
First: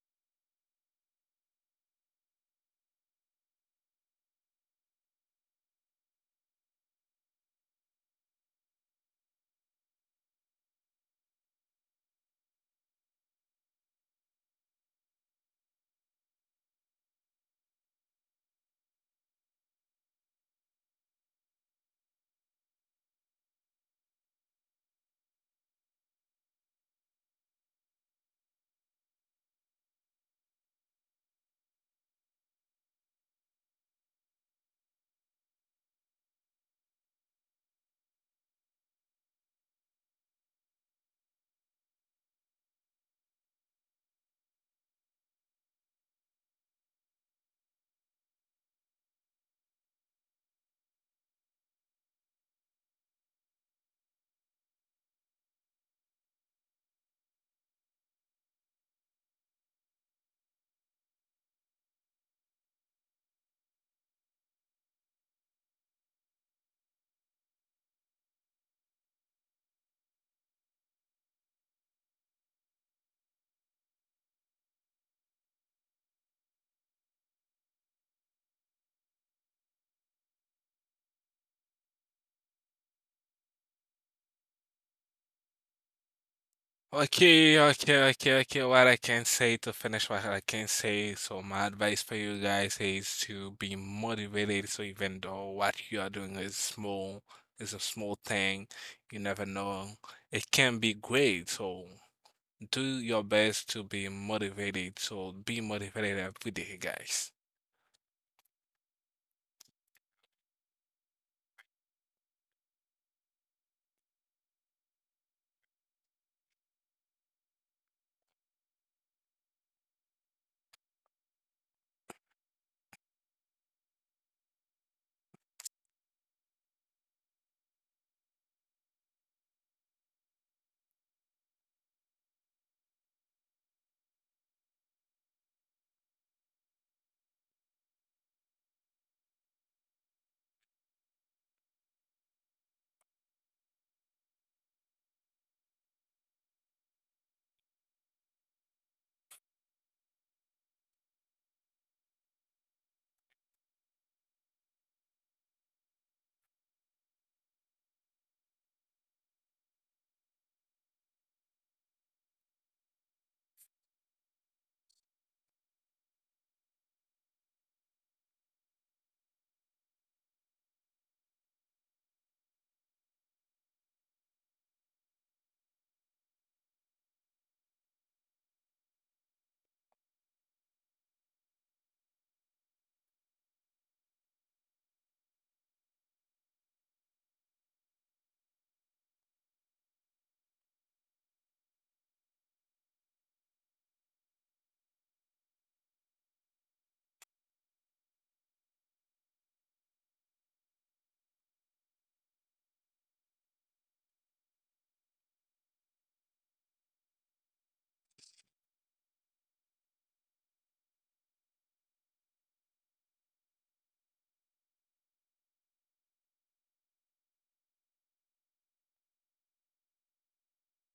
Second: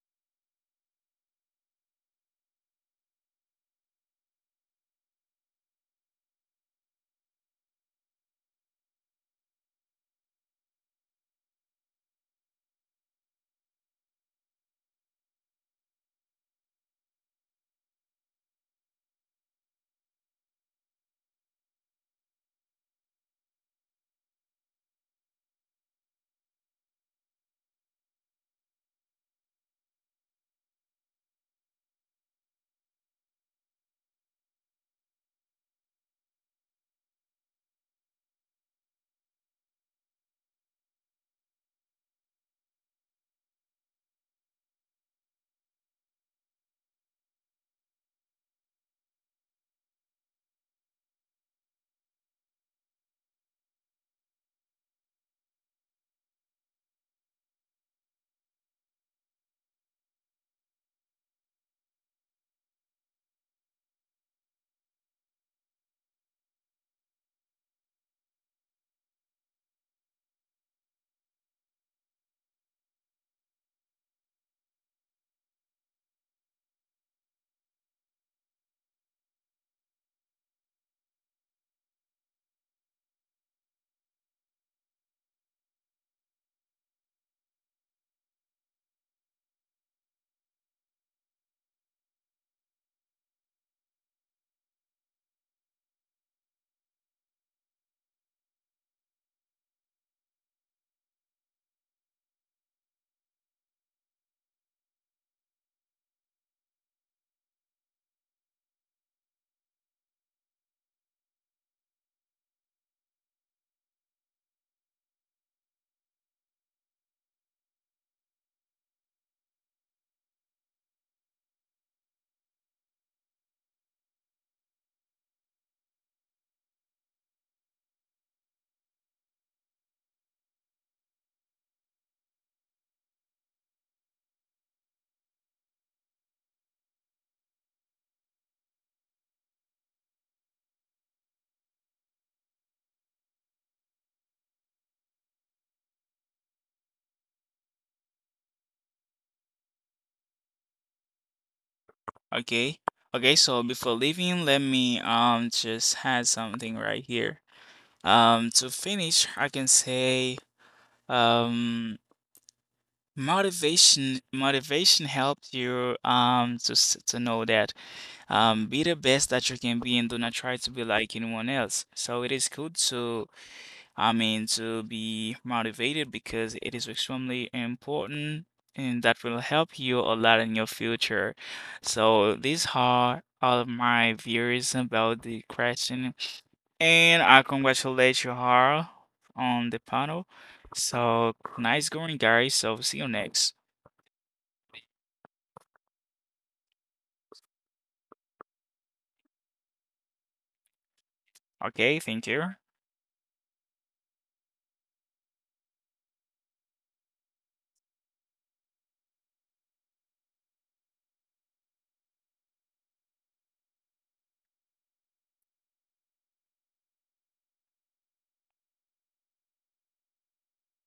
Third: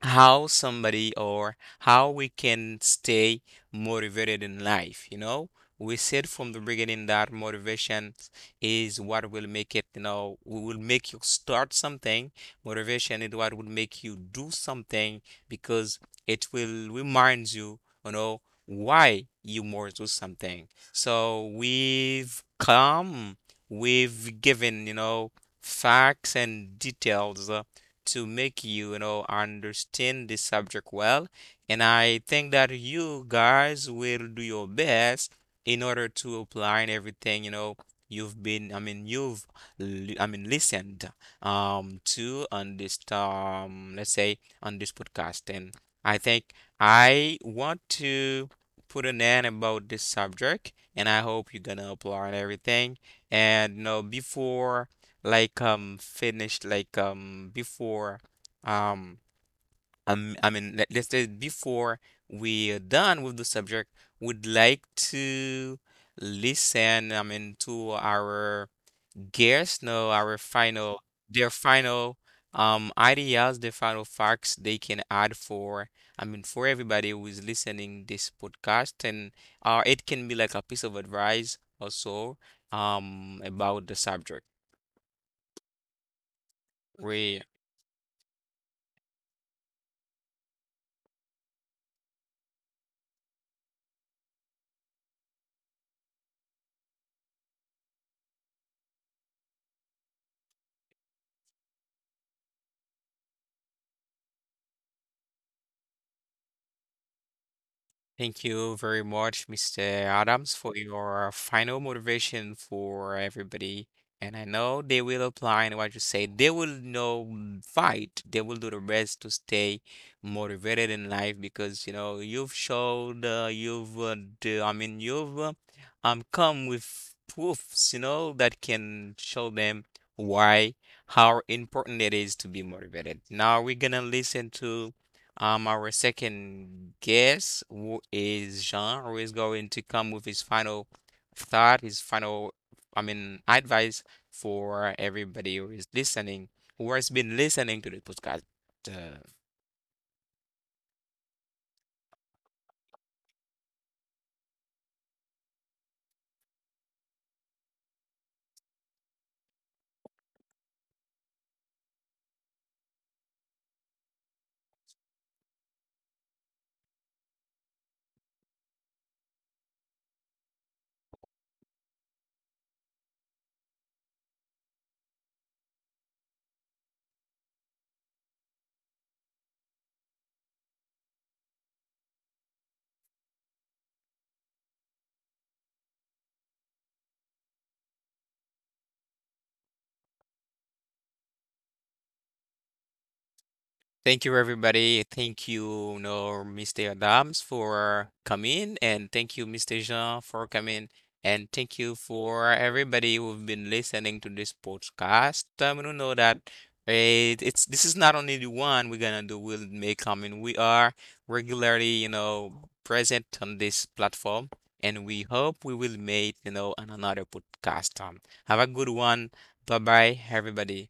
Speaker 1: how somebody or how we can stay motivated in life, you know. We said from the beginning that motivation is what will make it, will make you start something. Motivation is what will make you do something because it will remind you, you know why you must do something. So we've given, facts and details to make you, you know, understand the subject well. And I think that you guys will do your best in order to apply and everything, you know, you've, listened to on this let's say on this podcast. And I think I want to put an end about this subject, and I hope you're gonna apply and everything. And you know, before like finished like before um I mean let, let's say before we're done with the subject, would like to listen, to our guests know our final, their final ideas, their final facts they can add for, for everybody who is listening this podcast. And it can be like a piece of advice also about the subject.
Speaker 2: Okay,
Speaker 1: We
Speaker 2: okay, okay, okay. What I can say to finish what I can say, so my advice for you guys is to be motivated. So even though what you are doing is small, is a small thing, you never know. It can be great. So do your best to be motivated. So be motivated every day, guys.
Speaker 1: Thank you very much, Mr. Adams, for your final motivation for everybody. And I know they will apply in what you say. They will know, mm, fight. They will do the best to stay motivated in life because you know you've showed, you've, you've, come with proofs, you know, that can show them why how important it is to be motivated. Now we're gonna listen to. Our second guest is Jean, who is going to come with his final thought, his final, advice for everybody who is listening, who has been listening to the podcast. Uh,
Speaker 3: Okay. Okay, so before leaving, let me just add something right here. To finish, I can say um motivation, motivation helps you to to know that be the best that you can be, and do not try to be like anyone else. So it is good to, I mean, to be motivated because it is extremely important, and that will help you a lot in your future. So these are all of my views about the question, and I congratulate you all on the panel. So nice going, guys. So see you next.
Speaker 1: Thank you, everybody. Thank you, no, Mr. Adams for coming, and thank you, Mr. Jean for coming, and thank you
Speaker 3: Okay, thank
Speaker 1: for
Speaker 3: you.
Speaker 1: everybody who've been listening to this podcast. You know that it, it's this is not only the one we're gonna do. We'll make. I mean, we are regularly, you know, present on this platform, and we hope we will make, you know, an another podcast. Have a good one. Bye bye, everybody.